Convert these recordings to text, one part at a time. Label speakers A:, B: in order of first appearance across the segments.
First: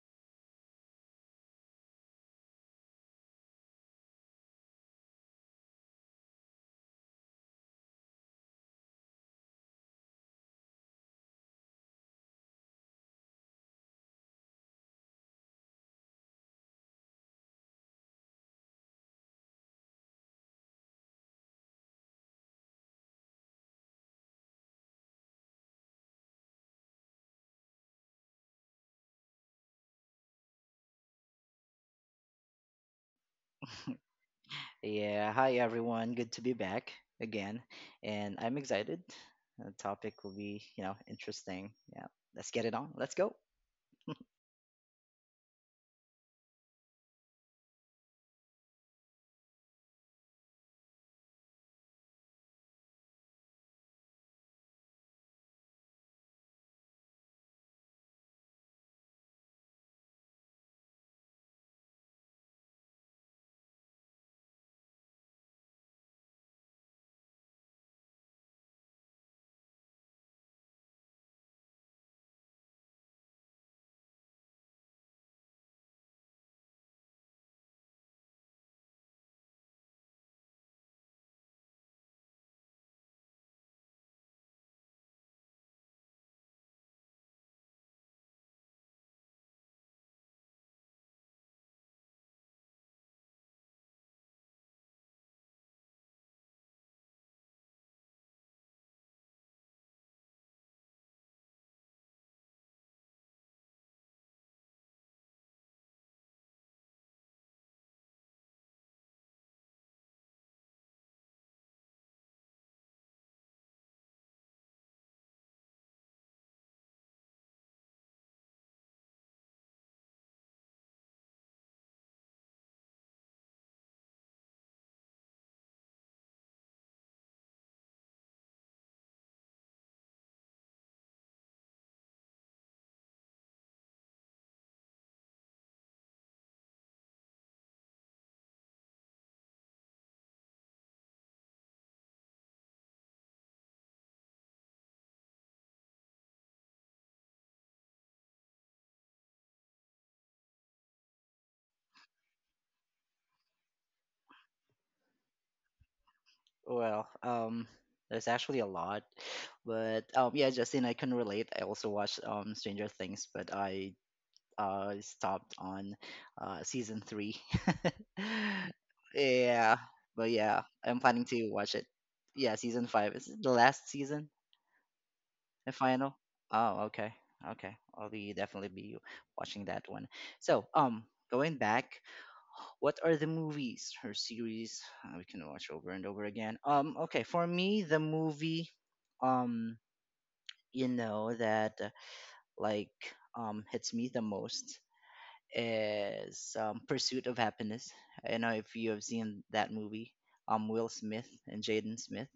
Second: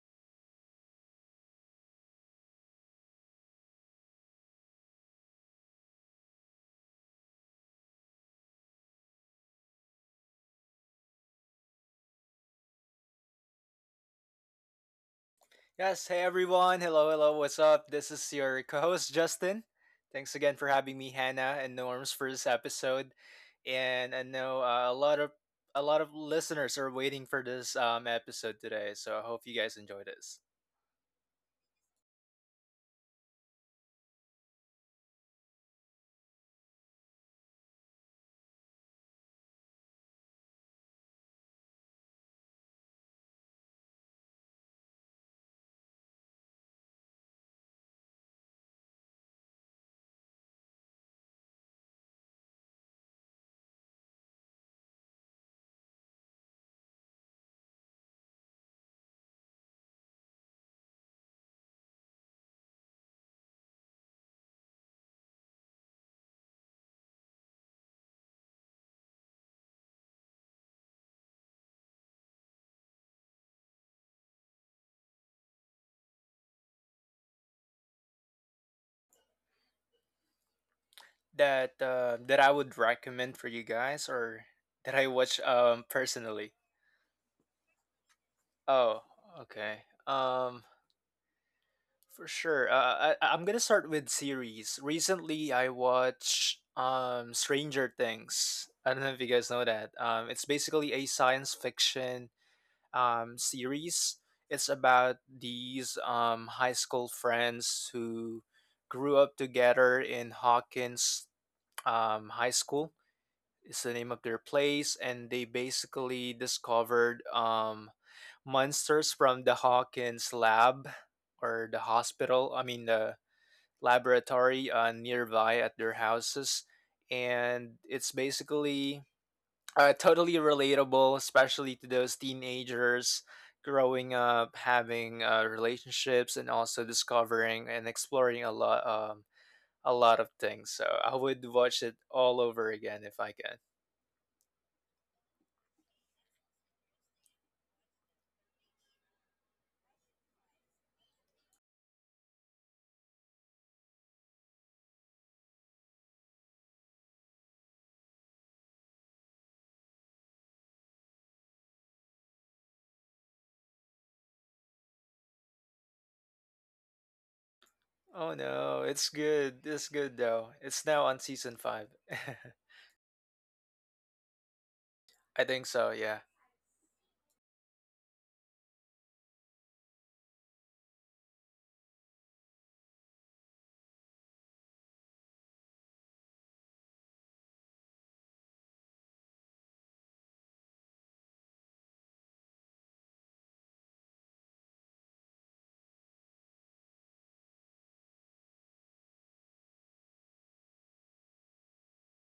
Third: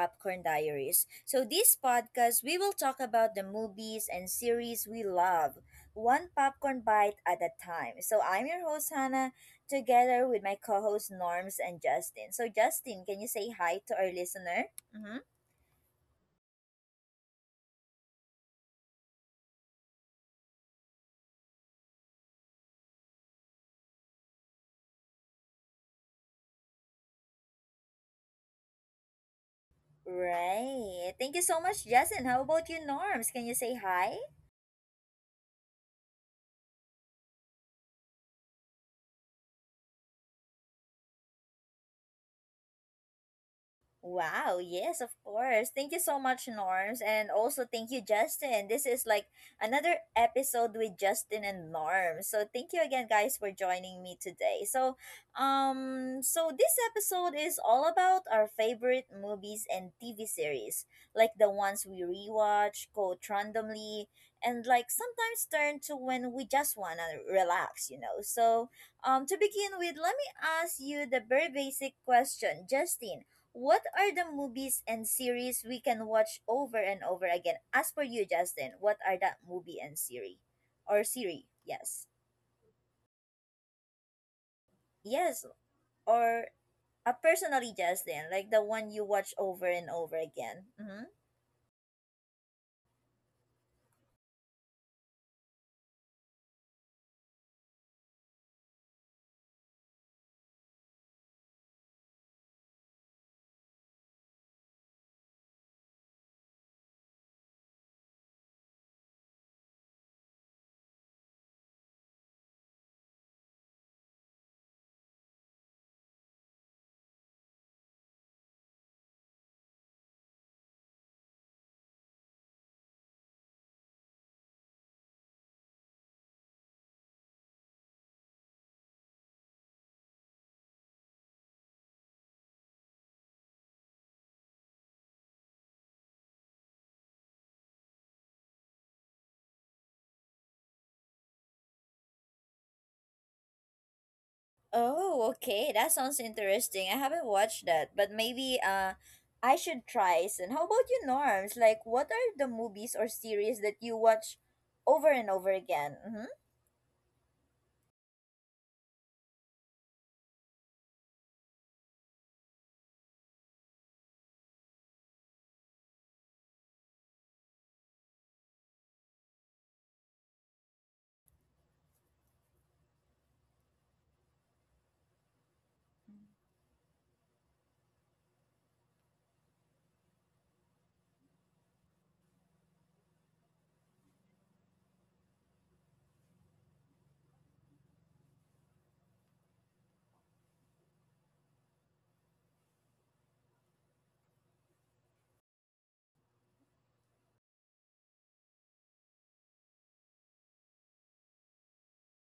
A: Popcorn Diaries. So, this podcast, we will talk about the movies and series we love, one popcorn bite at a time. So, I'm your host, Hannah, together with my co host, Norms and Justin. So, Justin, can you say hi to our listener? Mm-hmm.
B: Yes, hey everyone. Hello, hello. What's up? This is your co-host Justin. Thanks again for having me, Hannah and Norms, for this episode. And I know a lot of listeners are waiting for this episode today, so I hope you guys enjoy this.
A: Right. Thank you so much, Justin. How about you, Norms? Can you say hi?
C: Yeah, hi everyone. Good to be back again. And I'm excited. The topic will be, you know, interesting. Yeah, let's get it on. Let's go.
A: Wow, yes, of course. Thank you so much, Norms. And also thank you, Justin. This is like another episode with Justin and Norms. So thank you again guys for joining me today. So this episode is all about our favorite movies and TV series, like the ones we rewatch, quote randomly, and like sometimes turn to when we just wanna relax, So to begin with, let me ask you the very basic question, Justin, what are the movies and series we can watch over and over again? As for you, Justin, what are that movie and series? Or series,
B: That
A: yes.
B: that I would recommend for you guys, or that I watch
A: Yes, or
B: personally.
A: personally, Justin, like the one
B: Oh,
A: you watch over
B: okay.
A: and over again. Mm-hmm.
B: For sure. I'm gonna start with series. Recently, I watched Stranger Things. I don't know if you guys know that. It's basically a science fiction series. It's about these high school friends who grew up together in Hawkins high school is the name of their place, and they basically discovered monsters from the Hawkins lab or the hospital, I mean, the laboratory nearby at their houses. And it's basically totally relatable, especially to those teenagers growing up, having relationships, and also discovering and exploring a lot. A lot of things, so I would watch it all over again if I can.
A: Oh, okay. That sounds interesting. I haven't watched that, but maybe I should try. And how about you, Norms? Like, what are the movies or series that you watch over and over again?
C: Well, um, there's actually a lot, but yeah, Justin, I can relate. I also watched Stranger Things, but I stopped on season three.
B: Oh no, it's good.
C: Yeah,
B: It's good
C: but
B: though.
C: yeah,
B: It's
C: I'm
B: now on
C: planning to
B: season
C: watch it.
B: five.
C: Yeah, season five. Is it the last season?
B: I think
C: The
B: so,
C: final.
B: yeah.
C: Oh, okay, okay. I'll be definitely be watching that one. So, going back, what are the movies or series we can watch over and over again? Okay, for me, the movie, um, you know that like hits me the most is Pursuit of Happiness. I know if you have seen that movie, Will Smith and Jaden Smith.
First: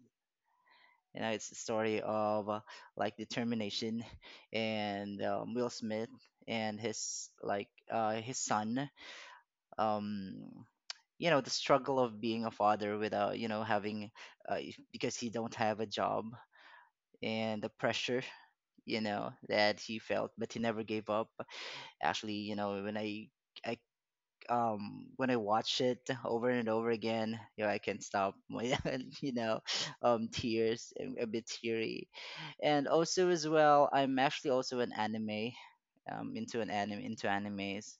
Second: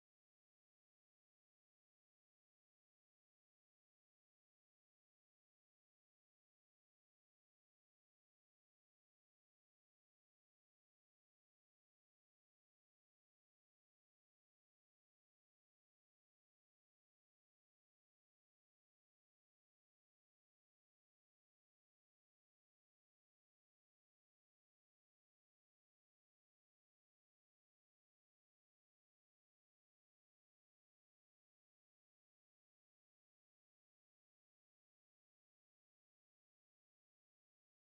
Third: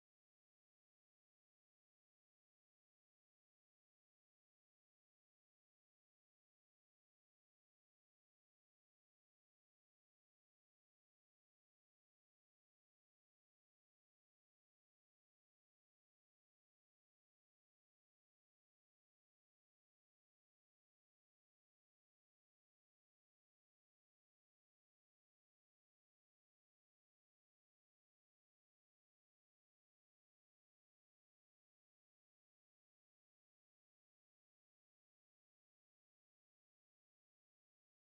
C: You know, it's the story of like determination and Will Smith and his like his son. Um, you know, the struggle of being a father without you know having because he don't have a job and the pressure you know that he felt, but he never gave up. Actually, you know, when I when I watch it over and over again, you know, I can stop my you know, tears and a bit teary. And also as well, I'm actually also an anime. Into animes.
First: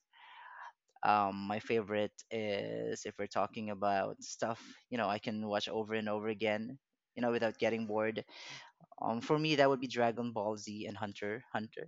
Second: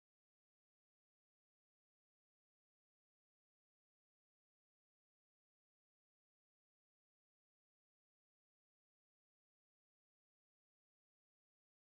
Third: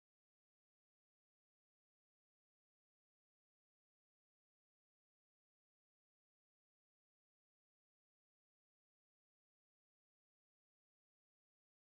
C: Um, my favorite is if we're talking about stuff, you know, I can watch over and over again, you know, without getting bored. Um, for me that would be Dragon Ball Z and Hunter x Hunter.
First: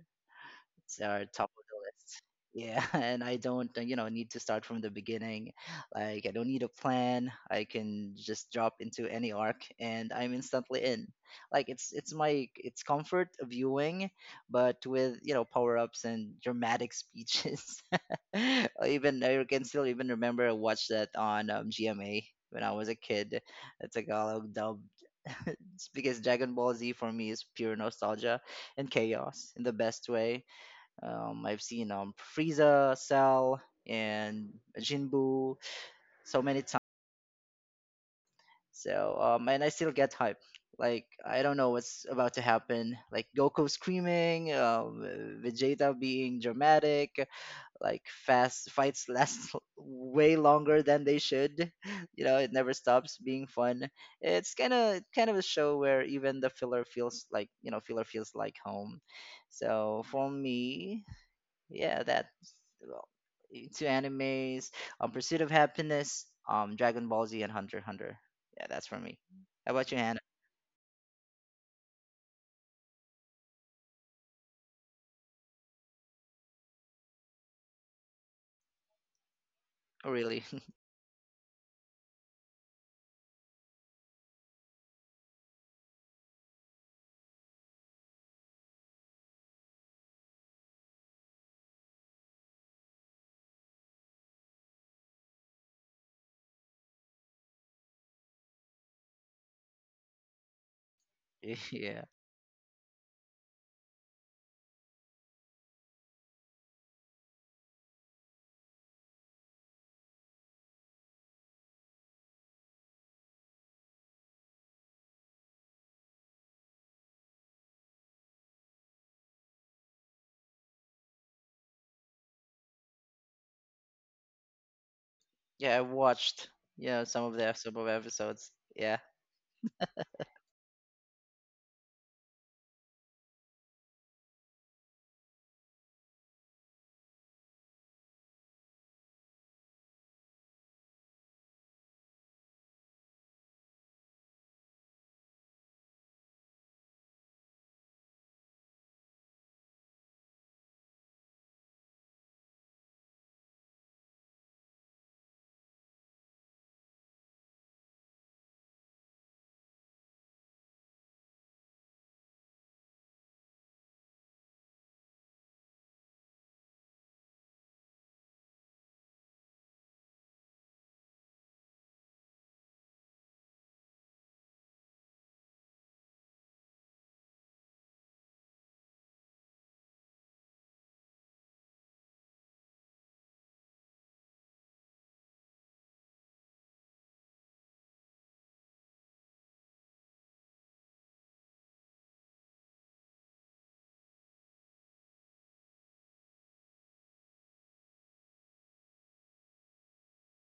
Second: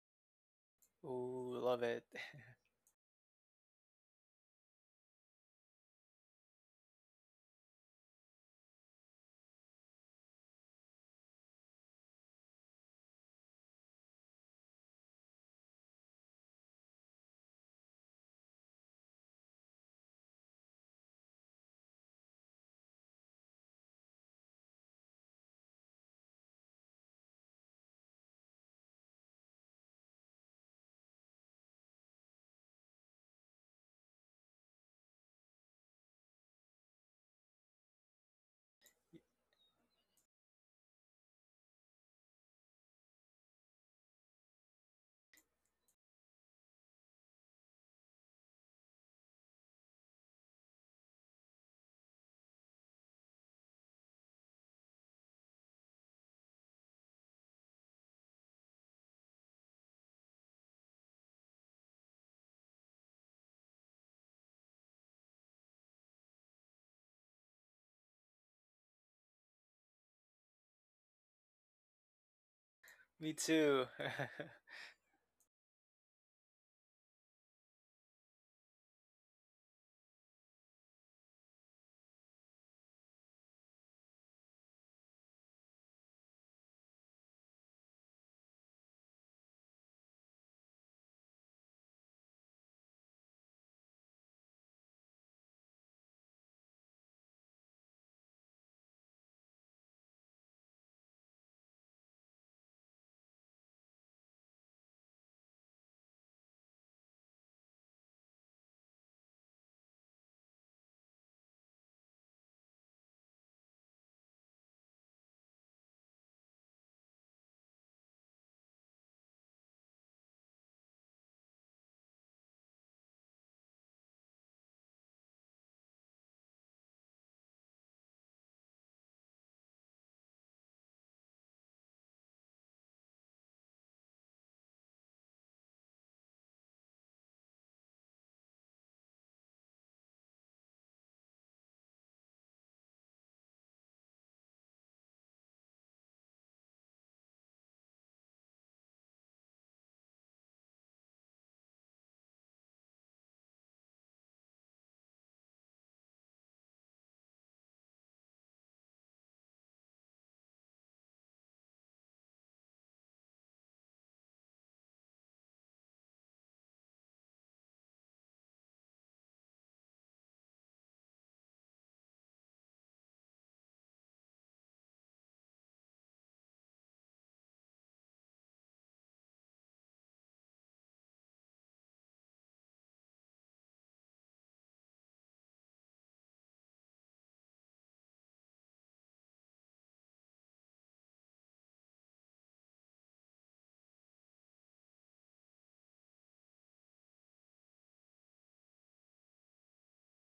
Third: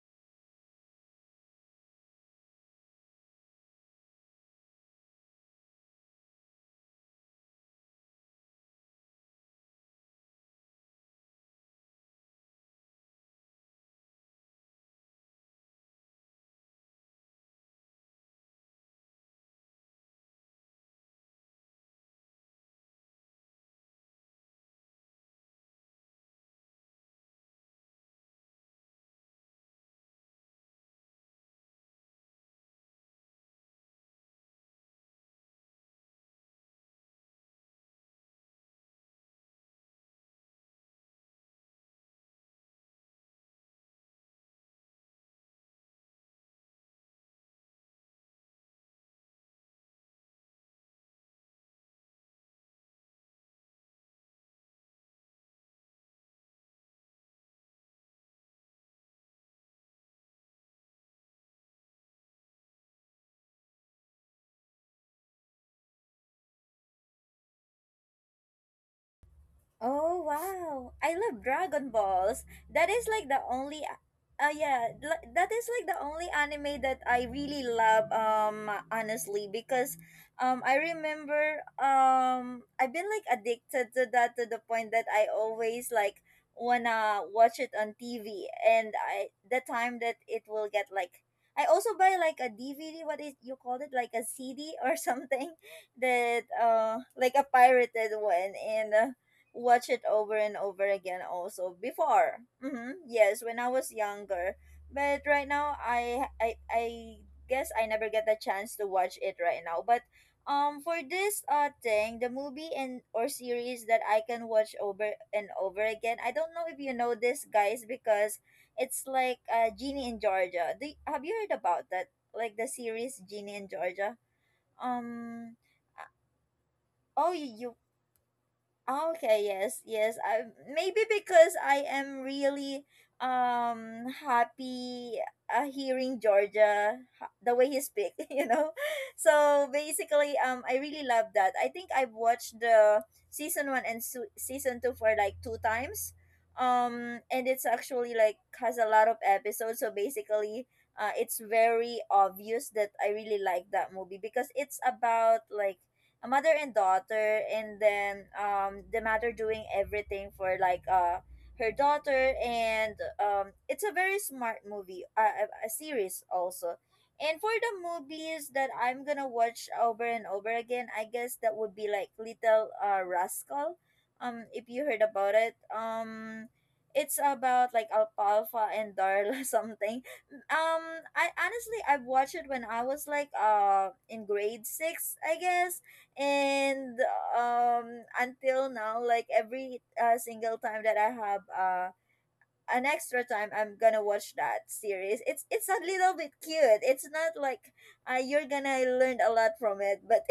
C: It's our top
B: Ooh,
C: of the
B: love it.
C: list. Yeah, and I don't, you know, need to start from the beginning. Like I don't need a plan. I can just drop into any arc, and I'm instantly in. Like it's my it's comfort viewing, but with you know power ups and dramatic speeches. I can still even remember I watched that on GMA when I was a kid. The Tagalog dubbed. It's because Dragon Ball Z for me is pure nostalgia and chaos in the best way. I've seen Frieza, Cell, and Jinbu so many times. So and I still get hype. Like I don't know what's about to happen. Like Goku screaming, Vegeta being dramatic, like fast fights last way longer than they should. You know, it never stops being fun. It's kind of a show where even the filler feels like you know filler feels like home. So for me, yeah, that well, two animes. Pursuit of Happiness, Dragon Ball Z, and Hunter x Hunter. Yeah, that's for me. How about you, Hannah?
A: Oh wow! I love Dragon Balls. That is like
B: Me
A: the only
B: too.
A: yeah, that is like the only anime that I really love honestly because
C: Oh, really?
A: I remember I've been like addicted to that to the point that I always like wanna watch it on TV and I the time that it will get like I also buy like a DVD what is you called it like a CD or something that like a pirated one and watch it over and over again also
C: Yeah,
A: before, mm-hmm. Yes, when I was younger, but right now, I guess I never get the chance to watch it right now. But for this thing, the movie and or series that I can watch over and over again, I don't know if you know this guys because it's like Genie in Georgia. Have you heard about that, like the series Genie in Georgia? um
C: yeah. I
A: uh,
C: watched, you know, some of
A: oh,
C: the some
A: you—
C: of the episodes. Yeah.
A: okay, yes, yes. I, maybe because I am really happy hearing Georgia, the way he speak, you know. So basically, I really love that. I think I've watched the season one and season two for like two times, and it's actually like has a lot of episodes. So basically, it's very obvious that I really like that movie because it's about like a mother and daughter, and then the mother doing everything for like her daughter. And it's a very smart movie, a series also. And for the movies that I'm gonna watch over and over again, I guess that would be like Little Rascal, if you heard about it. It's about like Alfalfa and Darla something. um I honestly, I watched it when I was like in grade six, I guess. And um until now, like every single time that I have an extra time, I'm gonna watch that series. It's a little bit cute. It's not like you're gonna learn a lot from it, but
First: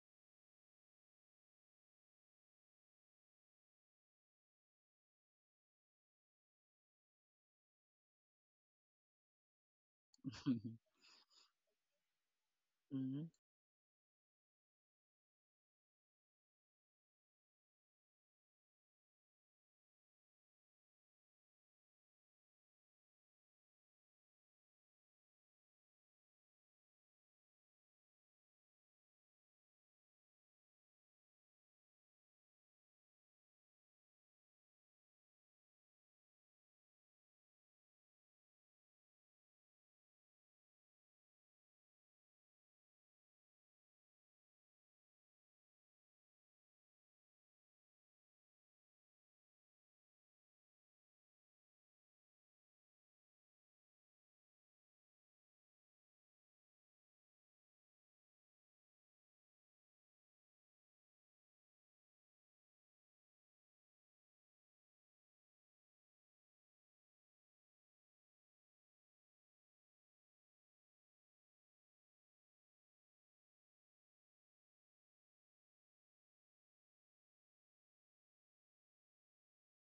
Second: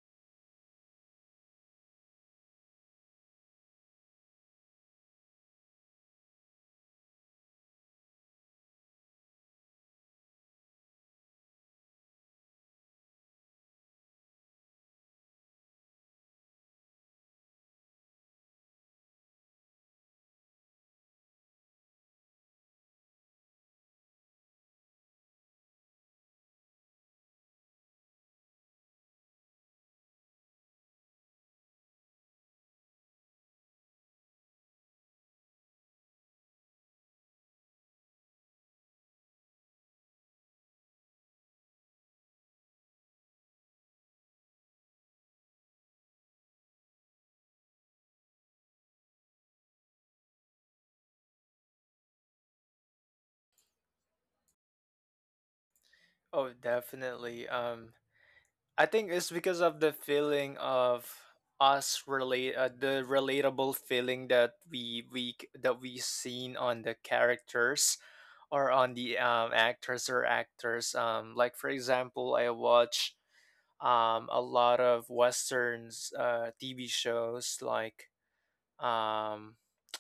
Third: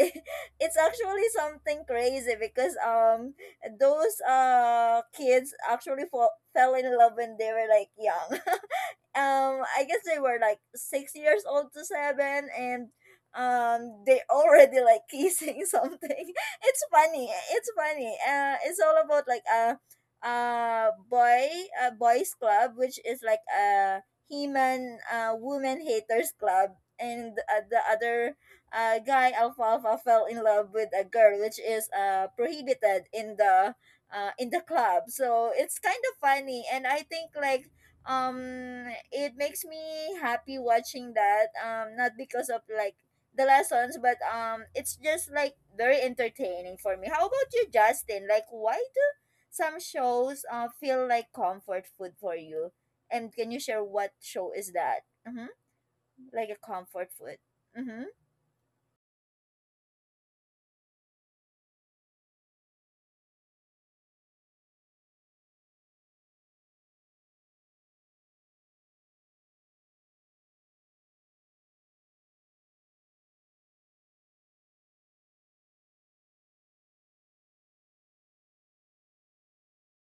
A: it's actually something crazy because those kids actually fell in love when they were like young. I guess they were like 6 years old to seven, and
C: Mm-hmm.
A: they already like kissing something. It's funny. It's funny. Uh, it's all about like uh boy boys club, which is like a he-man woman haters club. And the other guy Alfalfa fell in love with a girl, which is prohibited in the club. So it's kind of funny. And I think like um it makes me happy watching that, not because of like the lessons, but it's just like very entertaining for me. How about you, Justin? Like, why do some shows feel like comfort food for you? And can you share what show is that? Mm-hmm. Like a
B: Oh,
A: comfort food.
B: definitely.
A: Mm-hmm.
B: I think it's because of the feeling of us relate the relatable feeling that that we seen on the characters or on the actors or actors. Like for example, I watch a lot of westerns TV shows like um,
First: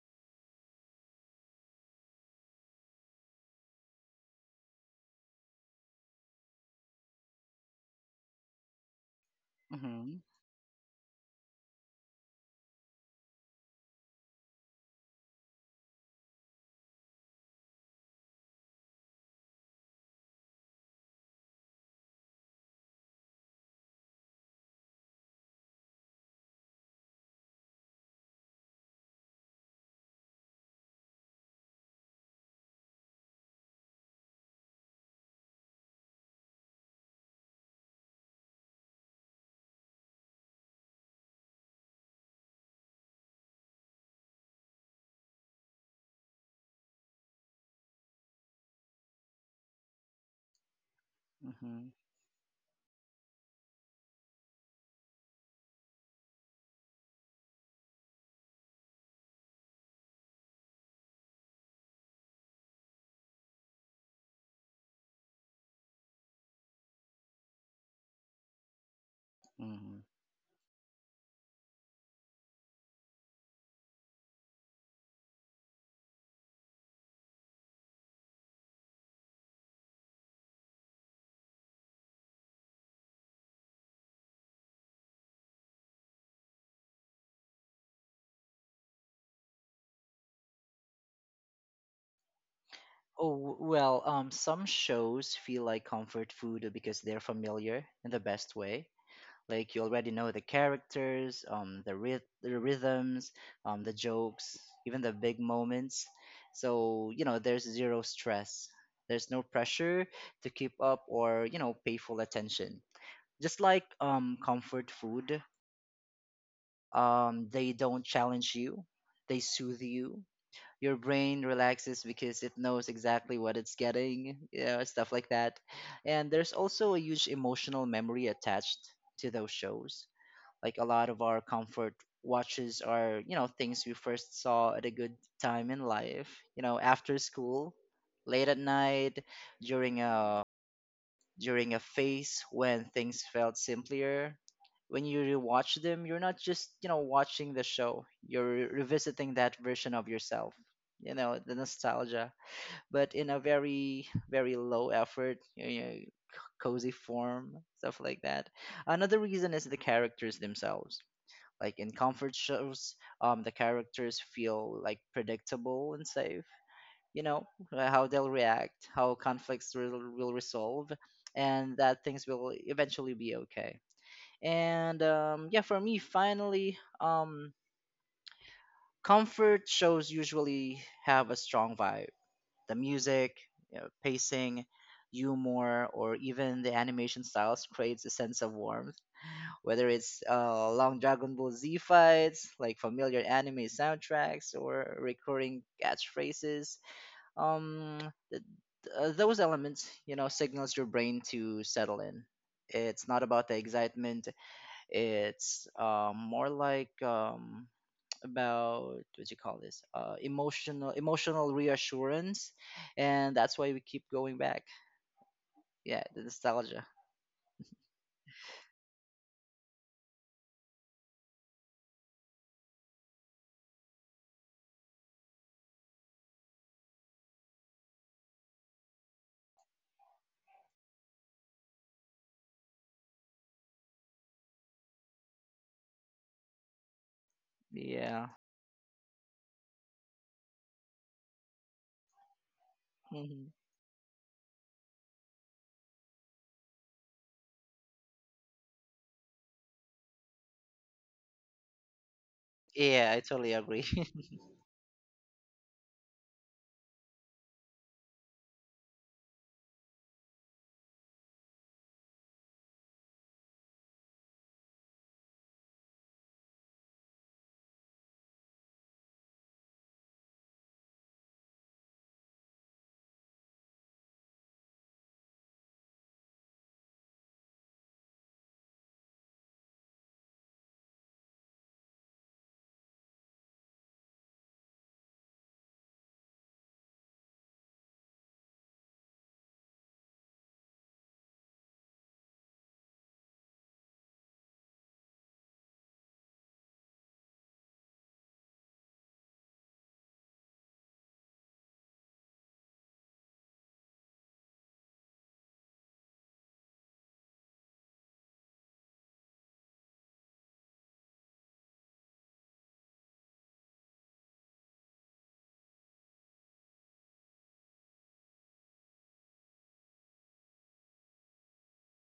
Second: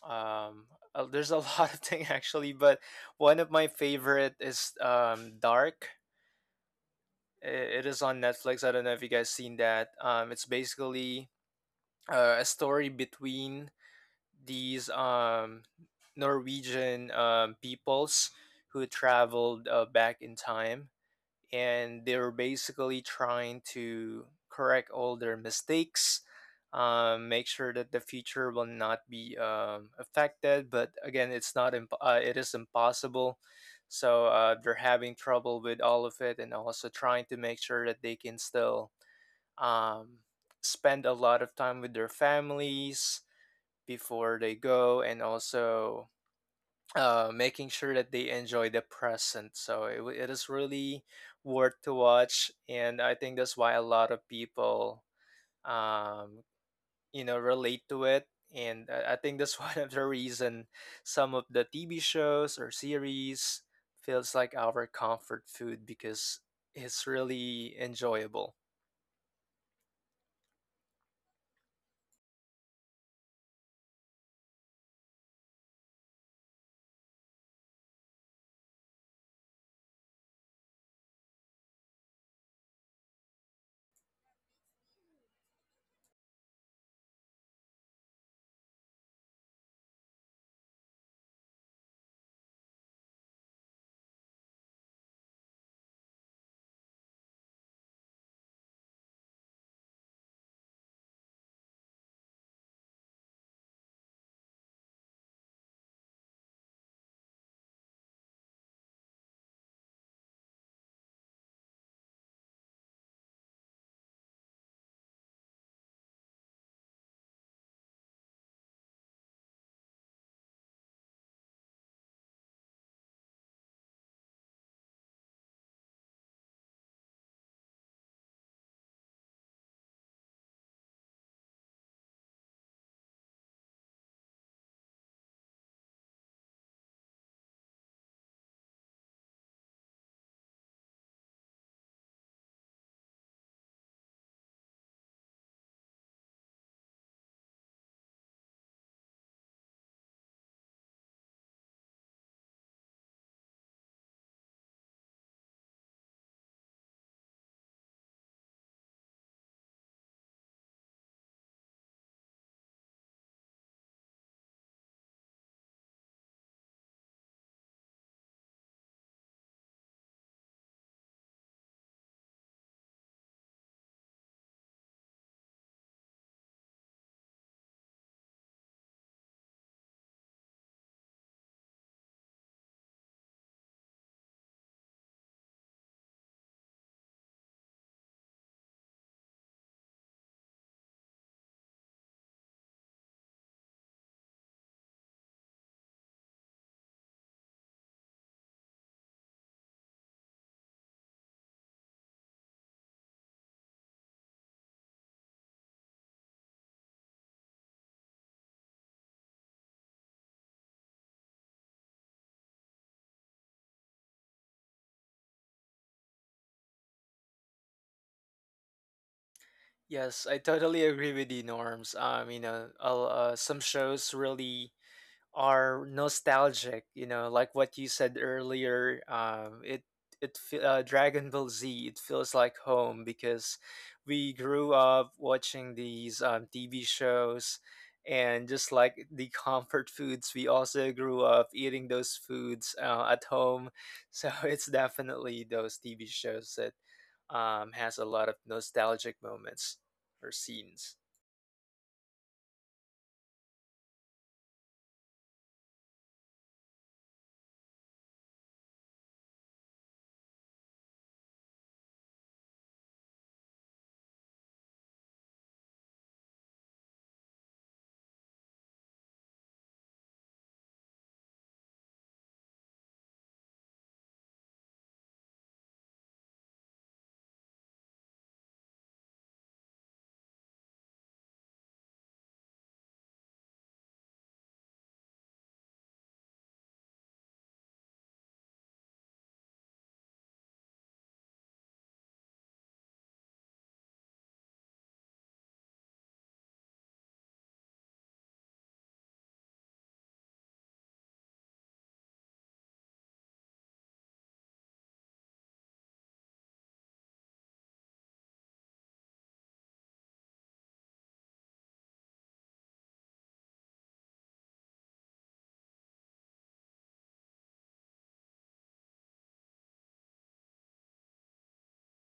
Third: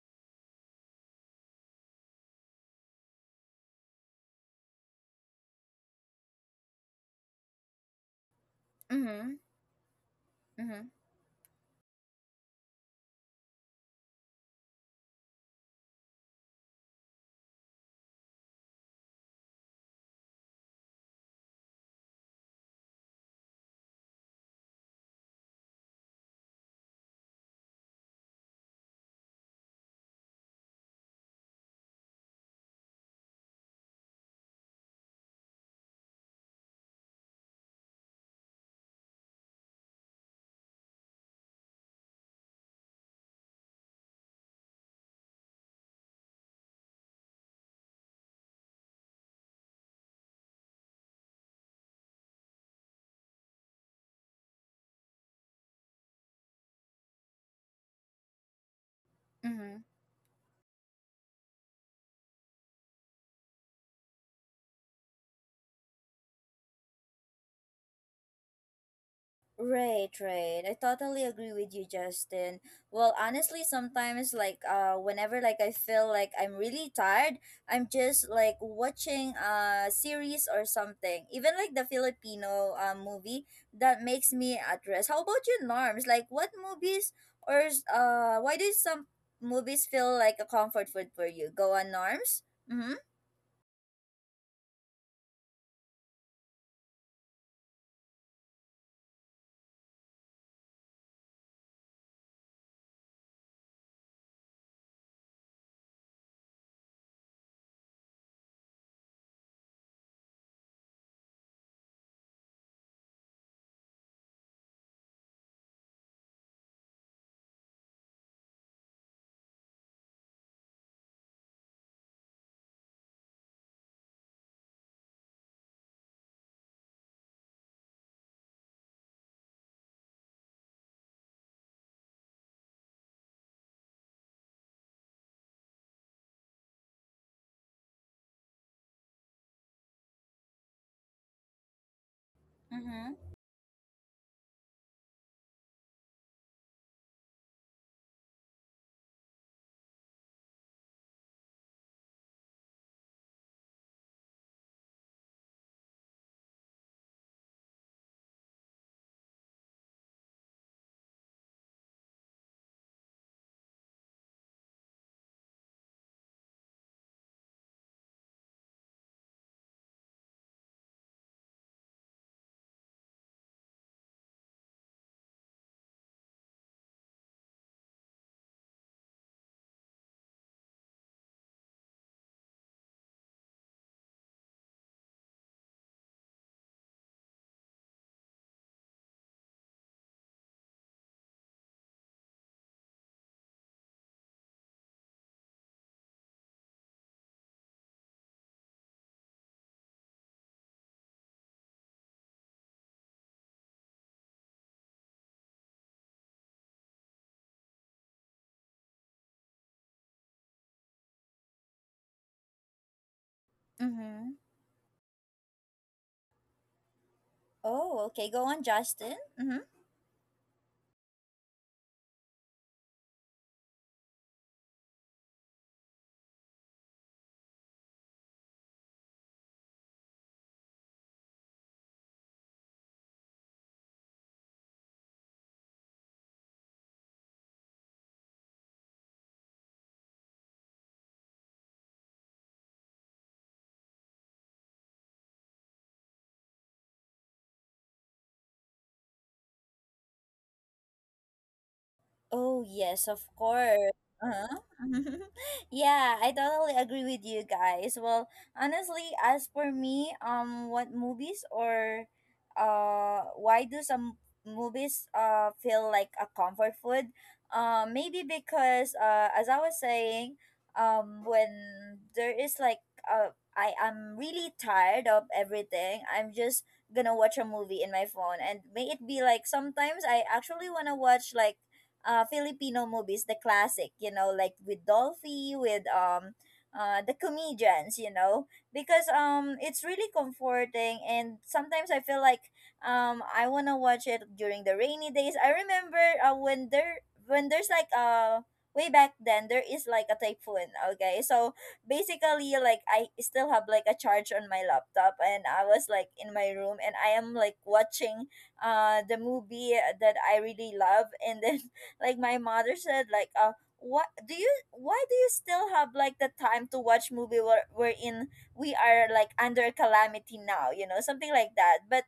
B: um, there's a lot of thing actually, but one of my favorite is Dark. It is on Netflix. I don't know if you guys
A: Mm-hmm.
B: seen that.
C: Mm-hmm.
B: It's
A: Mm-hmm.
B: basically a story between these Norwegian peoples who traveled back in time, and they were basically trying to correct all their mistakes, make sure that the future will not be affected, but again, it's not imp- it is impossible, so they're having trouble with all of it and also trying to make sure that they can still um, spend a lot of time with their families before they go, and also making sure that they enjoy the present. So it is really worth
C: Mm-hmm.
B: to watch, and I think that's why a lot of people, um, you know, relate to it. And I think that's one
A: Mm-hmm.
B: of the reason some of the TV shows or series feels like our comfort food because it's really enjoyable.
C: Mm-hmm.
A: Right, right. I totally agree with you, Justin. Well, honestly, sometimes like whenever like I feel like I'm really tired, I'm just like watching a series or something. Even like the Filipino movie that makes me at rest. How about you, Norms? Like what movies or why do some movies feel like a comfort food for you? Go on, Norms? Mhm.
C: Well, some shows feel like comfort food because they're familiar in the best way. Like you already know the characters, um, the rhythms, the jokes, even the big moments. So you know there's zero stress. There's no pressure to keep up or you know pay full attention. Just like comfort food, they don't challenge you. They soothe you. Your brain relaxes because it knows exactly what it's getting. You know stuff like that. And there's also a huge emotional memory attached to those shows, like a lot of our comfort watches are you know things we first saw at a good time in life, you know, after school, late at night, during a during a phase when
A: Mhm.
C: things felt simpler. When you rewatch them, you're not just you know watching the show, you're revisiting that version of yourself, you know, the nostalgia, but in a very very low effort, you know, cozy form, stuff like that. Another reason is the characters themselves. Like in comfort shows, the characters feel like predictable and safe. You know how they'll react, how conflicts will resolve, and that things will eventually be okay. And yeah, for me, finally, comfort shows usually have a strong vibe. The music, you know, pacing, humor, or even the animation styles creates a sense of warmth, whether it's long Dragon Ball Z fights, like familiar anime soundtracks, or recurring catchphrases. Um, th- those elements, you know, signals your brain to settle in. It's not about the excitement. It's more like about what you call this emotional reassurance, and that's why we keep going
A: Mhm.
C: back. Yeah, the nostalgia.
A: Oh, okay. Go on, Justin. Mhm.
B: Yes, I totally agree with you, Norms. You know, some shows really are nostalgic, you know, like what you said earlier. Dragon Ball Z, it feels like home because we grew up watching these TV shows,
C: Yeah.
B: and just like the comfort foods, we also grew up eating those foods at
C: Hmm.
B: home. So it's definitely those TV shows that has a lot of nostalgic moments or scenes.
A: Oh, yes,
C: Yeah, I
A: of
C: totally agree.
A: course. Uh-huh. Yeah, I totally agree with you guys. Well, honestly, as for me, what movies or why do some movies feel like a comfort food? Maybe because as I was saying, when there is like I am really tired of everything, I'm just gonna watch a movie in my phone. And may it be like sometimes I actually wanna watch like Filipino movies, the classic, you know, like with Dolphy, with the comedians, you know, because it's really comforting. And sometimes I feel like I want to watch it during the rainy days. I remember when there when there's like way back then, there is like a typhoon, okay? So basically, like, I still have like a charge on my laptop, and I was like in my room, and I am like watching the movie that I really love. And then like my mother said like what do you— why do you still have like the time to watch movie where we're in— we are like under calamity now, you know, something like that. But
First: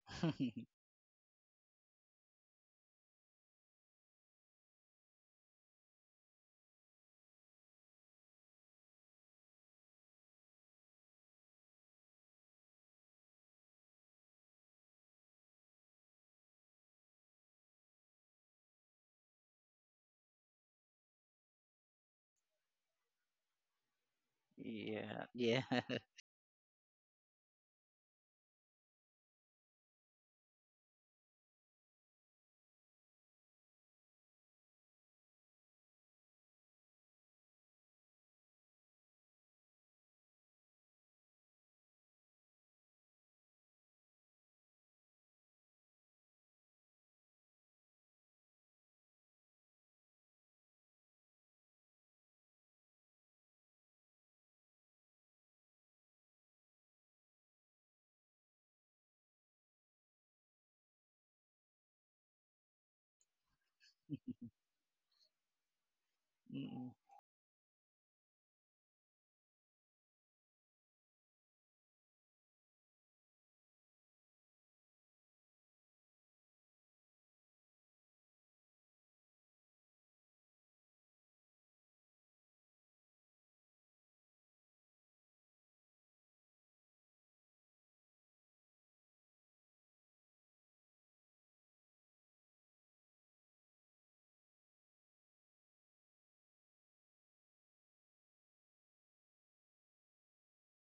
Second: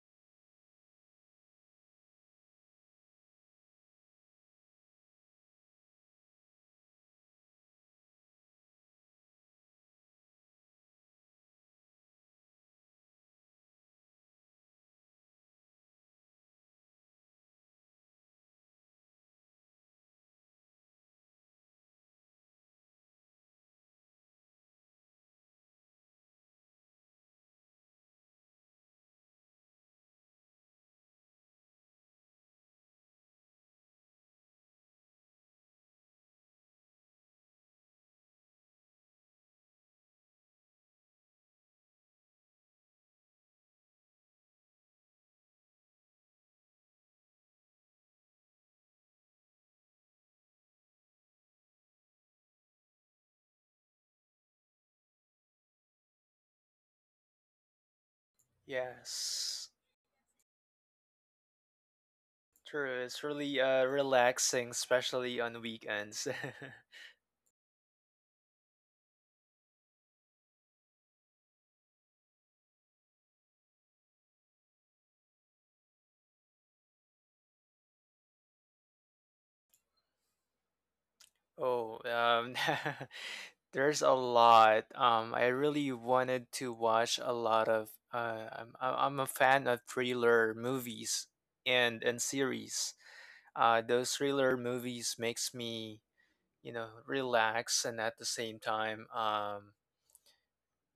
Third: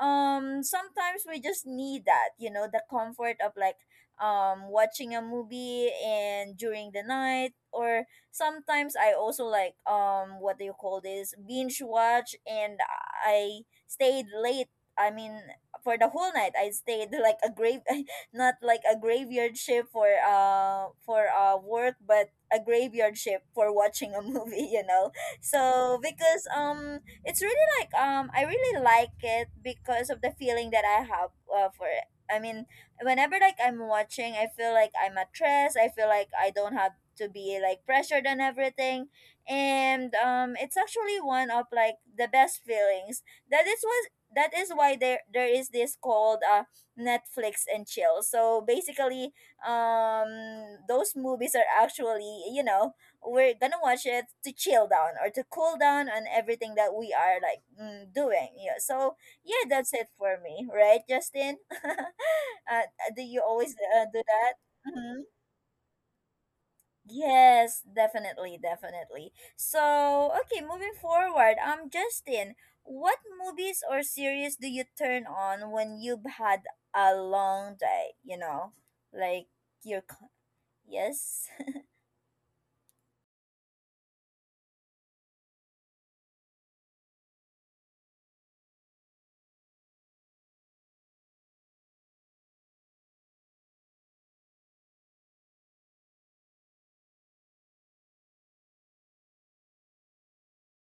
A: sometimes we just need that, you know, the comfort of like watching a movie and during the night. Or sometimes I also like, what do you call this, binge watch. And I stayed late I mean for the whole night I stayed like a grave not like a graveyard shift for work, but a graveyard shift for watching a movie you know.
C: Yeah, yeah.
A: So because it's really like I really like it because of the feeling that I have for it. I mean, whenever like I'm watching, I feel like I'm at rest. I feel like I don't have to be like pressured and everything. And it's actually one of like the best feelings. that is was that is why there is this called Netflix and chill. So basically, um, those movies are actually, you know, we're gonna watch it to chill down or to cool down on everything that we are like doing. Yeah. So yeah,
B: Yes.
A: that's it for me, right, Justin? Uh,
B: True, it's
A: do you
B: really
A: always do that?
B: relaxing,
A: Mm-hmm.
B: especially on weekends.
C: Mm,
A: Yes, definitely, definitely. So, okay, moving forward, Justin, what movies or series do you turn on when you've had a long day? You know, like your— yes,
B: Oh, there's a lot. I really wanted to watch a lot of. I'm I, I'm a fan of thriller movies and series. Those thriller movies makes me, you know, relax and at the same time,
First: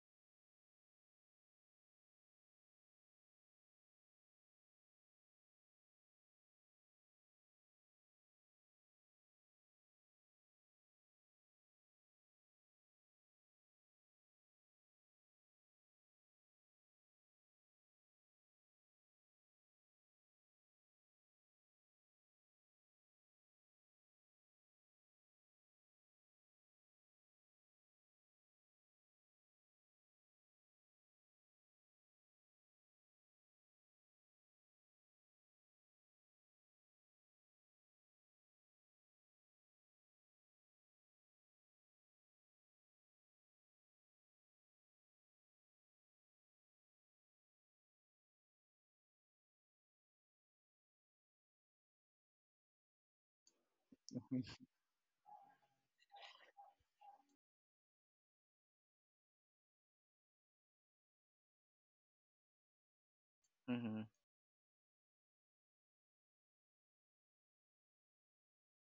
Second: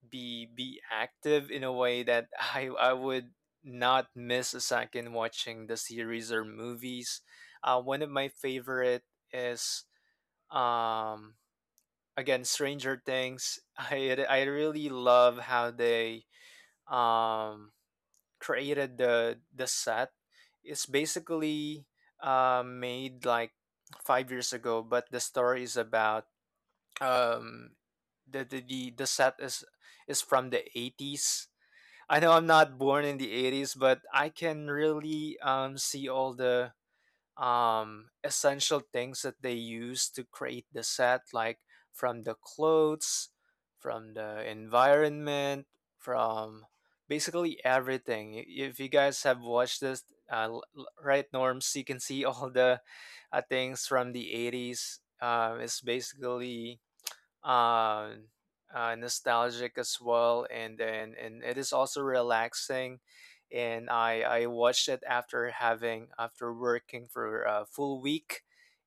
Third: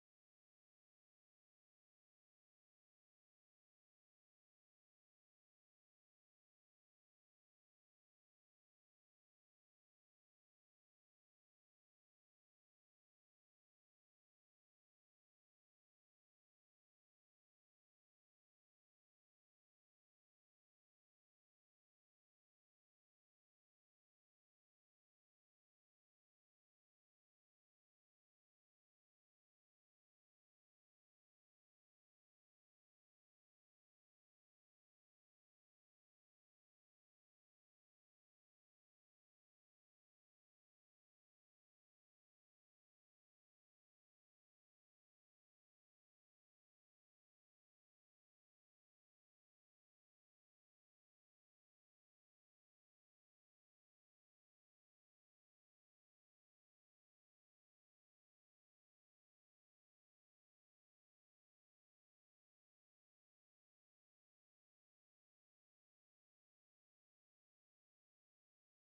B: be active in a way that I would not miss a second watching the series or movies. One of my favorite is um again Stranger Things. I really love how they um created the set. It's basically made like 5 years ago, but the story is about um the set is from the 80s. I know I'm not born in the 80s, but I can really see all the essential things that they use to create the set, like from the clothes, from the environment, from basically everything. If you guys have watched this, right, Norms, you can see all the things from the 80s. It's basically uh, nostalgic as well, and then and it is also relaxing. And
C: mhm,
B: I watched it after having after working for a full week,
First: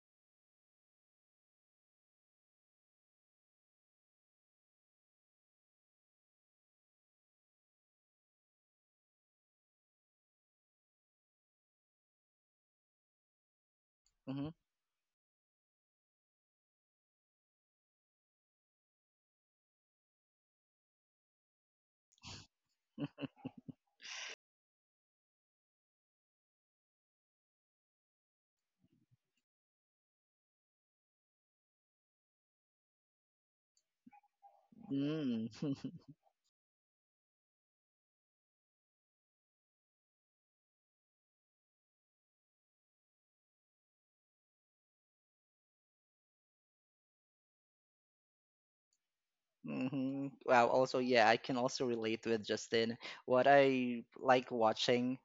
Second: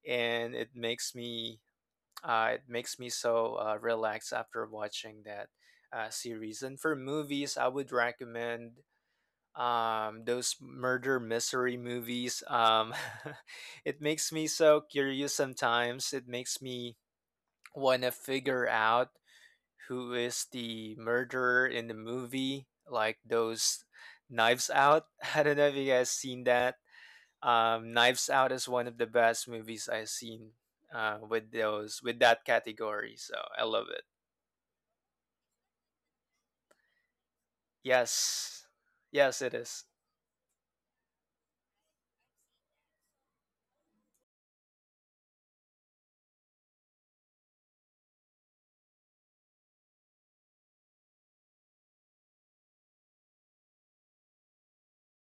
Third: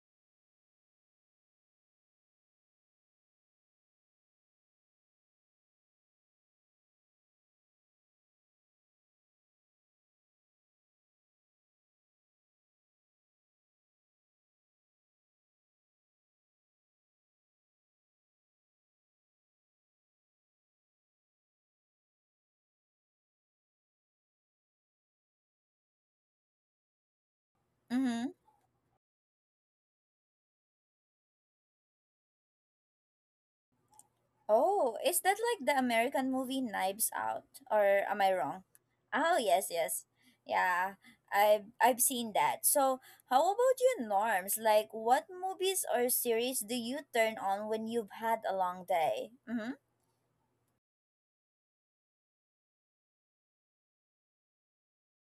B: and it makes me so relaxed after watching that series. And for movies, I would recommend those murder mystery movies. It makes me
C: mhm,
B: so curious. Sometimes it makes me want to figure out who is the murderer in the movie, like those Knives Out. I don't know if you guys seen that.
A: mm-hmm.
B: Knives Out is one of the best movies I've seen with that category. So I love it.
A: Oh, is that
C: mm,
A: like the American movie Knives Out? Or am I wrong?
B: Yes,
A: Oh,
B: yes, it
A: yes,
B: is.
A: yes. Yeah, I've seen that. So, how about you, Norms? Like, what movies or series do you turn on when you've had a long day? Mm-hmm.
C: mhm. Wow, also, yeah, I can also relate with Justin. What I like watching,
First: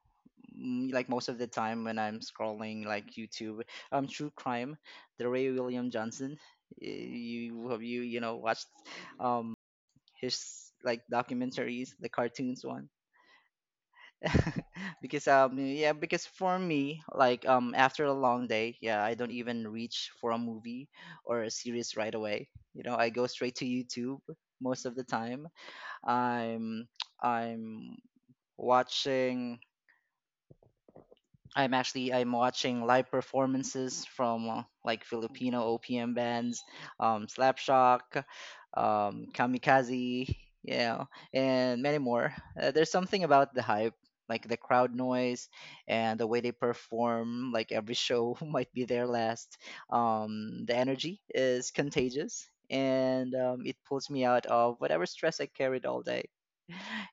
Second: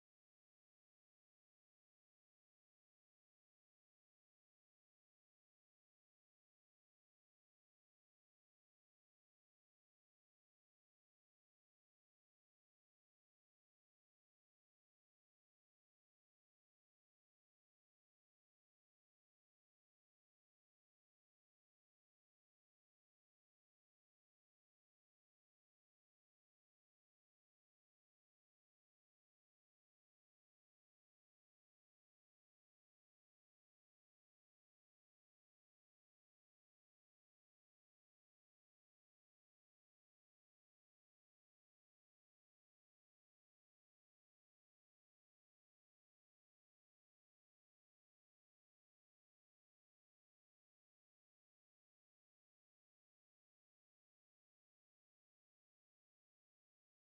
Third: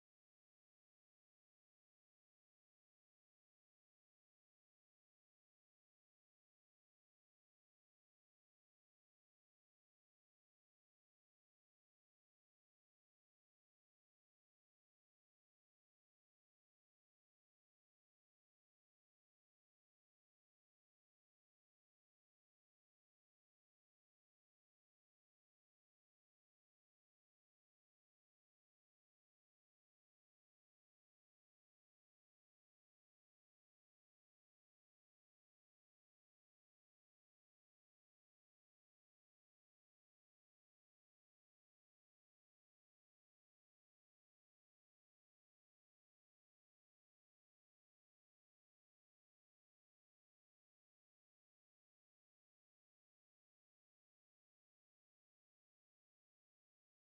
C: mm, like most of the time when I'm scrolling like YouTube, True Crime, the Ray William Johnson. Y- You have you know watched um his like documentaries, the cartoons one? Because yeah, because for me, like after a long day, yeah, I don't even reach for a movie or a series right away. You know, I go straight to YouTube. Most of the time i'm I'm watching I'm actually I'm watching live performances from like Filipino OPM bands, Slapshock, Kamikaze, yeah, and many more. There's something about the hype, like the crowd noise and the way they perform. Like every show might be their last. The energy is contagious, and it pulls me out of whatever stress I carried all day.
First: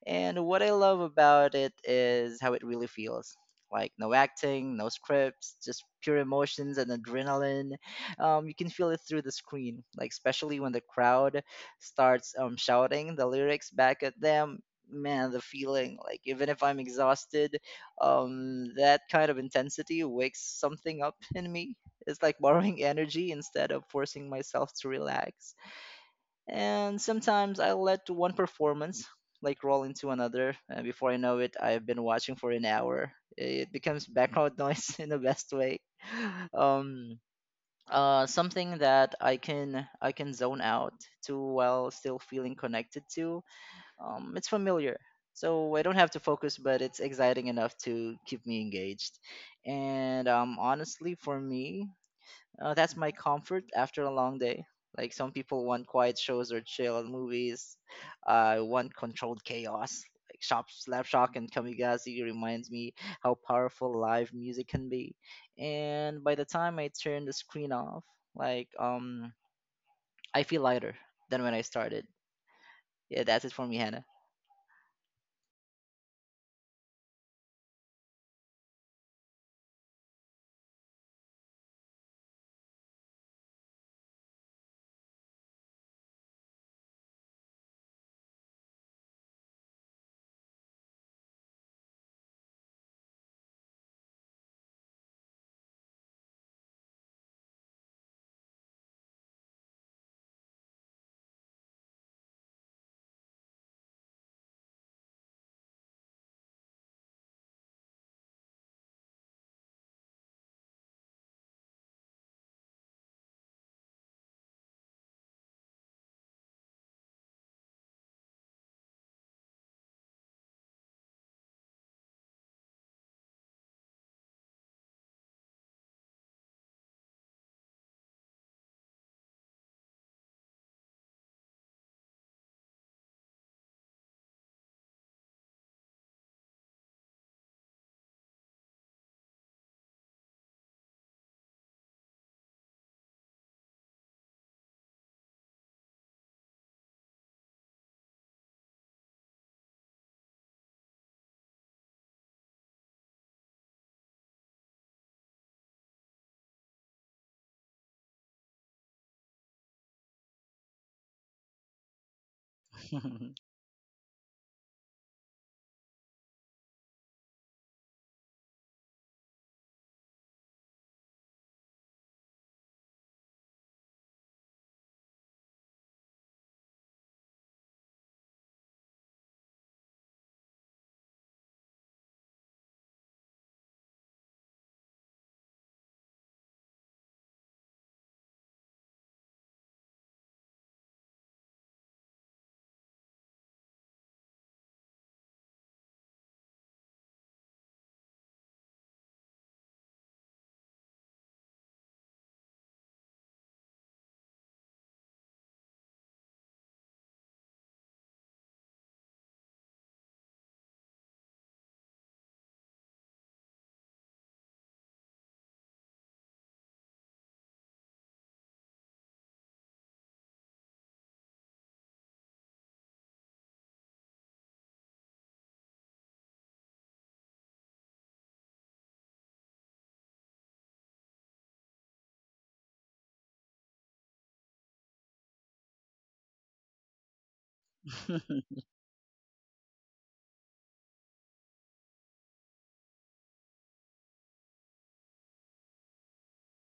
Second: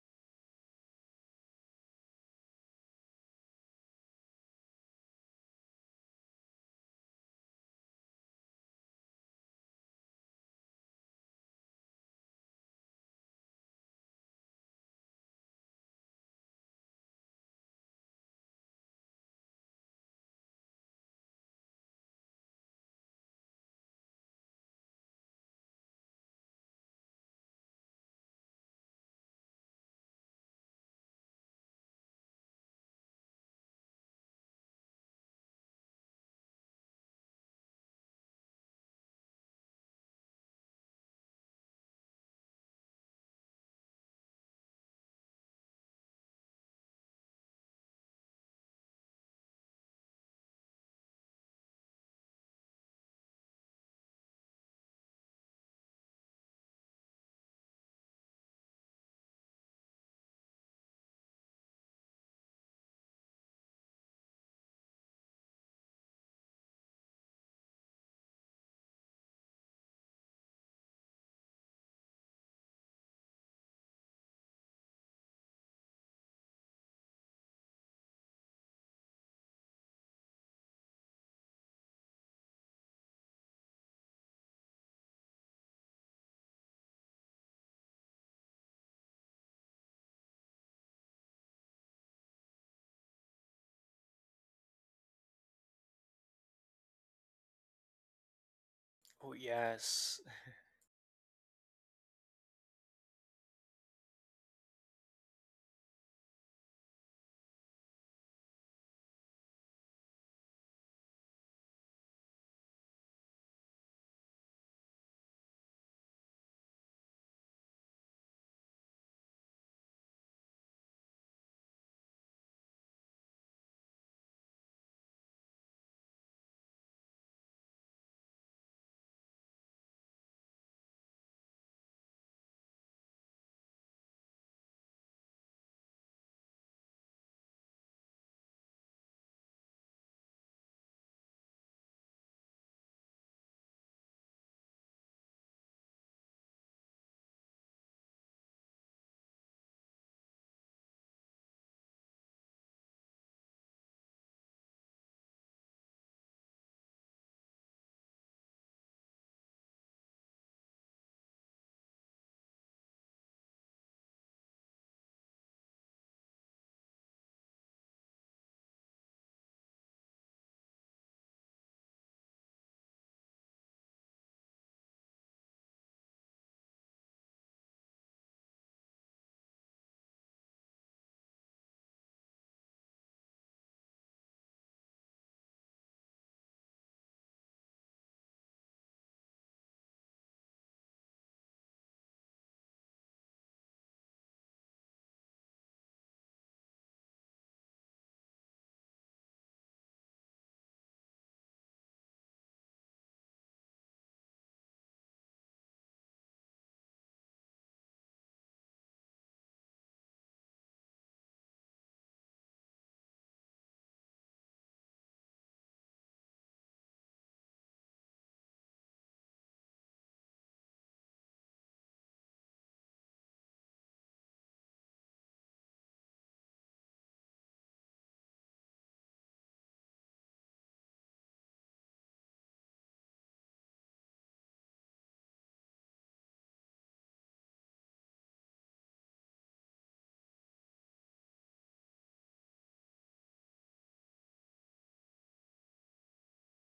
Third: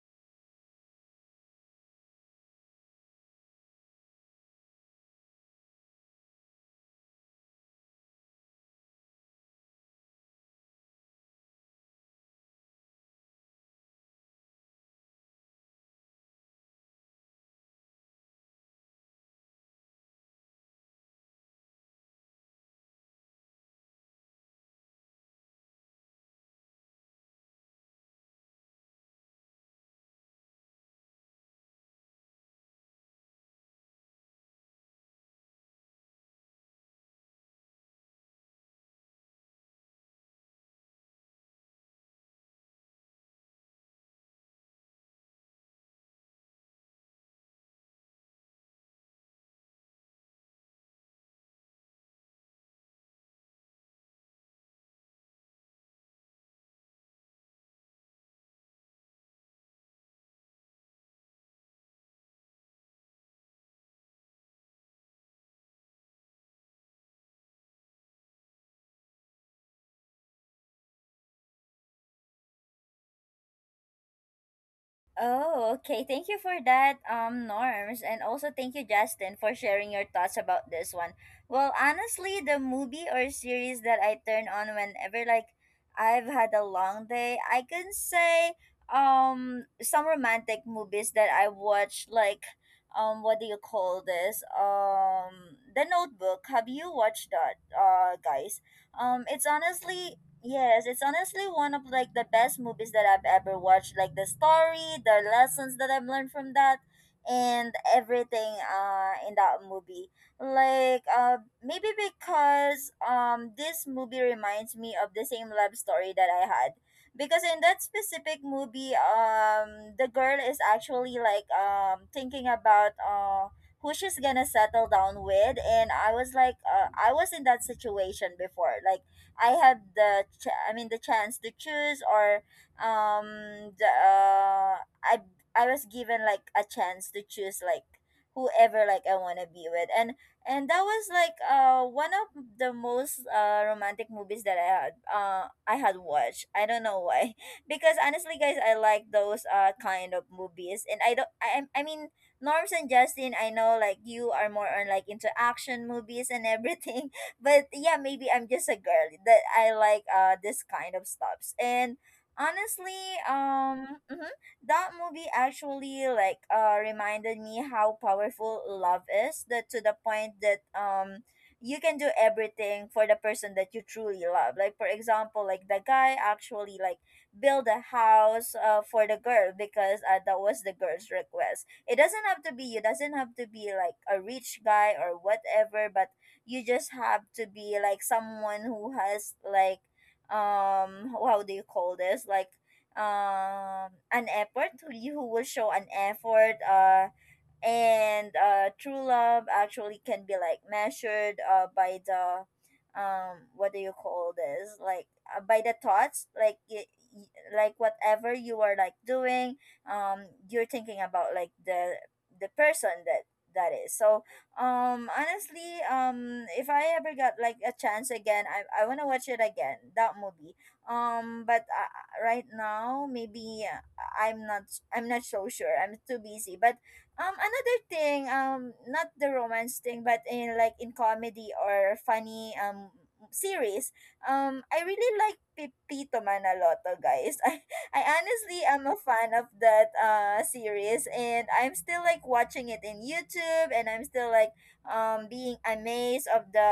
C: And what I love about it is how it really feels like no acting, no scripts, just pure emotions and adrenaline. You can feel it through the screen, like especially when the crowd starts shouting the lyrics back at them. Man, the feeling, like even if I'm exhausted, that kind of intensity wakes something up in me. It's like borrowing energy instead of forcing myself to relax. And sometimes I let to one performance like roll into another, and before I know it, I've been watching for an hour. It becomes background noise in the best way. Um, something that I can zone out to while still feeling connected to. It's familiar, so I don't have to focus, but it's exciting enough to keep me engaged. And honestly, for me, that's my comfort after a long day. Like some people want quiet shows or chill movies. I want controlled chaos. Like Shop Slapshock and Kamigazi reminds me how powerful live music can be. And by the time I turn the screen off, like I feel lighter than when I started. Yeah, that's it for me, Hannah.
A: Oh, okay. Thank you for that, Norms. And also thank you, Justin, for sharing your thoughts about this one. Well, honestly, the movie or series that I turn on whenever like I've had a long day, I can say some romantic movies that I watched like, what do you call this? Um, The Notebook. Have you watched that, guys? Um,
B: Oh
A: it's honestly—
B: yes.
A: yes, it's honestly one of like the best movies that I've ever watched. Like the story, the lessons that I've learned from that, and everything in that movie. Like maybe because this movie reminds me of the same love story that I had. Because in that specific movie, the girl is actually like thinking about who she's gonna settle down with. And I was like, I was in that situation before. Like I had the the chance to choose, or the, I I was given like a chance to choose like whoever like I want to be with. And that was like one of the most romantic movies that I had watched. I don't know why because honestly guys I like those kind of movies. And I don't— I mean, Norms and Justin, I know like you are more on like into action movies and everything. But yeah, maybe I'm just a girl that I like this kind of stuffs. And honestly, that movie actually like reminded me how powerful love is. That to the point that you can do everything for the person that you truly love. Like for example, like the guy actually like build a house for the girl because that was the girl's request. It doesn't have to be you doesn't have to be like a rich guy or whatever, but you just have to be like someone who has like um, how do you call this, like an effort, who will show an effort, and true love actually can be like measured by the, what do you call this, like by the thoughts, like like whatever you are like doing, you're thinking about like the person, that is so honestly. If I ever got like a chance again, I want to watch it again, that movie. But Right now maybe I'm not, I'm not so sure, I'm too busy. But another thing, not the romance thing, but in like in comedy or funny series, I really like Pepito Manaloto, guys. I honestly am a fan of that series and I'm still like watching it in YouTube, and I'm still like being amazed of the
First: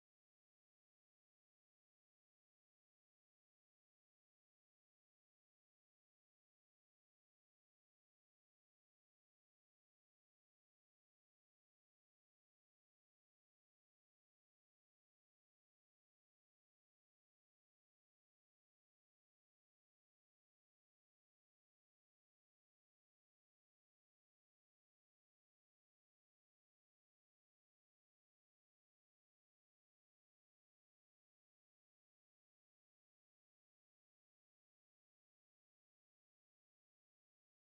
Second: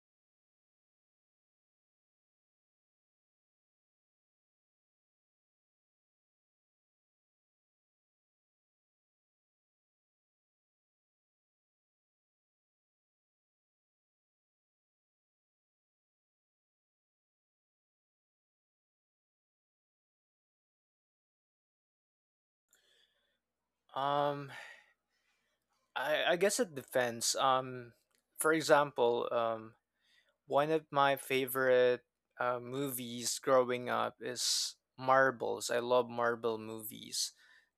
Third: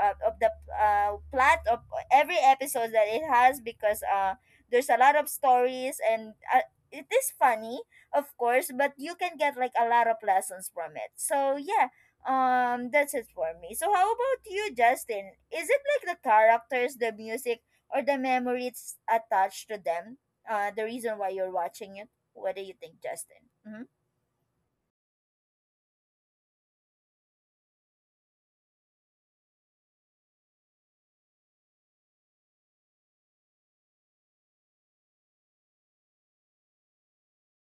A: plot of every episode that it has, because there's a lot of stories, and it is funny, of course, but you can get like a lot of lessons from it. So yeah, that's it for me. So how about you, Justin? Is it like the characters, the music, or the memories attached to them? The reason why you're watching it. What do you think, Justin? Mm-hmm.
B: Um, I guess it depends. For example, one of my favorite movies growing up is Marbles. I love Marvel movies.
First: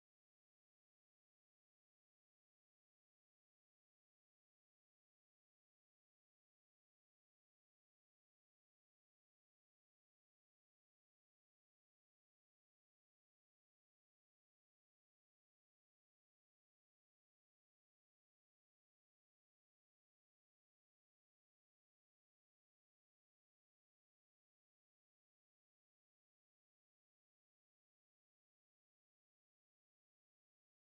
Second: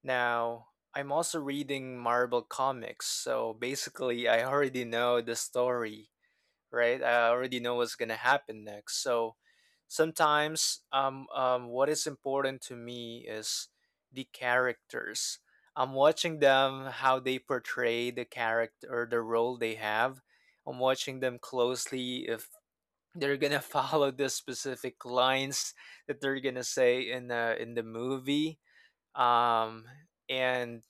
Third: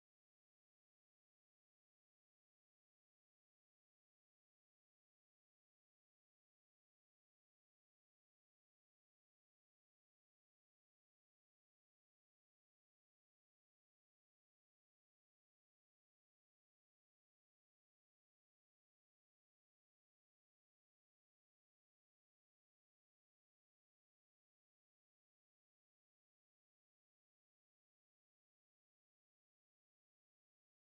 B: Now, I'm also reading Marvel comics, so basically, I already know the story, right? I already know what's gonna happen next. So sometimes, what is important to me is the characters. I'm watching them, how they portray the character or the role they have. I'm watching them closely if they're gonna follow the specific lines that they're gonna say in the movie, um and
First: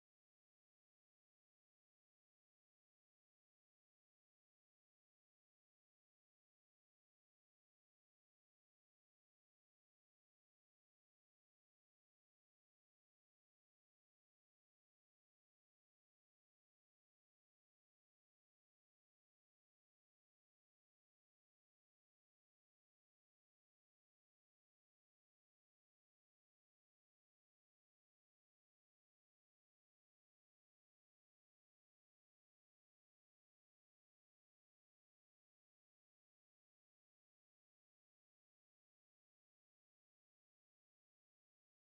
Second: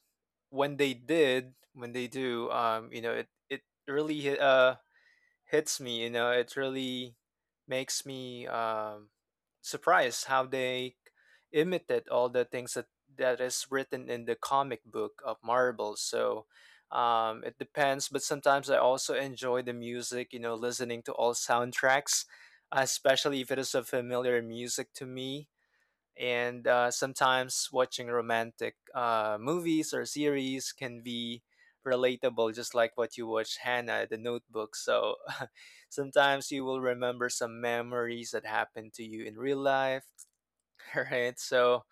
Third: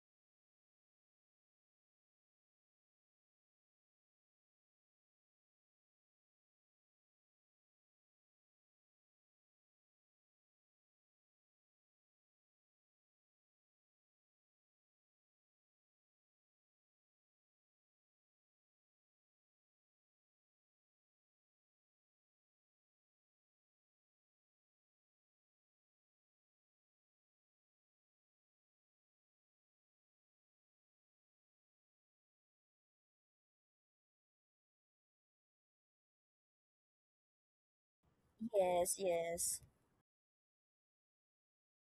B: when they do, you know, it really hits me, you know, it really makes me surprised how they imitate all the things that is written in the comic book of Marvel. So it depends, but sometimes I also enjoy the music, you know, listening to all soundtracks, especially if it is a familiar music to me, and sometimes watching romantic movies or series can be relatable, just like what you watch, Hannah, the Notebook. So sometimes you will remember some memories that happened
A: Yes,
B: to you in real
A: yes.
B: life. All right, so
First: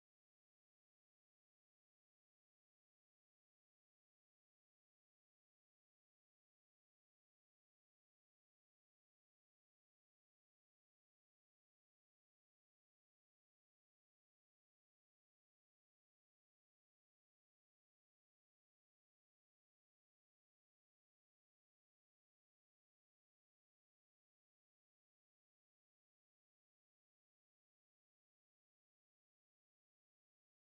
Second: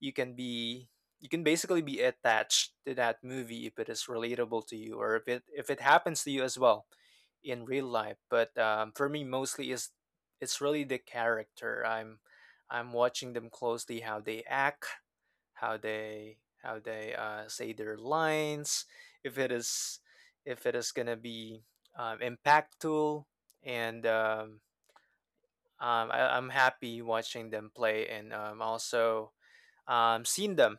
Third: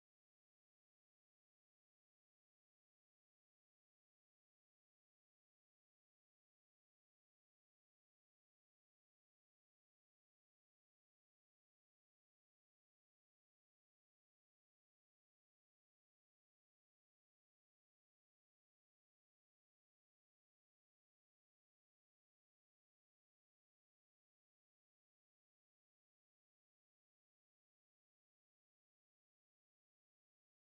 B: you can be, you can basically be attached to that movie if it is relatable to you, or if it happens to you as well in real life. But for me, mostly is it's really the character. I'm watching them closely how they act, how they how they say their lines, if it is if it is gonna be impactful, and I'm happy watching them play, and also seeing them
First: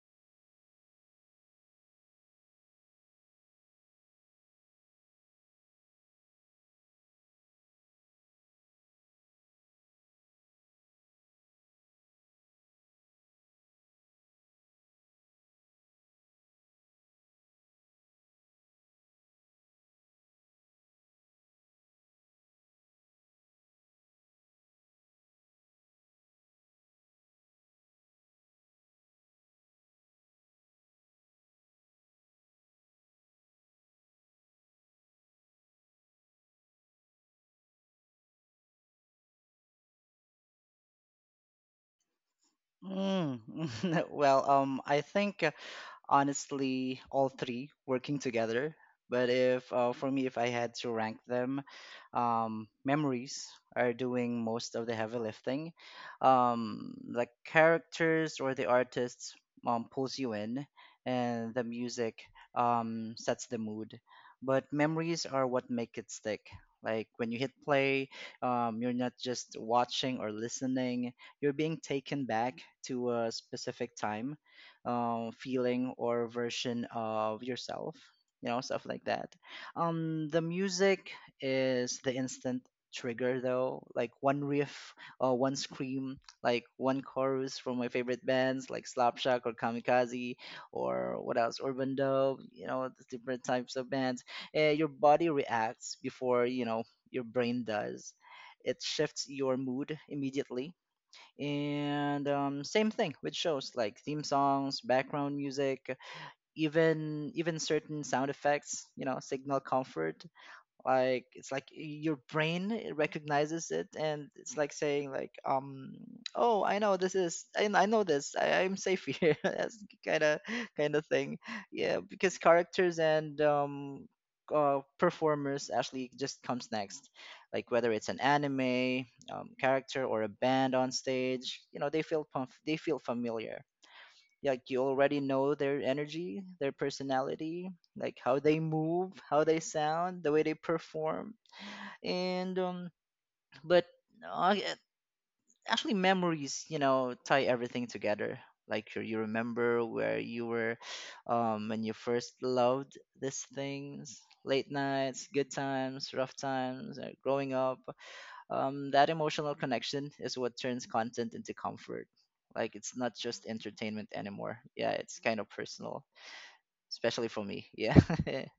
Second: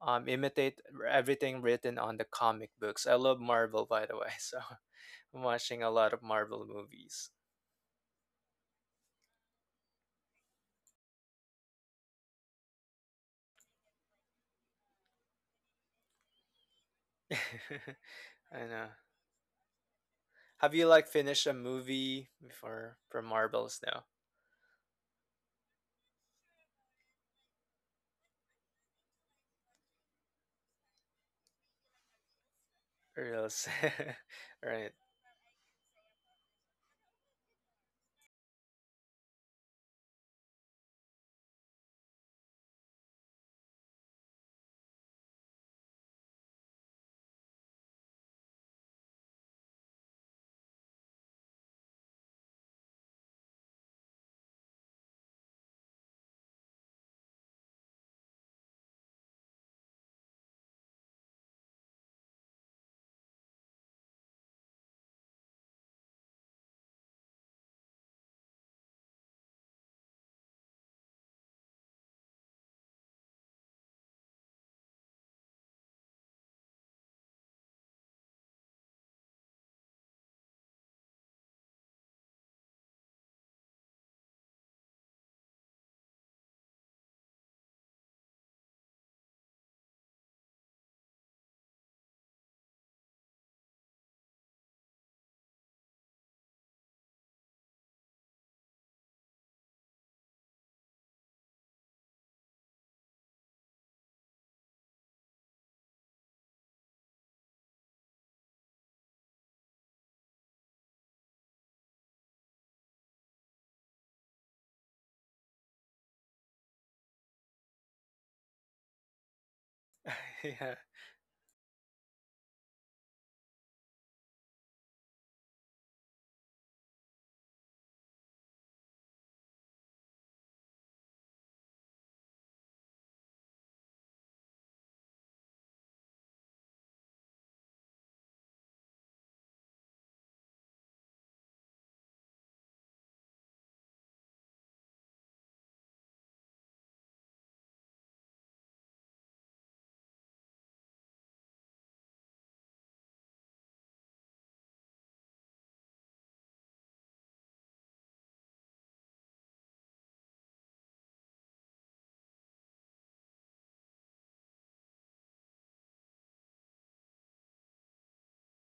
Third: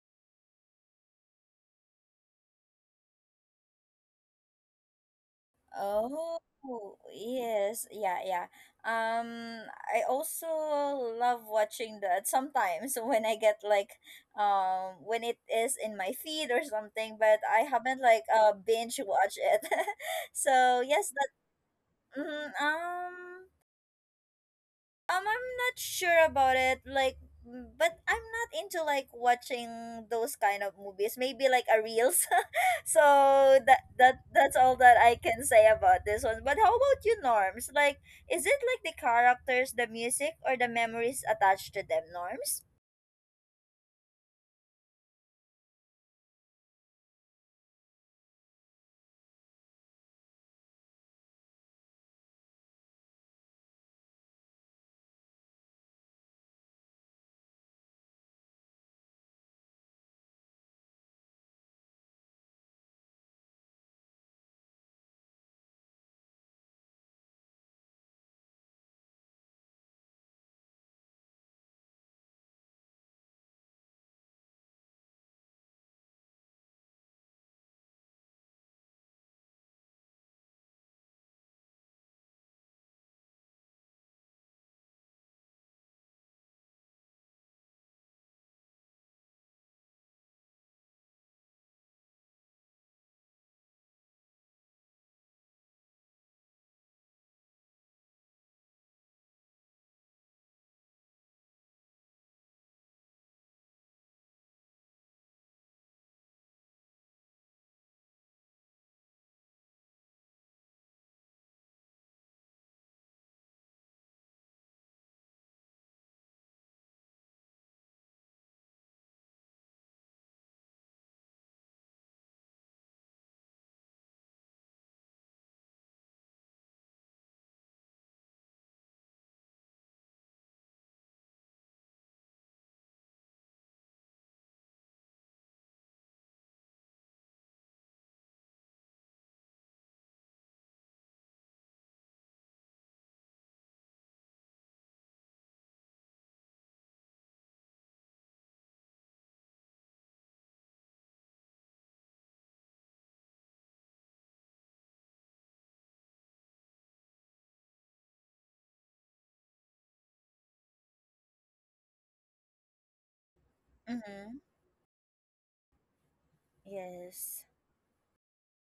B: imitate everything written on the comic books. I love Marvel, by the way, so I'm watching a lot of Marvel
A: Oh,
B: movies.
A: yes. Yeah, yeah. Um, I also love watching that sometimes, when I get like when it is in my feed or something, but I haven't like
B: I know.
A: binge watch it.
B: Have
A: So,
B: you like
A: yes, that
B: finished a movie
A: mm,
B: before from
A: um
B: Marvels now?
A: I'm not sure about it. Like, but I'm not into like watching those kind of movies. Maybe like a reels. So
B: Or else?
A: that that that's all
B: Right?
A: that I can say about this one. But how about you, Norms? Like, is it like the characters, the music, or the memories attached to them, Norms?
C: Mm. Well, I think honestly all three working together, but if for me, if I had to rank them, memories are doing most of the heavy lifting. Um, the characters or the artists pulls you in, and the music sets the mood, but memories are what make it stick. Like when you hit play, you're not just watching or listening, you're being taken back to a specific time, feeling or version of yourself, you know, stuff like that. The music is the instant trigger though. Like one riff or one scream, like one chorus from my favorite bands like Slapshot or Kamikaze, or what else, Urban Dove, you know, the different types of bands, your body reacts before you know your brain does. It shifts your mood immediately. And same thing with shows like theme songs, background music, even certain sound effects, you know, signal comfort. Like it's like your brain, it recognizes it and it's like saying like um, oh, I know this. I'm safe here. That's kind of
B: Yeah.
C: kind of thing. Yeah, because characters and performers actually just comes next. Like whether it's an anime character or a band on stage, you know, they feel they feel familiar. Like you already know their energy, their personality, like how they move, how they sound, the way they perform, and but uh, actually memories, you know, tie everything together. Like you remember where you were when you first loved these things, late nights, good times, rough times, growing up. That emotional connection is what turns content into comfort. Like it's not just entertainment
A: Mm-hmm.
C: anymore, yeah, it's kind of personal, especially for
A: Yes.
C: me. Yeah,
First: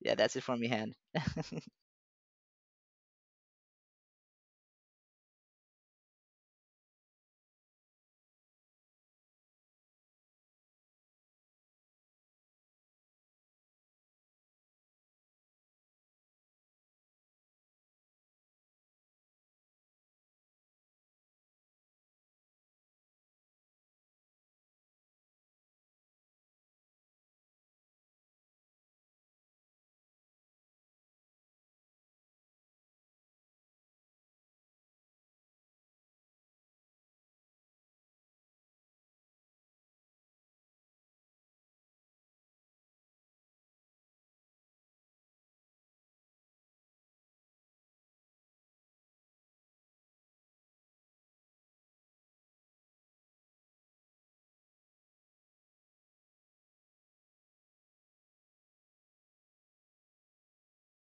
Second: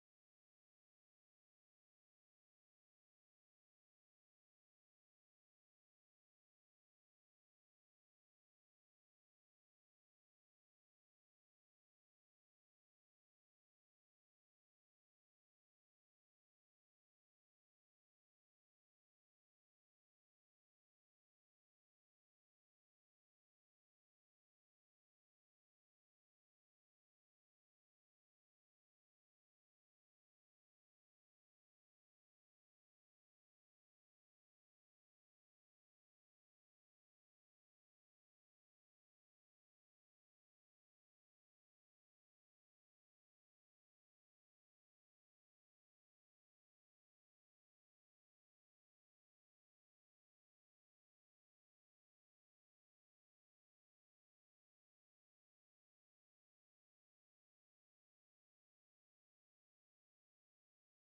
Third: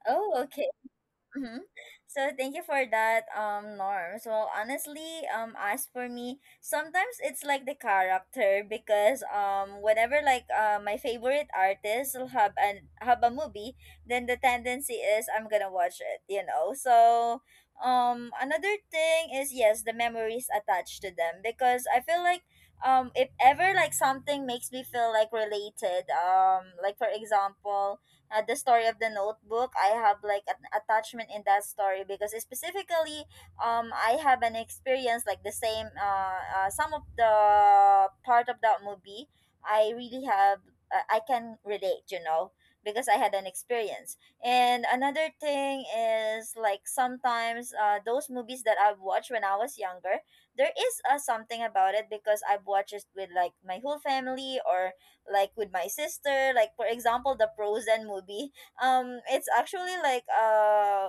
C: yeah,
A: Oh,
C: that's it for
A: okay.
C: me, Han.
A: Mm-hmm. So thank you for that, Norm. So honestly, as for me, sometimes it's like the character because whenever like my favorite artist will have an have a movie, then the tendency is I'm gonna watch it. You know. So another thing is yes, the memories attached to them because I feel like if ever like something makes me feel like related, like for example, the story of The Notebook. I have like an attachment in that story because specifically, I have an experience like the same, some of the part of that movie, I really have, I can relate, you know, because I had an experience. And another thing is like sometimes those movies that I've watched when I was younger, there is something about it because I've watched it with like my whole family, or like with my sister, like for example the Frozen movie. It's actually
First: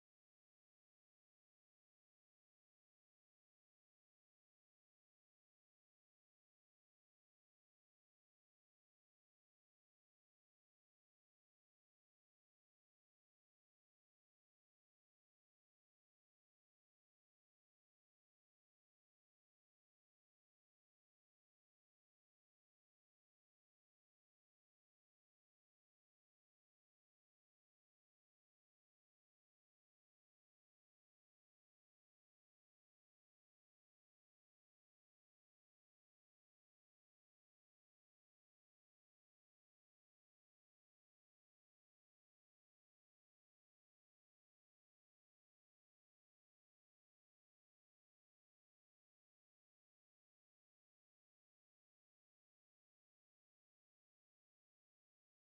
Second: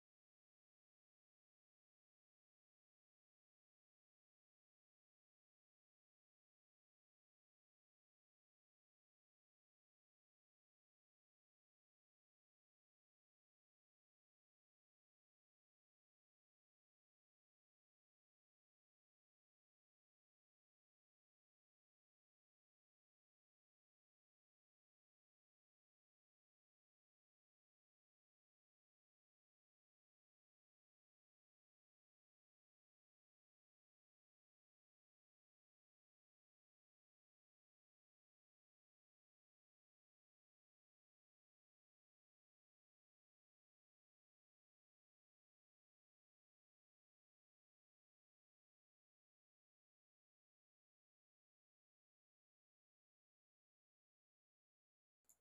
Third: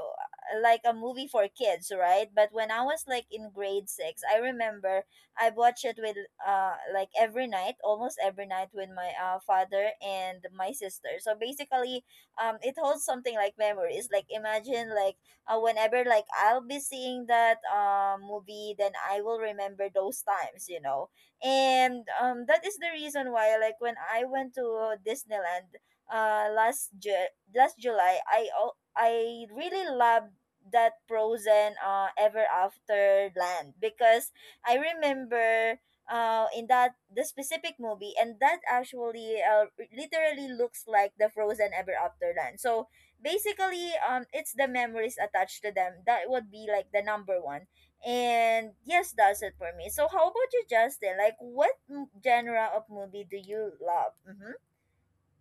A: like a movie for kids, right? But when I was like in grade six, I remember I watched it with like every night, almost every night, with my father and my sister. So basically, it holds something like memories. Like imagine, like whenever like I'll be seeing that movie, then I will remember those times, you know. And that is the reason why, like when I went to Disneyland last last July, I really loved that Frozen Ever After land, because I remember in that the specific movie, and that actually literally looks like the Frozen Ever After land. So basically, it's the memories attached to them that would be like the number one. And yes, that's it for me. So how about you, Justin? Like, what genre of movie do you love? Mm-hmm.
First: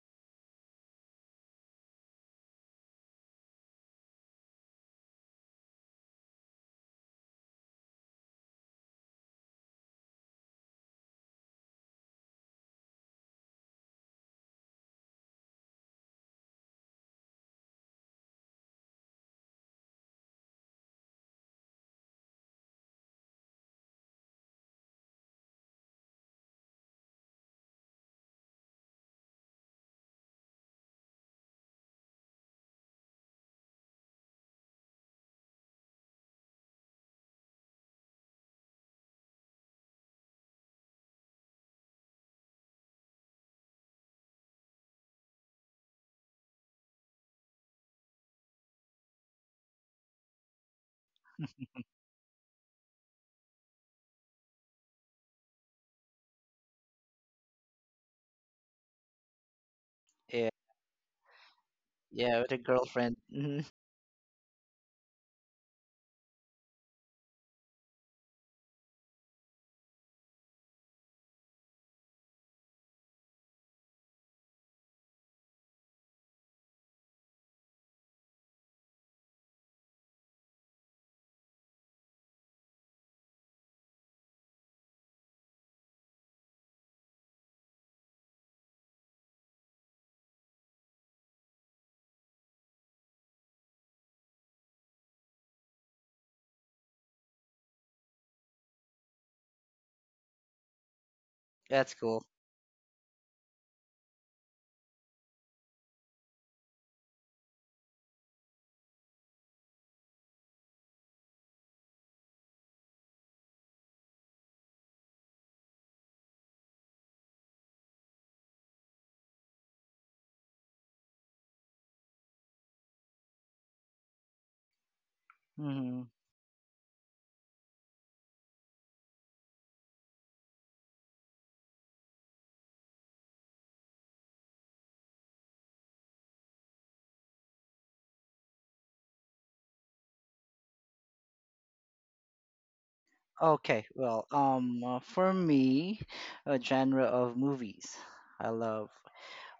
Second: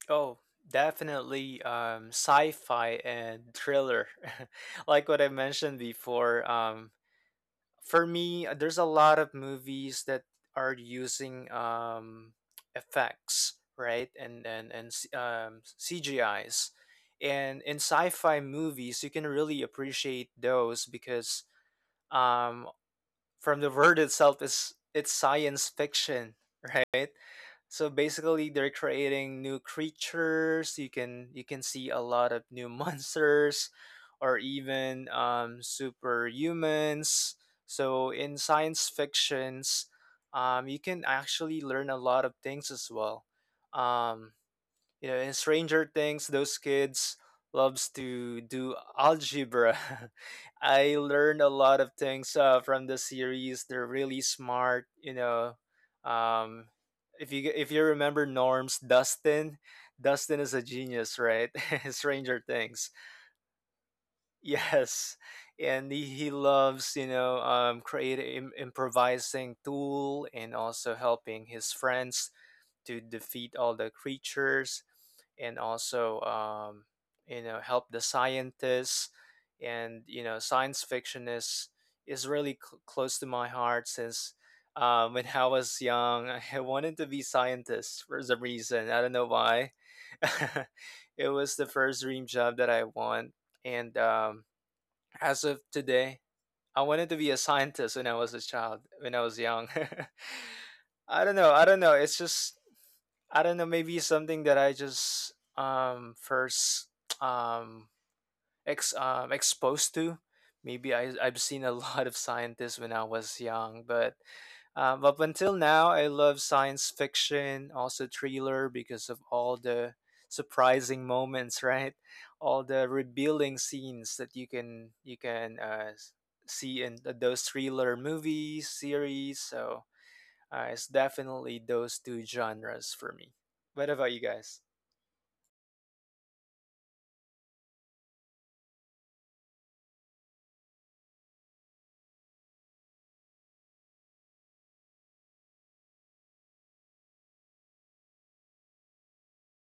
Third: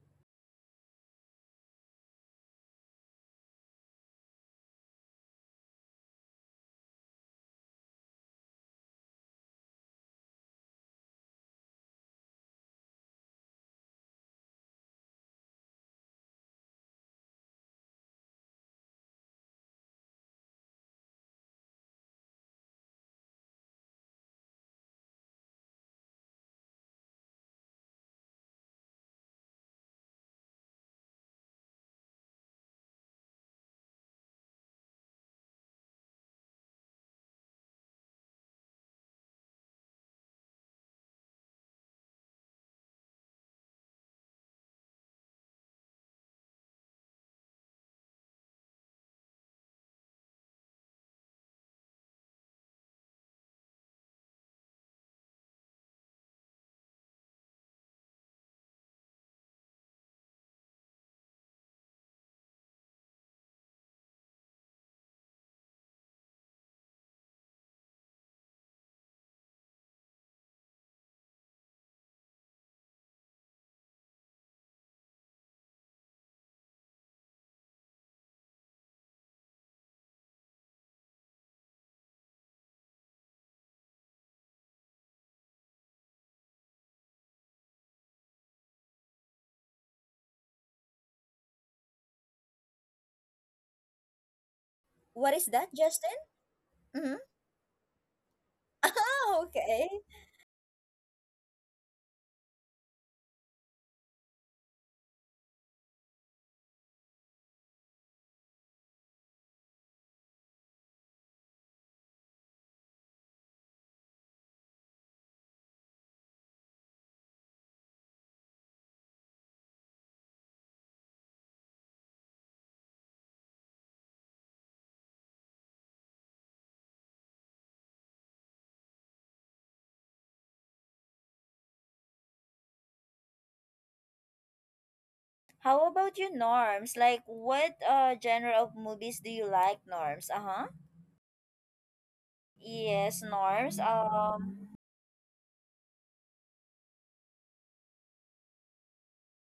B: Oh, definitely. Sci-fi and thriller, like what I mentioned before. For me, there's a lot of movies that are using effects, right, CGIs, and in sci-fi movies, you can really appreciate those because um, from the word itself is it's science fiction, right? So basically they're creating new creatures. You can see a lot of new monsters or even superhumans. So in science fictions, you can actually learn a lot of things as well. Um you know, in Stranger Things, those kids loves to do algebra. I learned a lot of things from the series. They're really smart. You know, um, if you remember Norm's Dustin, Dustin is
C: Yeah,
B: a genius, right? Stranger
C: yeah, with a
B: Things,
C: girlfriend. Hmm.
B: yes, and he loves, you know, creating improvising tool and also helping his friends to defeat all the creatures, and also you know, help the scientists. And you know, science fiction is really close to my heart, since when I was young, I wanted to be scientist for some reason, I don't know why. It was the first dream job that I want, and
A: What
B: as
A: is
B: of
A: that, Justin?
B: today, I wanted to
A: Mm-hmm.
B: be a scientist when I was a child, when I was
A: Oh,
B: young.
A: okay.
B: I don't know,
C: That's
B: it's
C: cool.
B: just I don't know, maybe something that I just first um ex exposed to. Maybe I I've seen a lot of scientists when I was young, but up until now, I love science fiction, also thriller, because of all the surprising moments, right? All the revealing scenes that you can
C: Hmm.
B: see in those thriller movies series. So it's definitely those two genres for me. What about you guys?
A: How about you, Norms? Like, what genre of movies do you like, Norms? Uh huh. Yes, Norms.
C: For me, a genre of movies. I love.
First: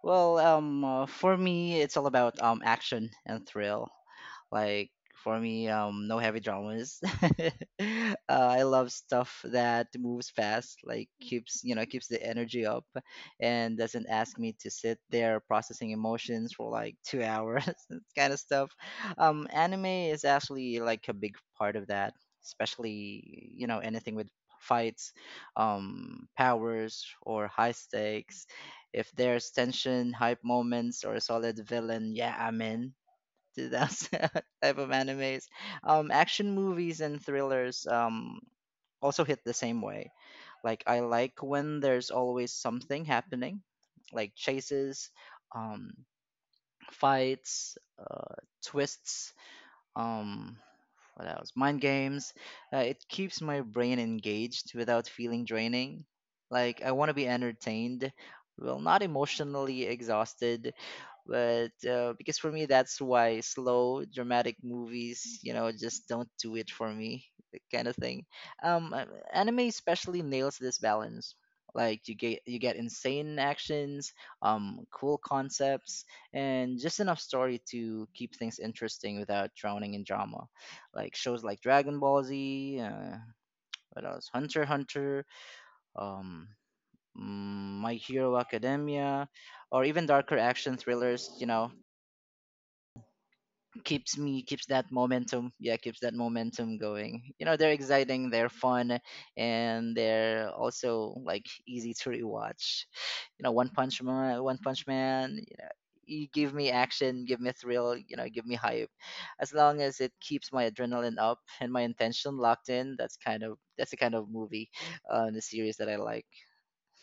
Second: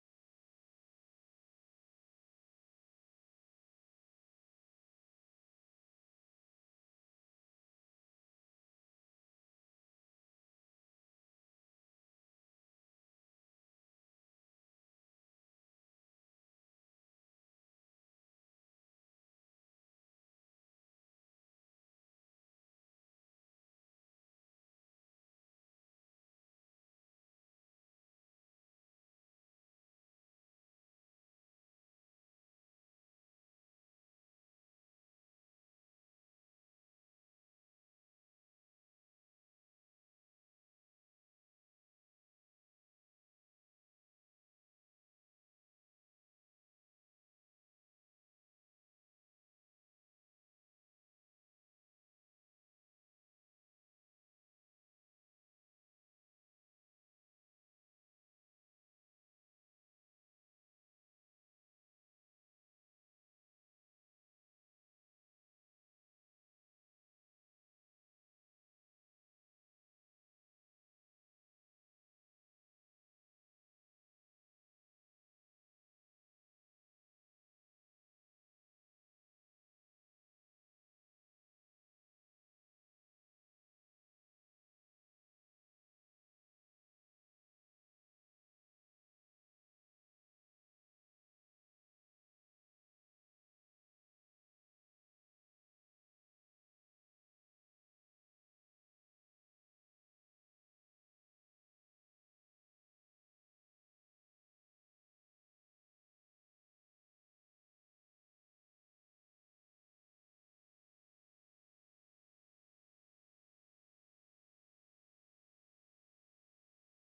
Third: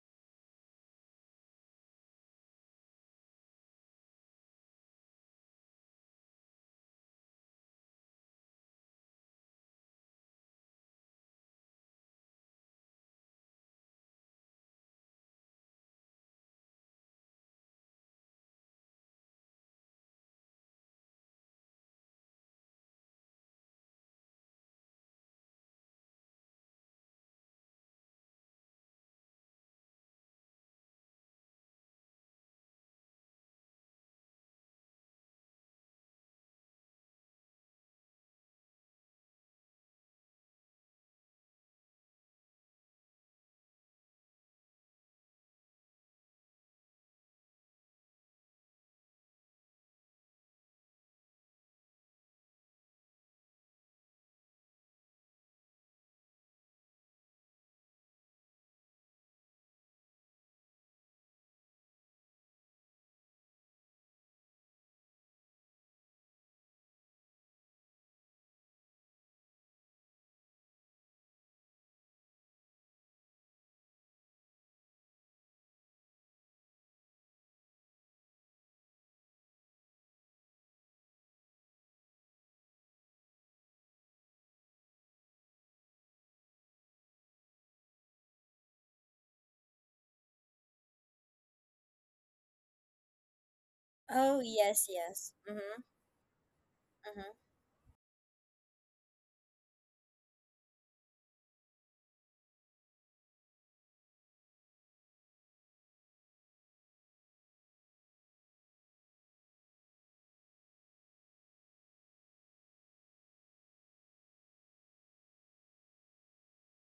C: For me, it's all about action and thrill. Like for me, no heavy dramas. uh, I love stuff that moves fast, like keeps you know keeps the energy up, and doesn't ask me to sit there processing emotions for like 2 hours. That kind of stuff. Anime is actually like a big part of that, especially you know anything with fights, powers or high stakes. If there's tension, hype moments, or a solid villain, yeah, I'm in to those type of animes. Action movies and thrillers also hit the same way. Like I like when there's always something happening, like chases, um, fights, twists. Um, what else? Mind games. It keeps my brain engaged without feeling draining. Like, I want to be entertained. Well, not emotionally exhausted, but because for me, that's why slow, dramatic movies, you know, just don't do it for me, that kind of thing. Um, uh, Anime especially nails this balance. Like you get insane actions, cool concepts, and just enough story to keep things interesting without drowning in drama, like shows like Dragon Ball Z, what else? Hunter x Hunter, um, mm, My Hero Academia, or even darker action thrillers. You know, keeps me
A: Oh,
C: keeps that
A: yes, yes.
C: momentum, yeah,
A: Mm-hmm,
C: keeps that momentum going, you
A: mm-hmm.
C: know, they're exciting, they're fun, and they're also like easy to rewatch. You know, one punch man, you know, you give me action, give me thrill, you know, give me hype. As long as it keeps my adrenaline up and my intention locked in, that's kind of that's the kind of movie, the series that I like.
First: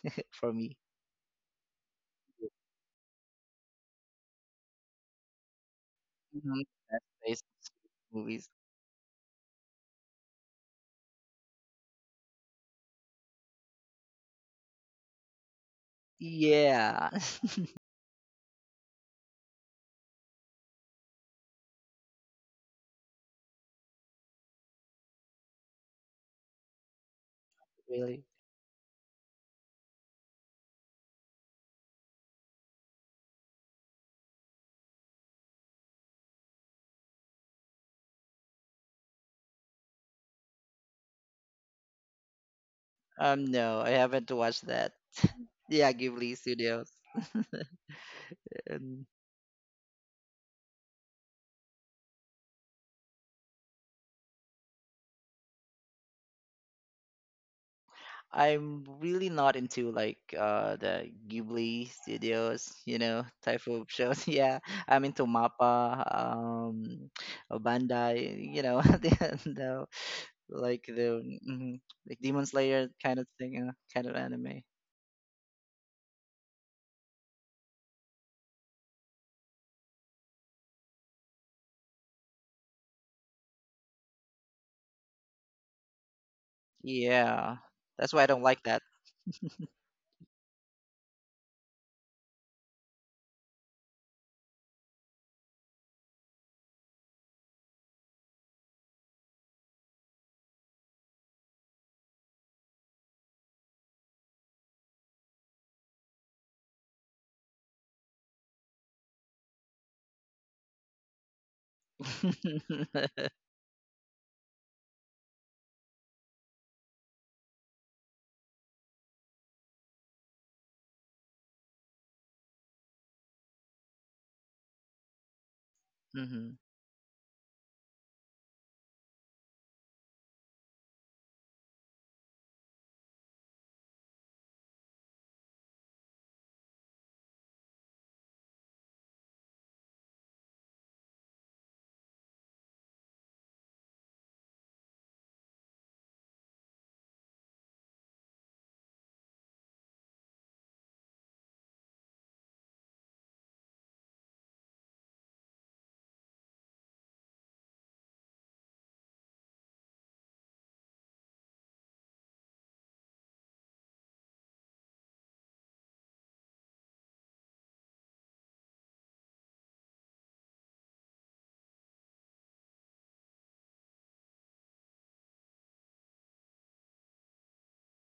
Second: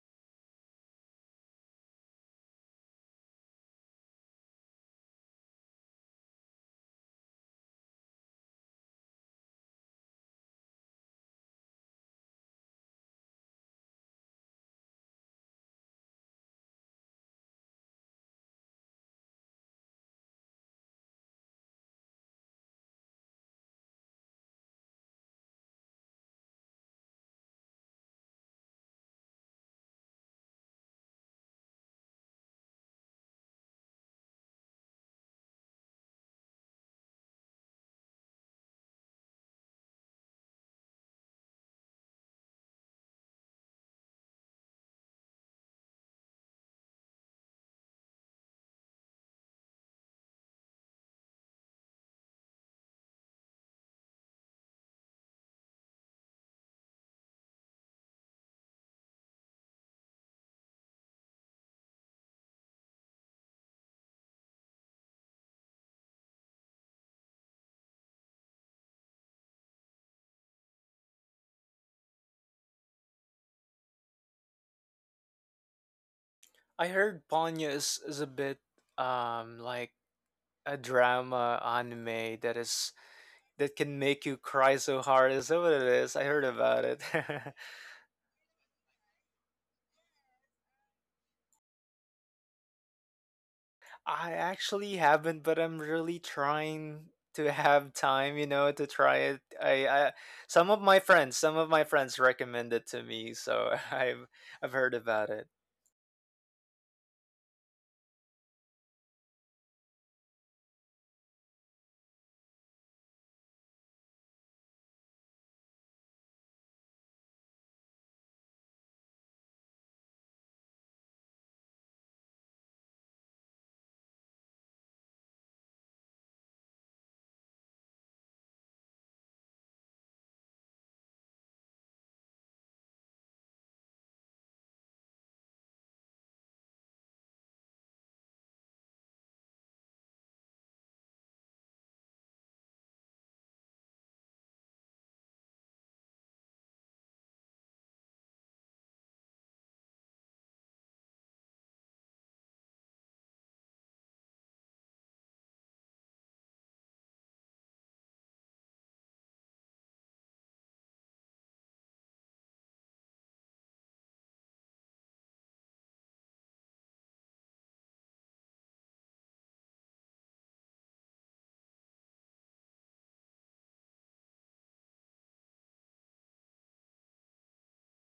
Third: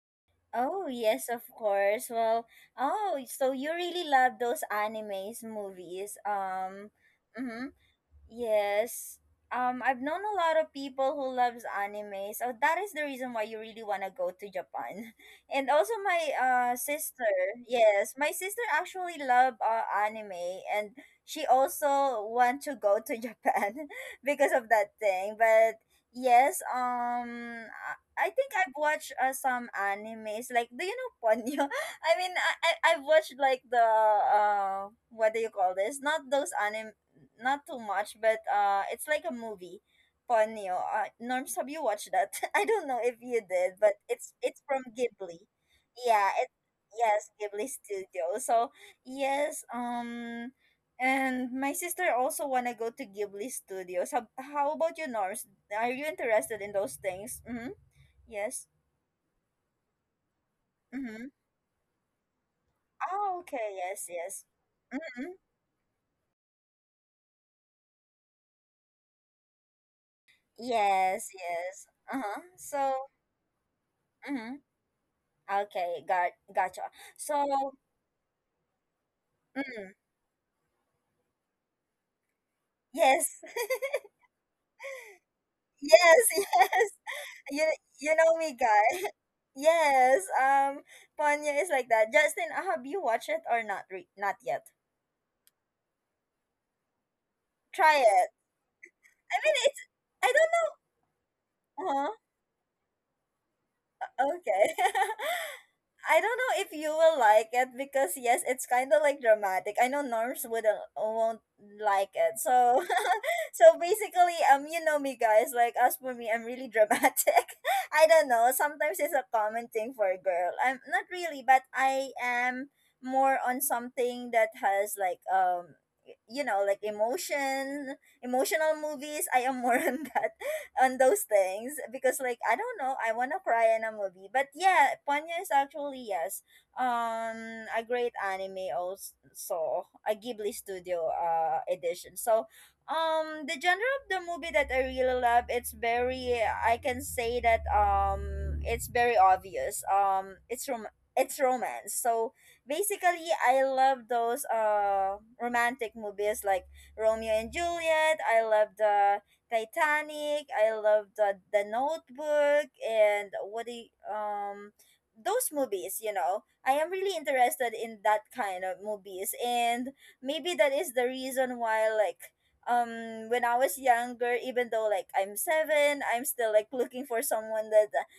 C: For me.
A: Oh yes, of course. Well, oh, so you really love those animes movies.
C: Mhm. That's based
A: Mhm.
C: on movies.
A: Yes. I've known a lot of people who loves anime, so that is the reason why you really want to go to Japan. And also my
C: Yeah.
A: sister, yes, my sister actually love anime, and she also want to go to Japan because of that thing. But yes,
C: Really?
A: I think I've watched some animes. Like, do you know Ponyo? I mean, I've watched like the what do you call this? Not those anime, not too much, but it's like a movie, Ponyo. Norms, have you watched that? I don't know if you did,
C: No,
A: but
C: I
A: it's
C: haven't
A: it's
C: watched
A: from
C: that.
A: Ghibli.
C: Yeah,
A: Yeah,
C: Ghibli
A: it
C: Studios.
A: Yes, Ghibli Studio. So
C: And
A: yes, and my sister also wanna go to Ghibli Studios. How about you, Norms? Are you interested in those things? Mm-hmm. Yes.
C: I'm really not into the
A: Mm-hmm.
C: Ghibli Studios, you know,
A: Oh,
C: type
A: okay.
C: of
A: Yes.
C: shows.
A: Yes.
C: Yeah, I'm into
A: Mm-hmm.
C: MAPPA, Bandai, you know, the like the
A: Yes,
C: mhm,
A: yes.
C: like
A: Uh-huh.
C: Demon Slayer
A: So,
C: kind of thing, kind of
A: mm-hmm.
C: anime.
A: Okay, gotcha.
B: I heard
A: So,
B: Ponyo is a bit
A: mm,
B: like a drama anime that is
A: yes.
B: that can make you cry so hard. Is that what it is?
A: Yes,
B: I heard about
A: yes.
B: it.
C: Yeah,
A: You
C: that's
A: you
C: why I
A: know
C: don't
A: me,
C: like that.
A: guy. Yes. Ponyo is like that. Justin, have you watched it or not?
B: I
A: Not yet.
B: actually haven't, but I'm really trying to have
A: Try it.
B: time, you know, to try
A: I
B: it.
A: mean, it's.
B: I
A: I don't
B: Some of my friends,
A: know.
B: recommend it to me, so
A: Uh-huh. Okay.
B: I've heard about it.
A: I don't know if you will like it because yes, it's kind of like dramatic. I know Norms wouldn't won't like it. So so basically, you know me guys. Like as for me, I'm really dramatic. I don't know. Sometimes it's a common thing for a girl. I'm not really, but I am more on something that has like you
C: Hmm.
A: know, like emotional movies. I am more on that, on those things, because like I don't know, I wanna cry in a movie. But yeah, Ponyo is actually yes. A great anime also. A Ghibli studio edition. So the genre of the movie that I really love, it's very, I can say that it's very obvious. It's romance. So basically I love those romantic movies like Romeo and Juliet. I love the Titanic. I loved The Notebook, and um those movies, you know. I am really interested in that kind of movies, and maybe that is the reason why, like when I was younger, even though like I'm 7, I'm still like looking for someone that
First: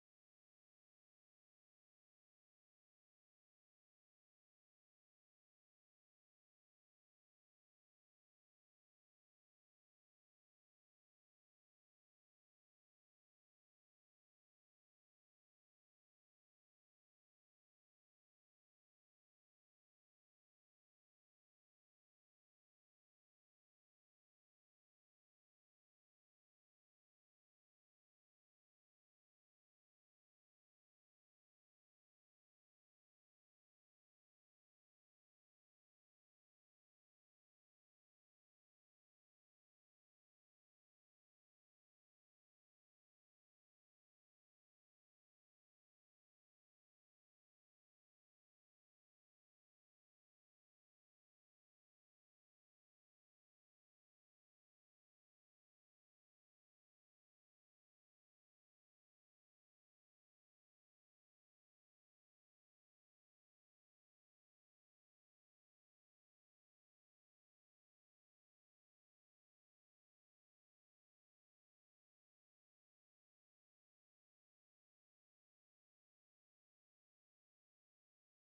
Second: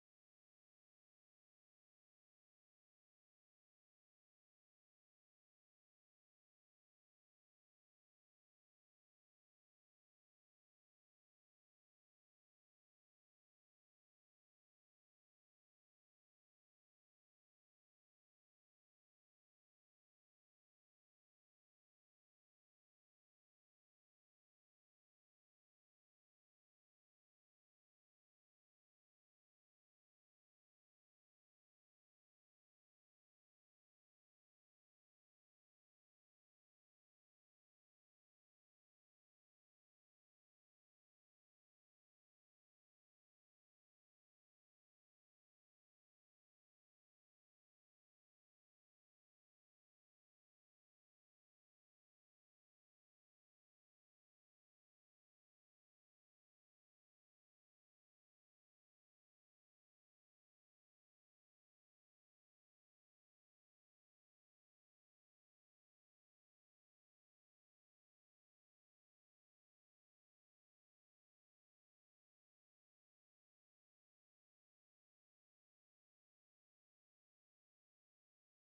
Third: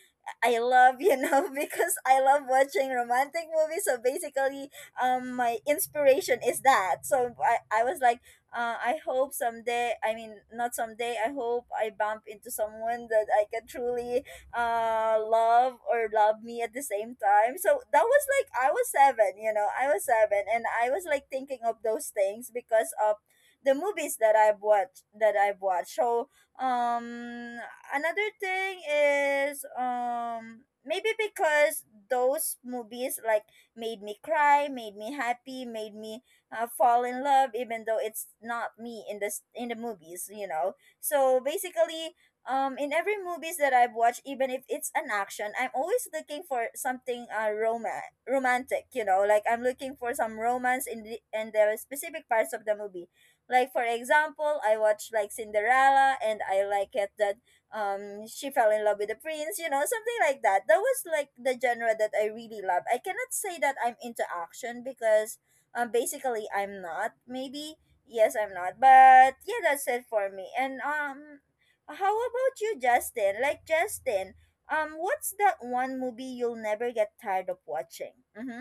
A: I love, you know, because I love watching romantic movies. So basically, my inspiration is that. So I was like, I hope someday, I mean, not someday, I hope I bump into someone that I can truly love or love me at the same time. So that was like, I was seven, you know, I was seven. And I was like thinking of those things because of the movies that I've watched, that I've watched. So, um, another thing is, maybe because those movies like made me cry, made me happy, made me fall in love even though it's not me in this, in the movies, you know. So basically, in every movies that I've watched, even if it's an action, I'm always looking for something romantic, you know. Like I'm looking for some romance in the, in the specific parts of the movie. Like for example, I watched like Cinderella, and I like it that she fell in love with the prince, you know, something like that. That was like the genre that I really love. I cannot say that I'm into action, because basically, I'm not. Maybe yes, I'm not. But yeah, that's it for me. And how about you, Justin? Like Justin, what's that one movie you'll never get tired of watching? Mm-hmm.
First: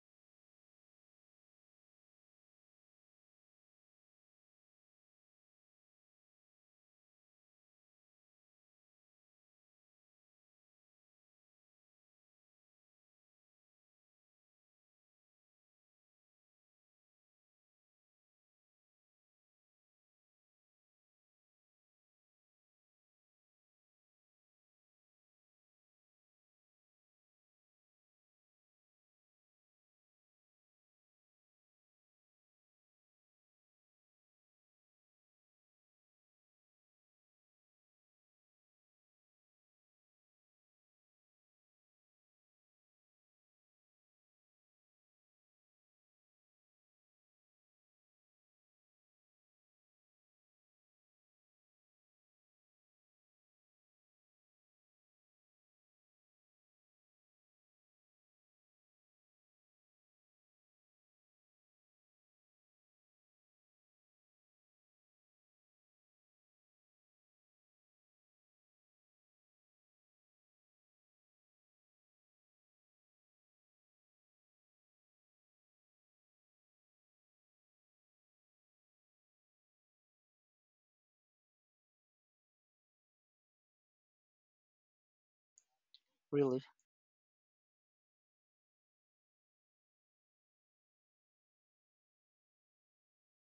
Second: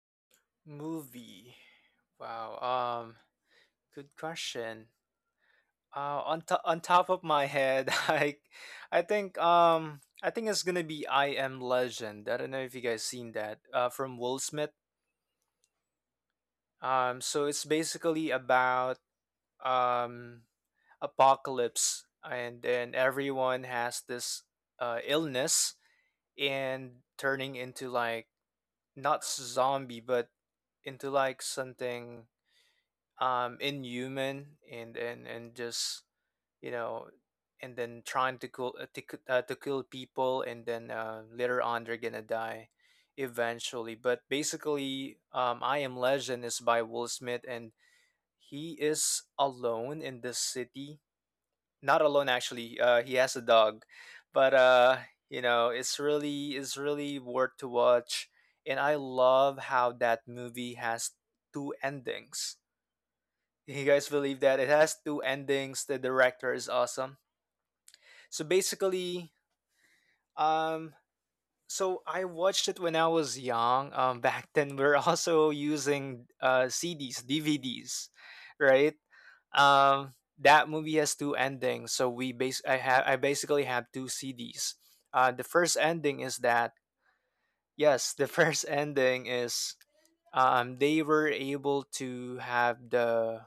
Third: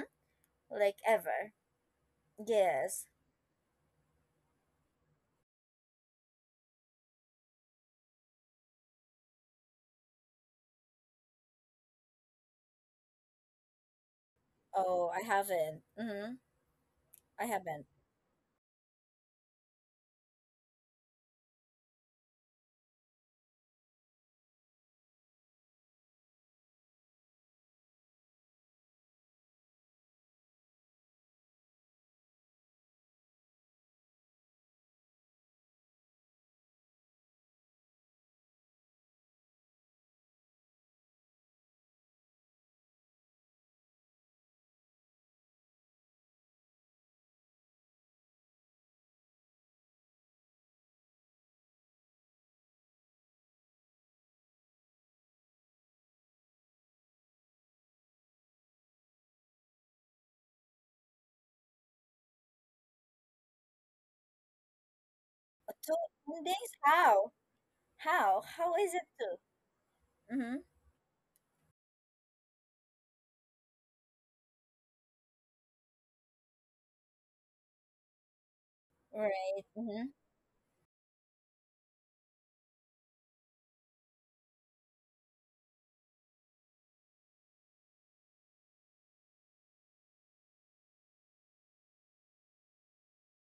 A: Like
B: Movie.
A: ever?
B: Wow.
A: Yes.
B: um, Good question. On top of my head, I think it's gonna be I Am Legend. I don't know if you guys seen that from Will Smith.
A: Oh, I haven't. Mm-hmm.
B: Um,
A: I
B: so it's
A: haven't.
B: basically about um apocalypse, and then everyone has this illness and turning into like not zombie, but into like something inhuman and just you know and then trying to kill to kill people and then later on they're gonna die eventually. But basically, I Am Legend is by Will Smith, and he is alone in this city. Not alone actually, he has a dog. But it's really worth to watch, and I love how that movie has two endings. You guys believe that it has two endings?
A: Two
B: The
A: two
B: director is awesome.
A: How? How?
B: So
A: How is it
B: basically,
A: two? Mm-hmm.
B: um, so I watched it when I was young. Back then we are also using CDs, DVDs, right?
A: Right. Mm-hmm.
B: Um, that movie has two endings, so we base I have I basically have two CDs. The first ending is
C: Really?
B: that... Yes, the first ending is, they were able to have the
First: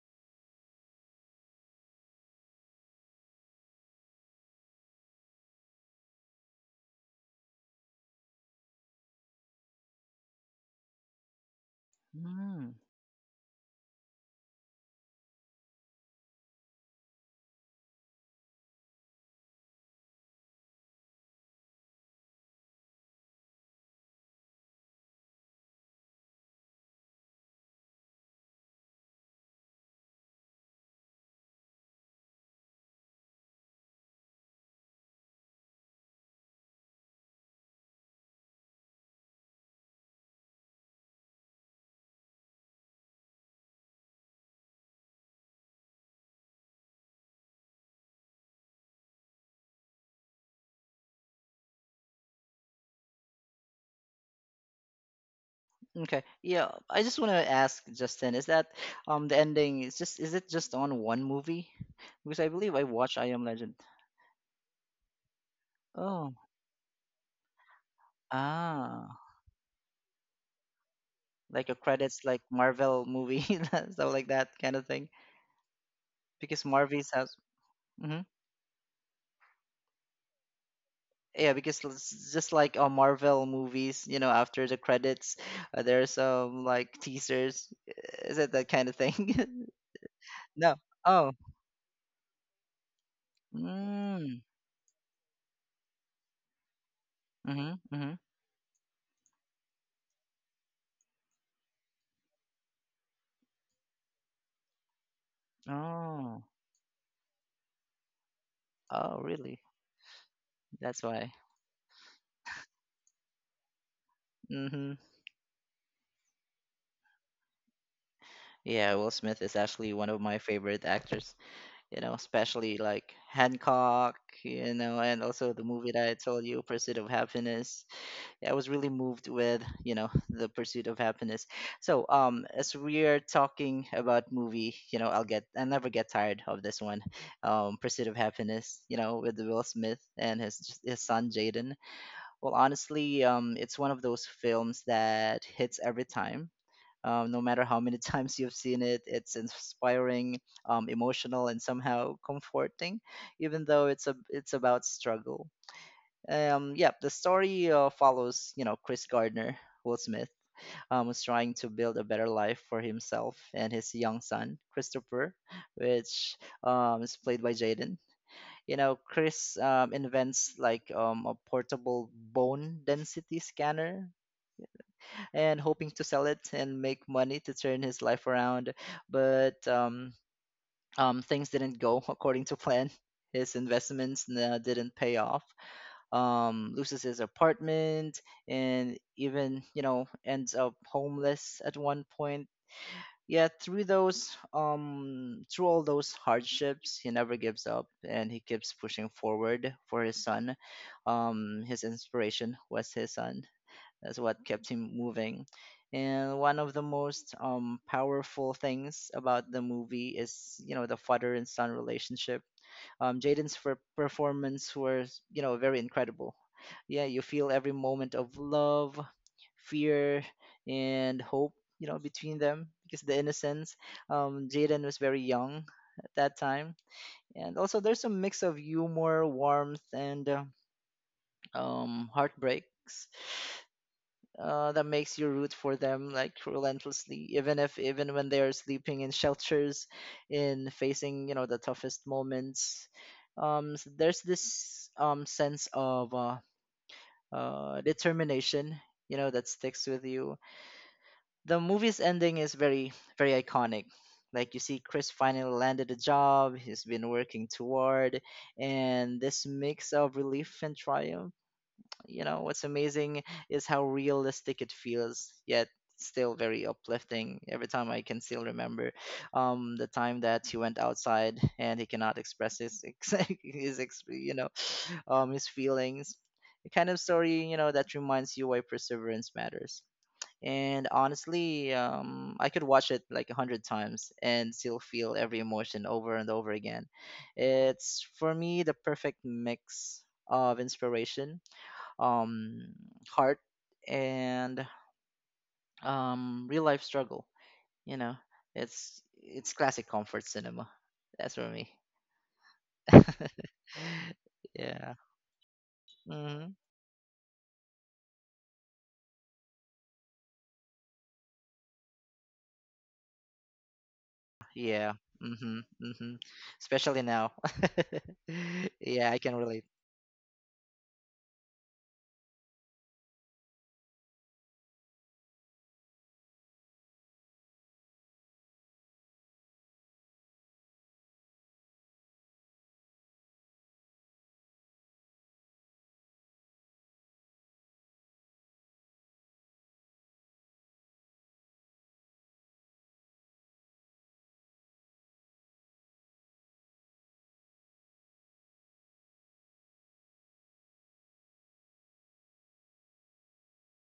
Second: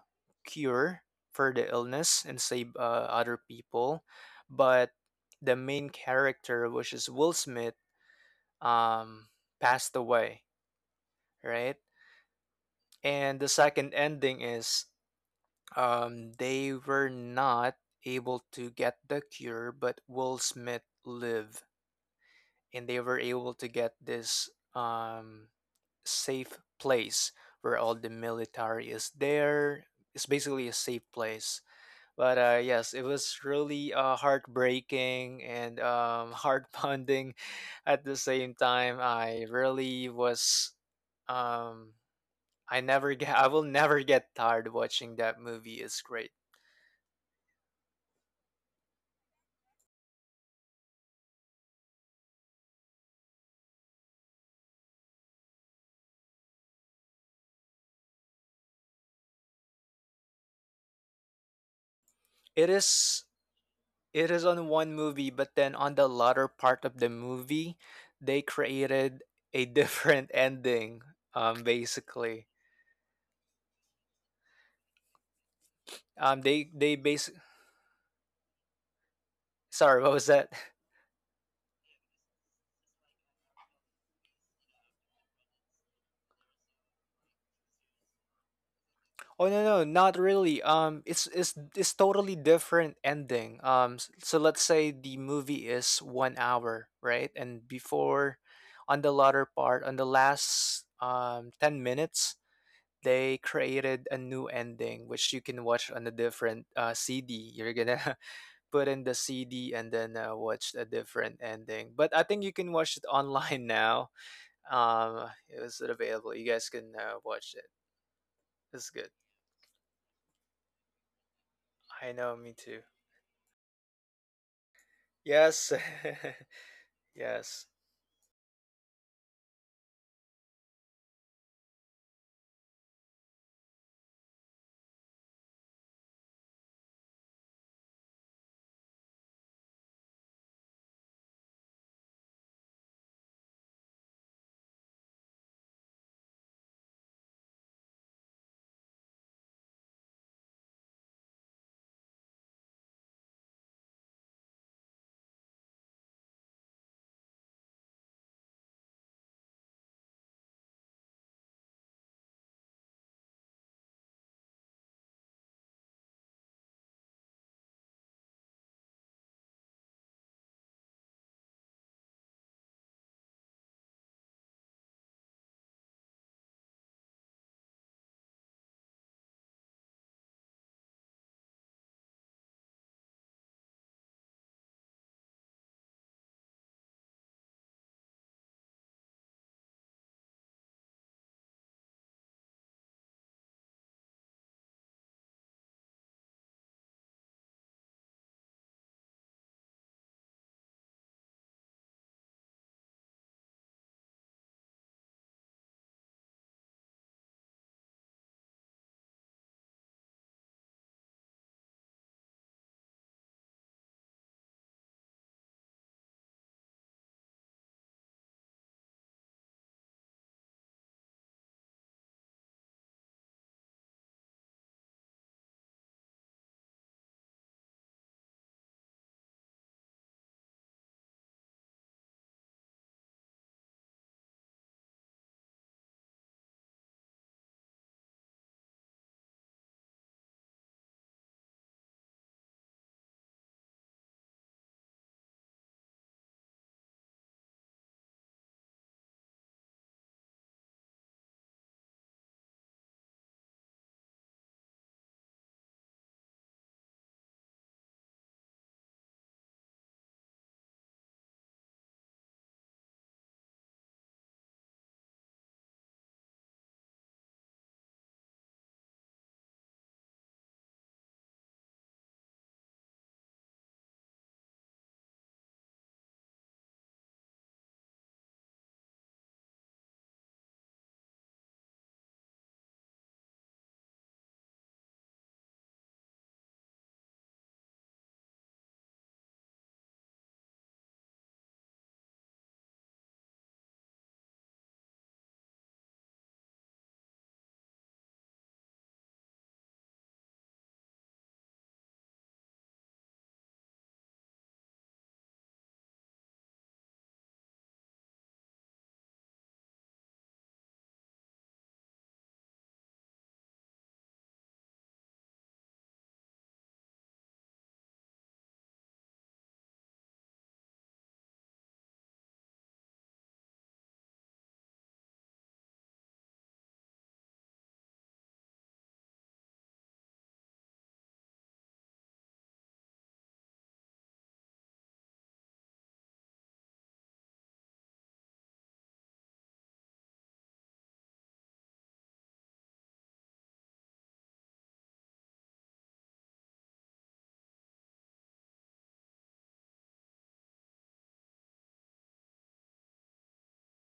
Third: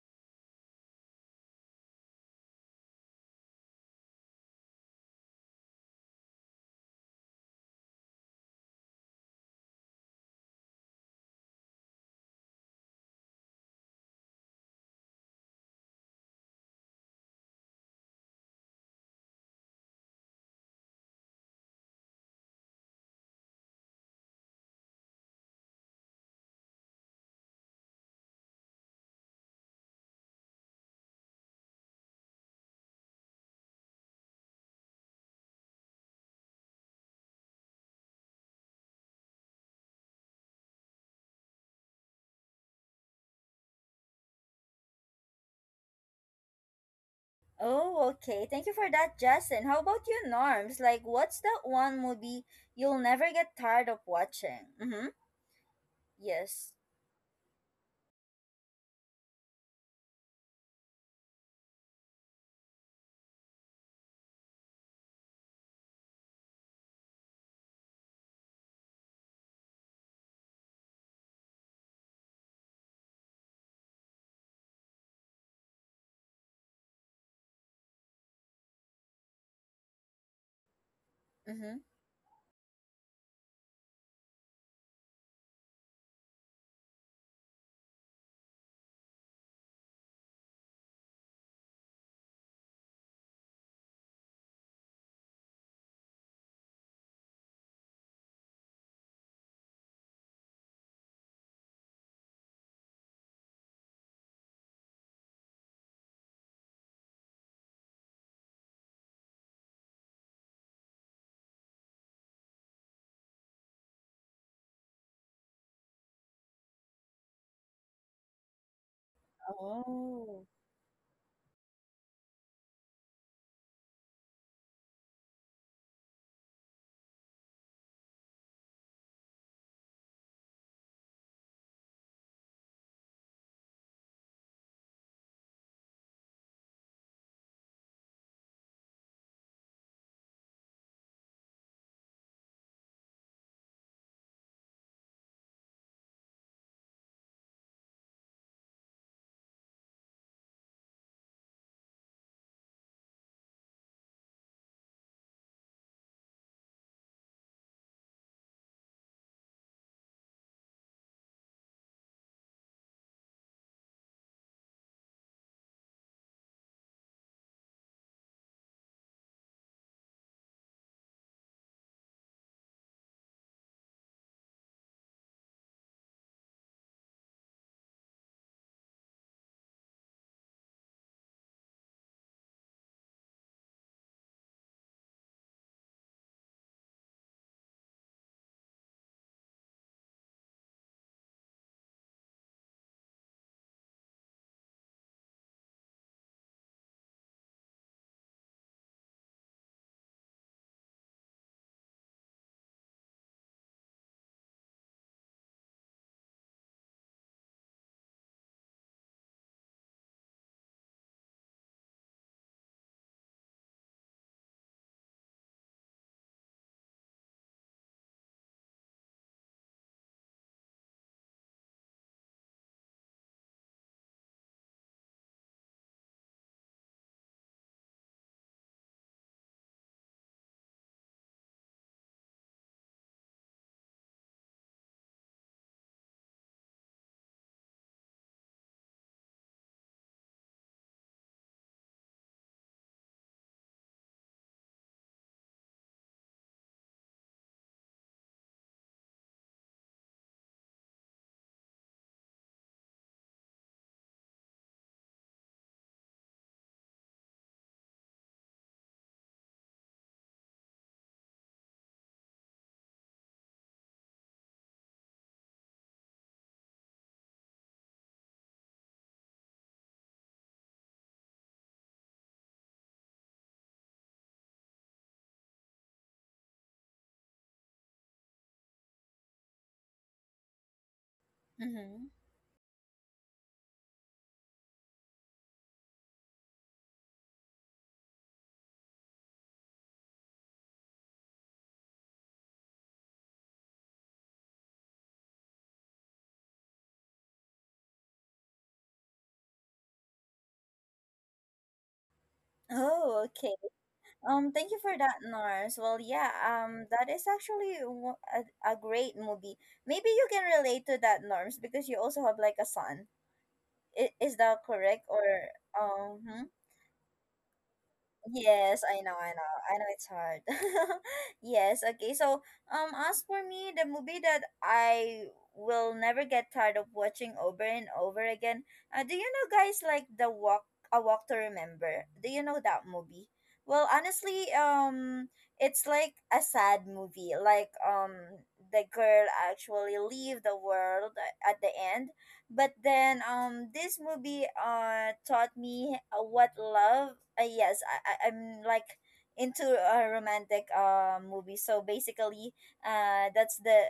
B: cure for the illness and save other people. But the main character, which is Will Smith, um, passed away, right?
C: Hmm.
B: And the second ending is, they were not able to get the cure, but Will Smith lived. And they were able to get this, um, safe place where all the military is there. It's basically a safe place. But yes, it was really heartbreaking and, heart pounding at the same time. I really was. Um, I never get. I will never get tired watching that movie. It's great.
A: Oh, okay. Thank you for that, Justin. How about you, Norms? Like, what's that one movie you'll never get tired of watching? Mm-hmm.
C: Okay. Yeah,
A: Yes.
C: I just want to ask Justin, is that the ending is, just is it just on one movie? Because I
B: It
C: believe I watched
B: is.
C: I Am Legend.
B: It is on one movie, but then on the
C: Oh,
B: latter part of the movie, they
C: ah,
B: created a different ending.
C: like a credits like
B: Basically
C: Marvel movie, stuff like that kind of thing. Because
B: They
C: Marvel's
B: base.
C: has, hmm,
B: Sorry, what was that?
C: yeah, because
A: Mm-hmm.
C: it's just like Marvel movies, you know, after the credits, there's like teasers. Is it that kind of thing?
B: Oh no no, not really.
C: No.
B: It's
C: Oh.
B: it's it's totally different ending. So
C: Mm.
B: let's say the movie is one hour, right? And
C: Mm-hmm. Mm-hmm.
B: before, on the latter part, on the last 10 minutes, they created a new ending which you can watch on a
C: Oh.
B: different CD. You're gonna put in the
C: Oh,
B: CD
C: really?
B: and then watch a
C: That's why.
B: different ending. But I think you can watch it online now.
C: Hmm.
B: It was available, you guys can watch it. This is
C: Yeah,
B: good.
C: Will Smith is actually one of my
A: Oh.
C: favorite actors, you
B: I
C: know,
B: know, me
C: especially
B: too.
C: like Hancock, you know, and also the
B: Yes.
C: movie that I told you, Pursuit of
B: Yes.
C: Happiness. Yeah, I was really moved with, you know, the Pursuit of Happiness. So, as we are talking about movie, you know, I'll never get tired of this one, Pursuit of Happiness, you know, with Will Smith and his son Jaden. Well, honestly, it's one of those films that hits every time. No matter how many times you've seen it, it's inspiring, emotional, and somehow comforting, even though it's about struggle. Yeah, the story follows, you know, Chris Gardner, Will Smith, was trying to build a better life for himself and his young son Christopher, which is played by Jaden. You know, Chris invents like a portable bone density scanner and hoping to sell it and make money to turn his life around. But things didn't go according to plan. His investments didn't pay off. Loses his apartment and even you know ends up homeless at one point. Yet through those through all those hardships, he never gives up and he keeps pushing forward for his son. His inspiration was his son. That's what kept him moving. And one of the most powerful things about the movie is, you know, the father and son relationship. Jaden's performance was, you know, very incredible. Yeah, you feel every moment of love, fear, and hope, you know, between them because the innocence. Jaden was very young at that time, and also there's a mix of humor, warmth, and heartbreaks that makes you root for them like relentlessly, even if even when they are sleeping in shelters, in facing you know the toughest moments. There's this sense of determination, you know, that sticks with you. The movie's ending is very iconic. Like you see, Chris finally landed a job he's been working toward, and this mix of relief and triumph. You know, what's amazing is how realistic it feels, yet still very uplifting. Every time I can still remember the time that he went outside and he cannot express his, ex- his ex- you know, his feelings. The kind of story, you know, that reminds you why perseverance matters. And honestly,
A: Mm-hmm.
C: I could watch it like 100 times and still feel every emotion over and over again. It's for me the perfect mix of inspiration, um, heart, and real life struggle. You know, it's classic comfort cinema. That's for me.
A: Oh, okay. Thank you
C: Yeah.
A: for that, Norms. Well, yeah,
C: Hmm.
A: that is actually a great movie. Maybe you can relate to that, Norms, because you also have like a son. Is that
C: Yeah.
A: correct? Or,
C: Hmm. Hmm.
A: hmm?
C: Especially now.
A: Yes, I
C: Yeah, I
A: know, I
C: can
A: know.
C: relate.
A: I know it's hard. Yes, okay. So, as for me, the movie that I will never get tired of watching over and over again. Do you know guys like the walk A Walk to Remember? Do you know that movie? Well, honestly, it's like a sad movie. Like, the girl actually leave the world at the end, but then this movie taught me what love yes, I I'm like into a romantic movie. So basically that's the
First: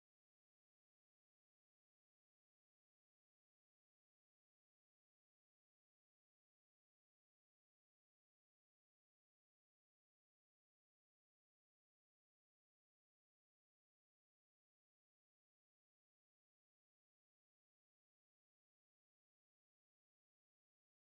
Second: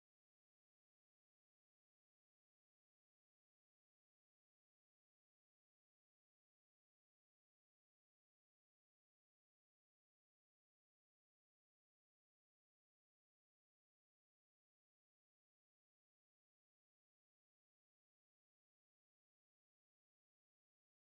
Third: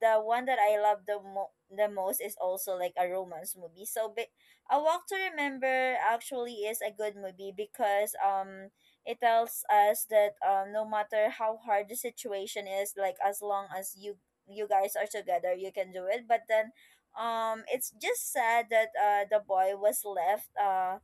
A: the one that I love the mo- the most is also like a romance movie. A Walk to Remember actually is a good movie because it tells us that no matter how hard the situation is, like as long as you guys are together, you can do it. But then it's just sad that the boy was left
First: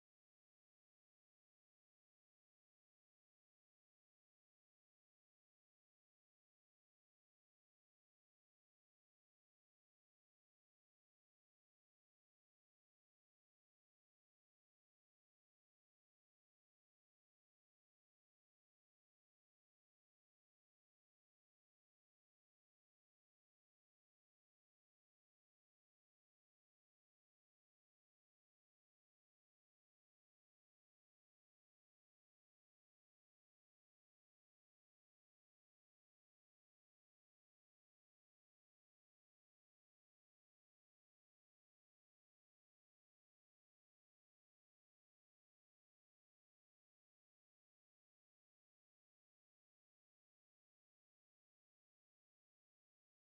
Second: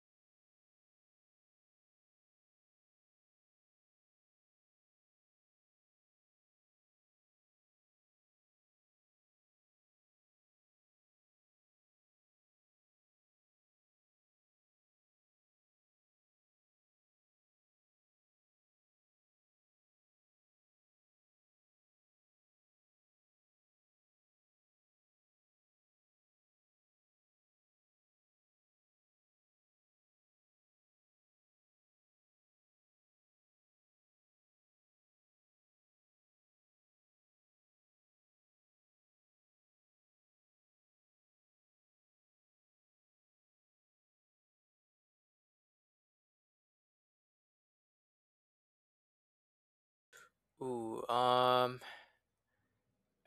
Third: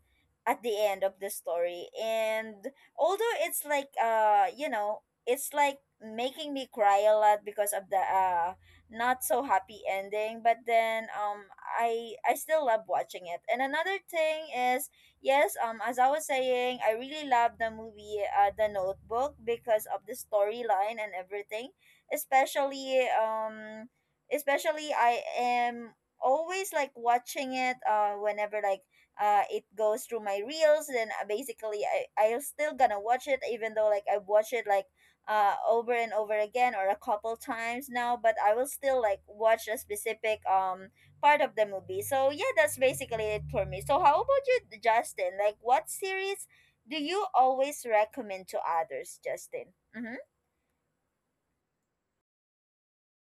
A: at the end of the story, and although it's like it's like making me cry a lot because of the not so happy ending, but then I still love watching it. And another thing is, yes, as I was saying, I really love the movie The Notebook because of the storyline and everything, especially I am always like watching it whenever like it goes through my reels. Then basically I'll still gonna watch it even though like I've watched it like over and over again or a couple times now, but I will still like watch a specific part of the movie. So yeah, that's basically it for me. So how about you, Justin? Like, what series do you always recommend to others, Justin? Mm-hmm.
B: Ooh,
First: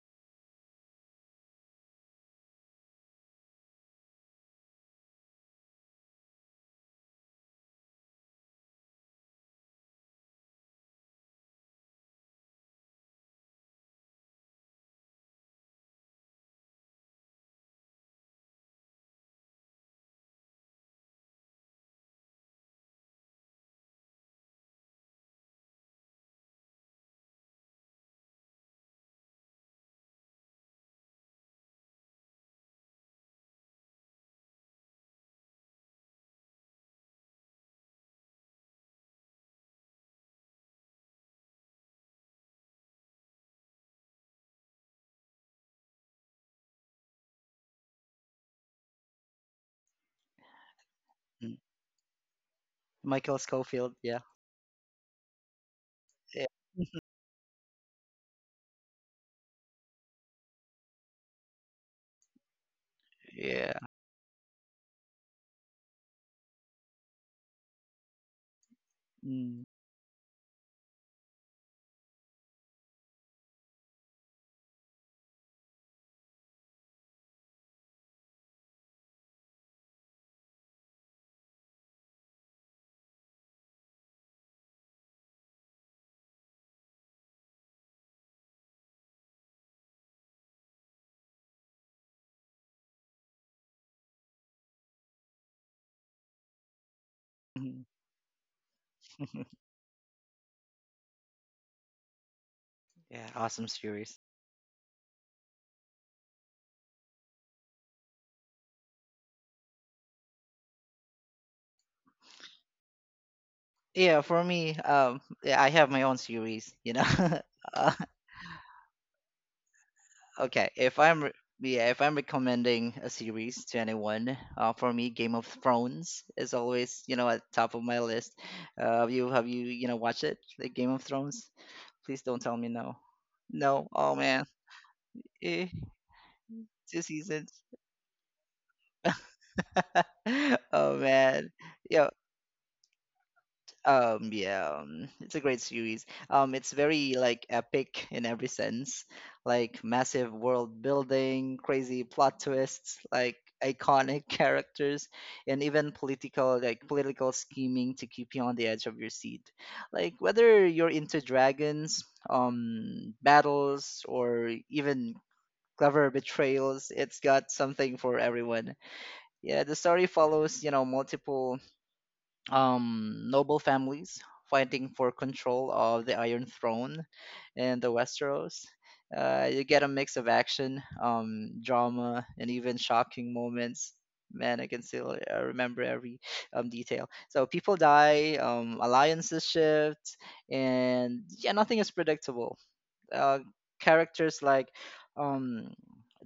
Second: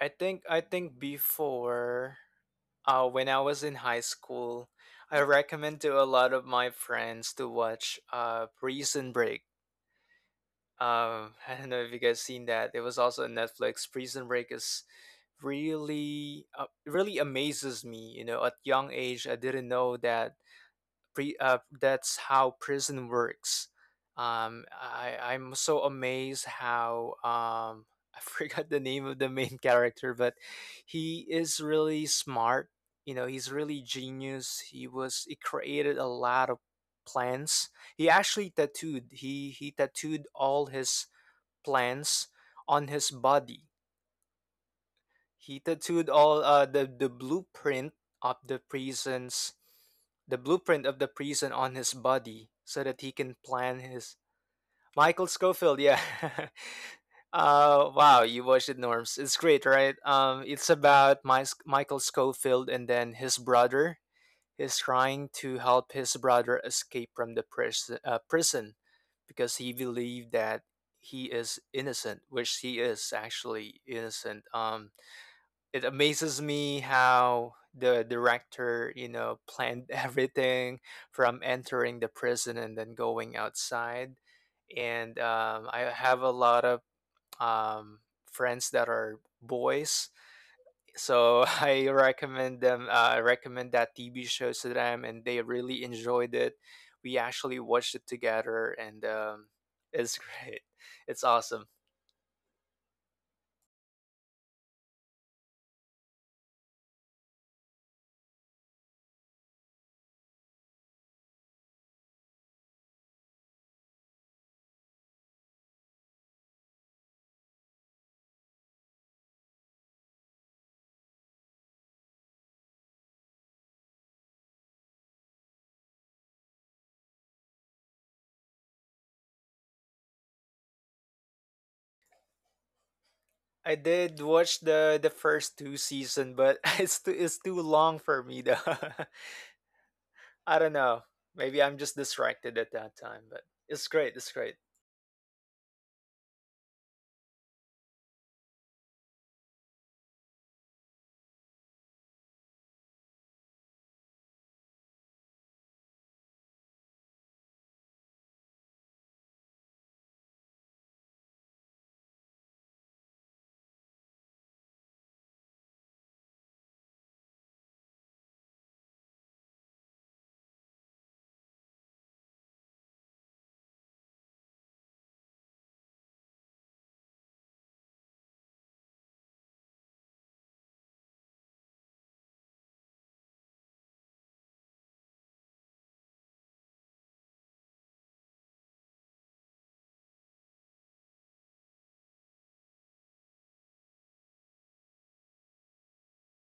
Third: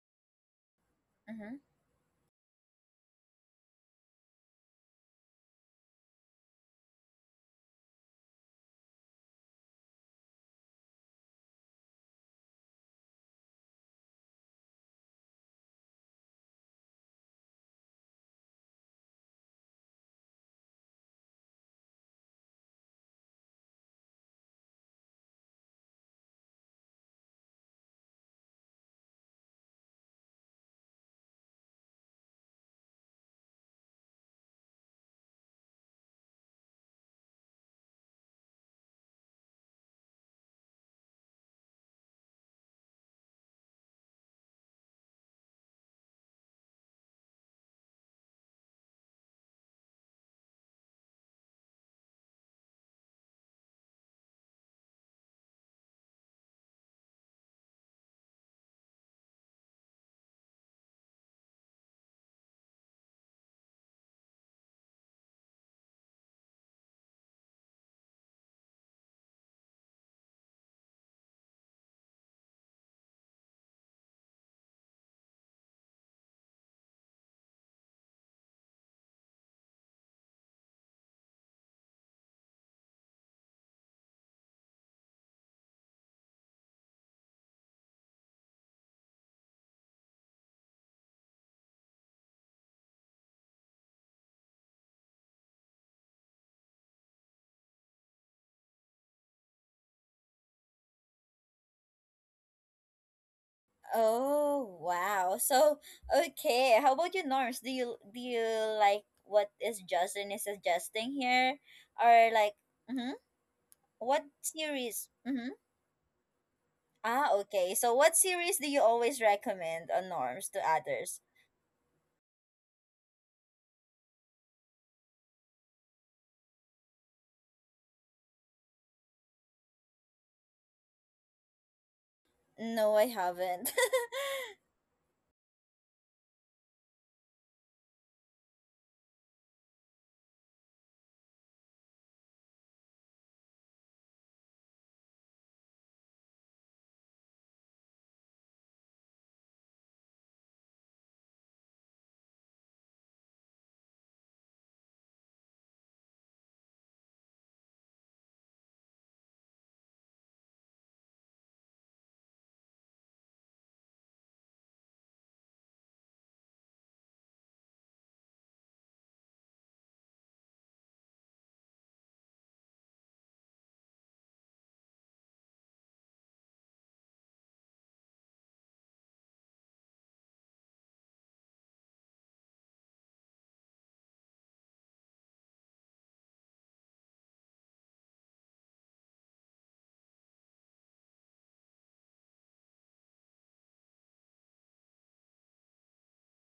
B: I think
A: Mm-hmm.
B: before when I was in high school, I recommend to a lot of my friends to watch Prison Break. Um, I don't know if you guys seen that. It was also on Netflix. Prison Break is really really amazes me, you know. At young age I didn't know that that's how prison works. I'm so amazed how, um, I forgot the name of the main character, but he is really smart. You know, he's really genius. He created a lot of plans. He tattooed all his plans on his body. He tattooed all the blueprint of the prisons, the blueprint of the prison
C: Mm.
B: on his body, so that he
C: Michael
B: can plan
C: Scofield. Yeah.
B: his. Michael Scofield, yeah.
C: Yeah.
B: Wow, you watched it, Norms. It's great, right? It's about Michael Scofield, and then his
C: Yeah.
B: brother is trying to help his brother escape from the prison because
C: Mm.
B: he believed that he is innocent, which he is actually innocent. It amazes me how the director, you know, planned everything from entering the prison and then going outside. And, I have a lot of, um, friends that are boys, so I recommend them. I recommend that TV show to them, and they really enjoyed it. We actually
C: Mhm.
B: watched it together, and, it's great. It's awesome.
C: Yeah, awesome series.
A: Oh, wow. So, okay, how about you, Norms? Do you like what is Justin is suggesting here? Or like, mm-hmm, what
C: Yeah, for me,
A: series? Mm-hmm.
C: yeah, I have my own series, you
A: Ah,
C: know.
A: okay. So, what series do you always recommend on Norms to
C: okay if
A: others?
C: I'm re- yeah if I'm recommending a series to anyone, for me Game of Thrones is always, you know, at top of my list. Have you you know watched it, the Game of Thrones? Please don't tell me
A: No,
C: no.
A: I haven't.
B: I
C: No, oh
B: did
C: man.
B: watch the first
C: Eh,
B: two season, but
C: two
B: it's too it's
C: seasons.
B: too long for me though. I don't
C: Oh
B: know.
C: man.
B: Maybe I'm just
C: Yo.
B: distracted at that time, but it's great. It's great.
C: Yeah, it's a great series. It's very like epic in every sense, like massive world building, crazy plot twists, like iconic characters, and even political scheming to keep you on the edge of your seat. Like whether you're into dragons, battles, or even clever betrayals, it's got something for everyone. Yeah, the story follows, you know, multiple noble families fighting for control of the Iron Throne and the Westeros. You get a mix of action, drama, and even shocking moments. Man, I can still remember every detail. So people die, alliances shift, and yeah, nothing is predictable. uh, Characters like um,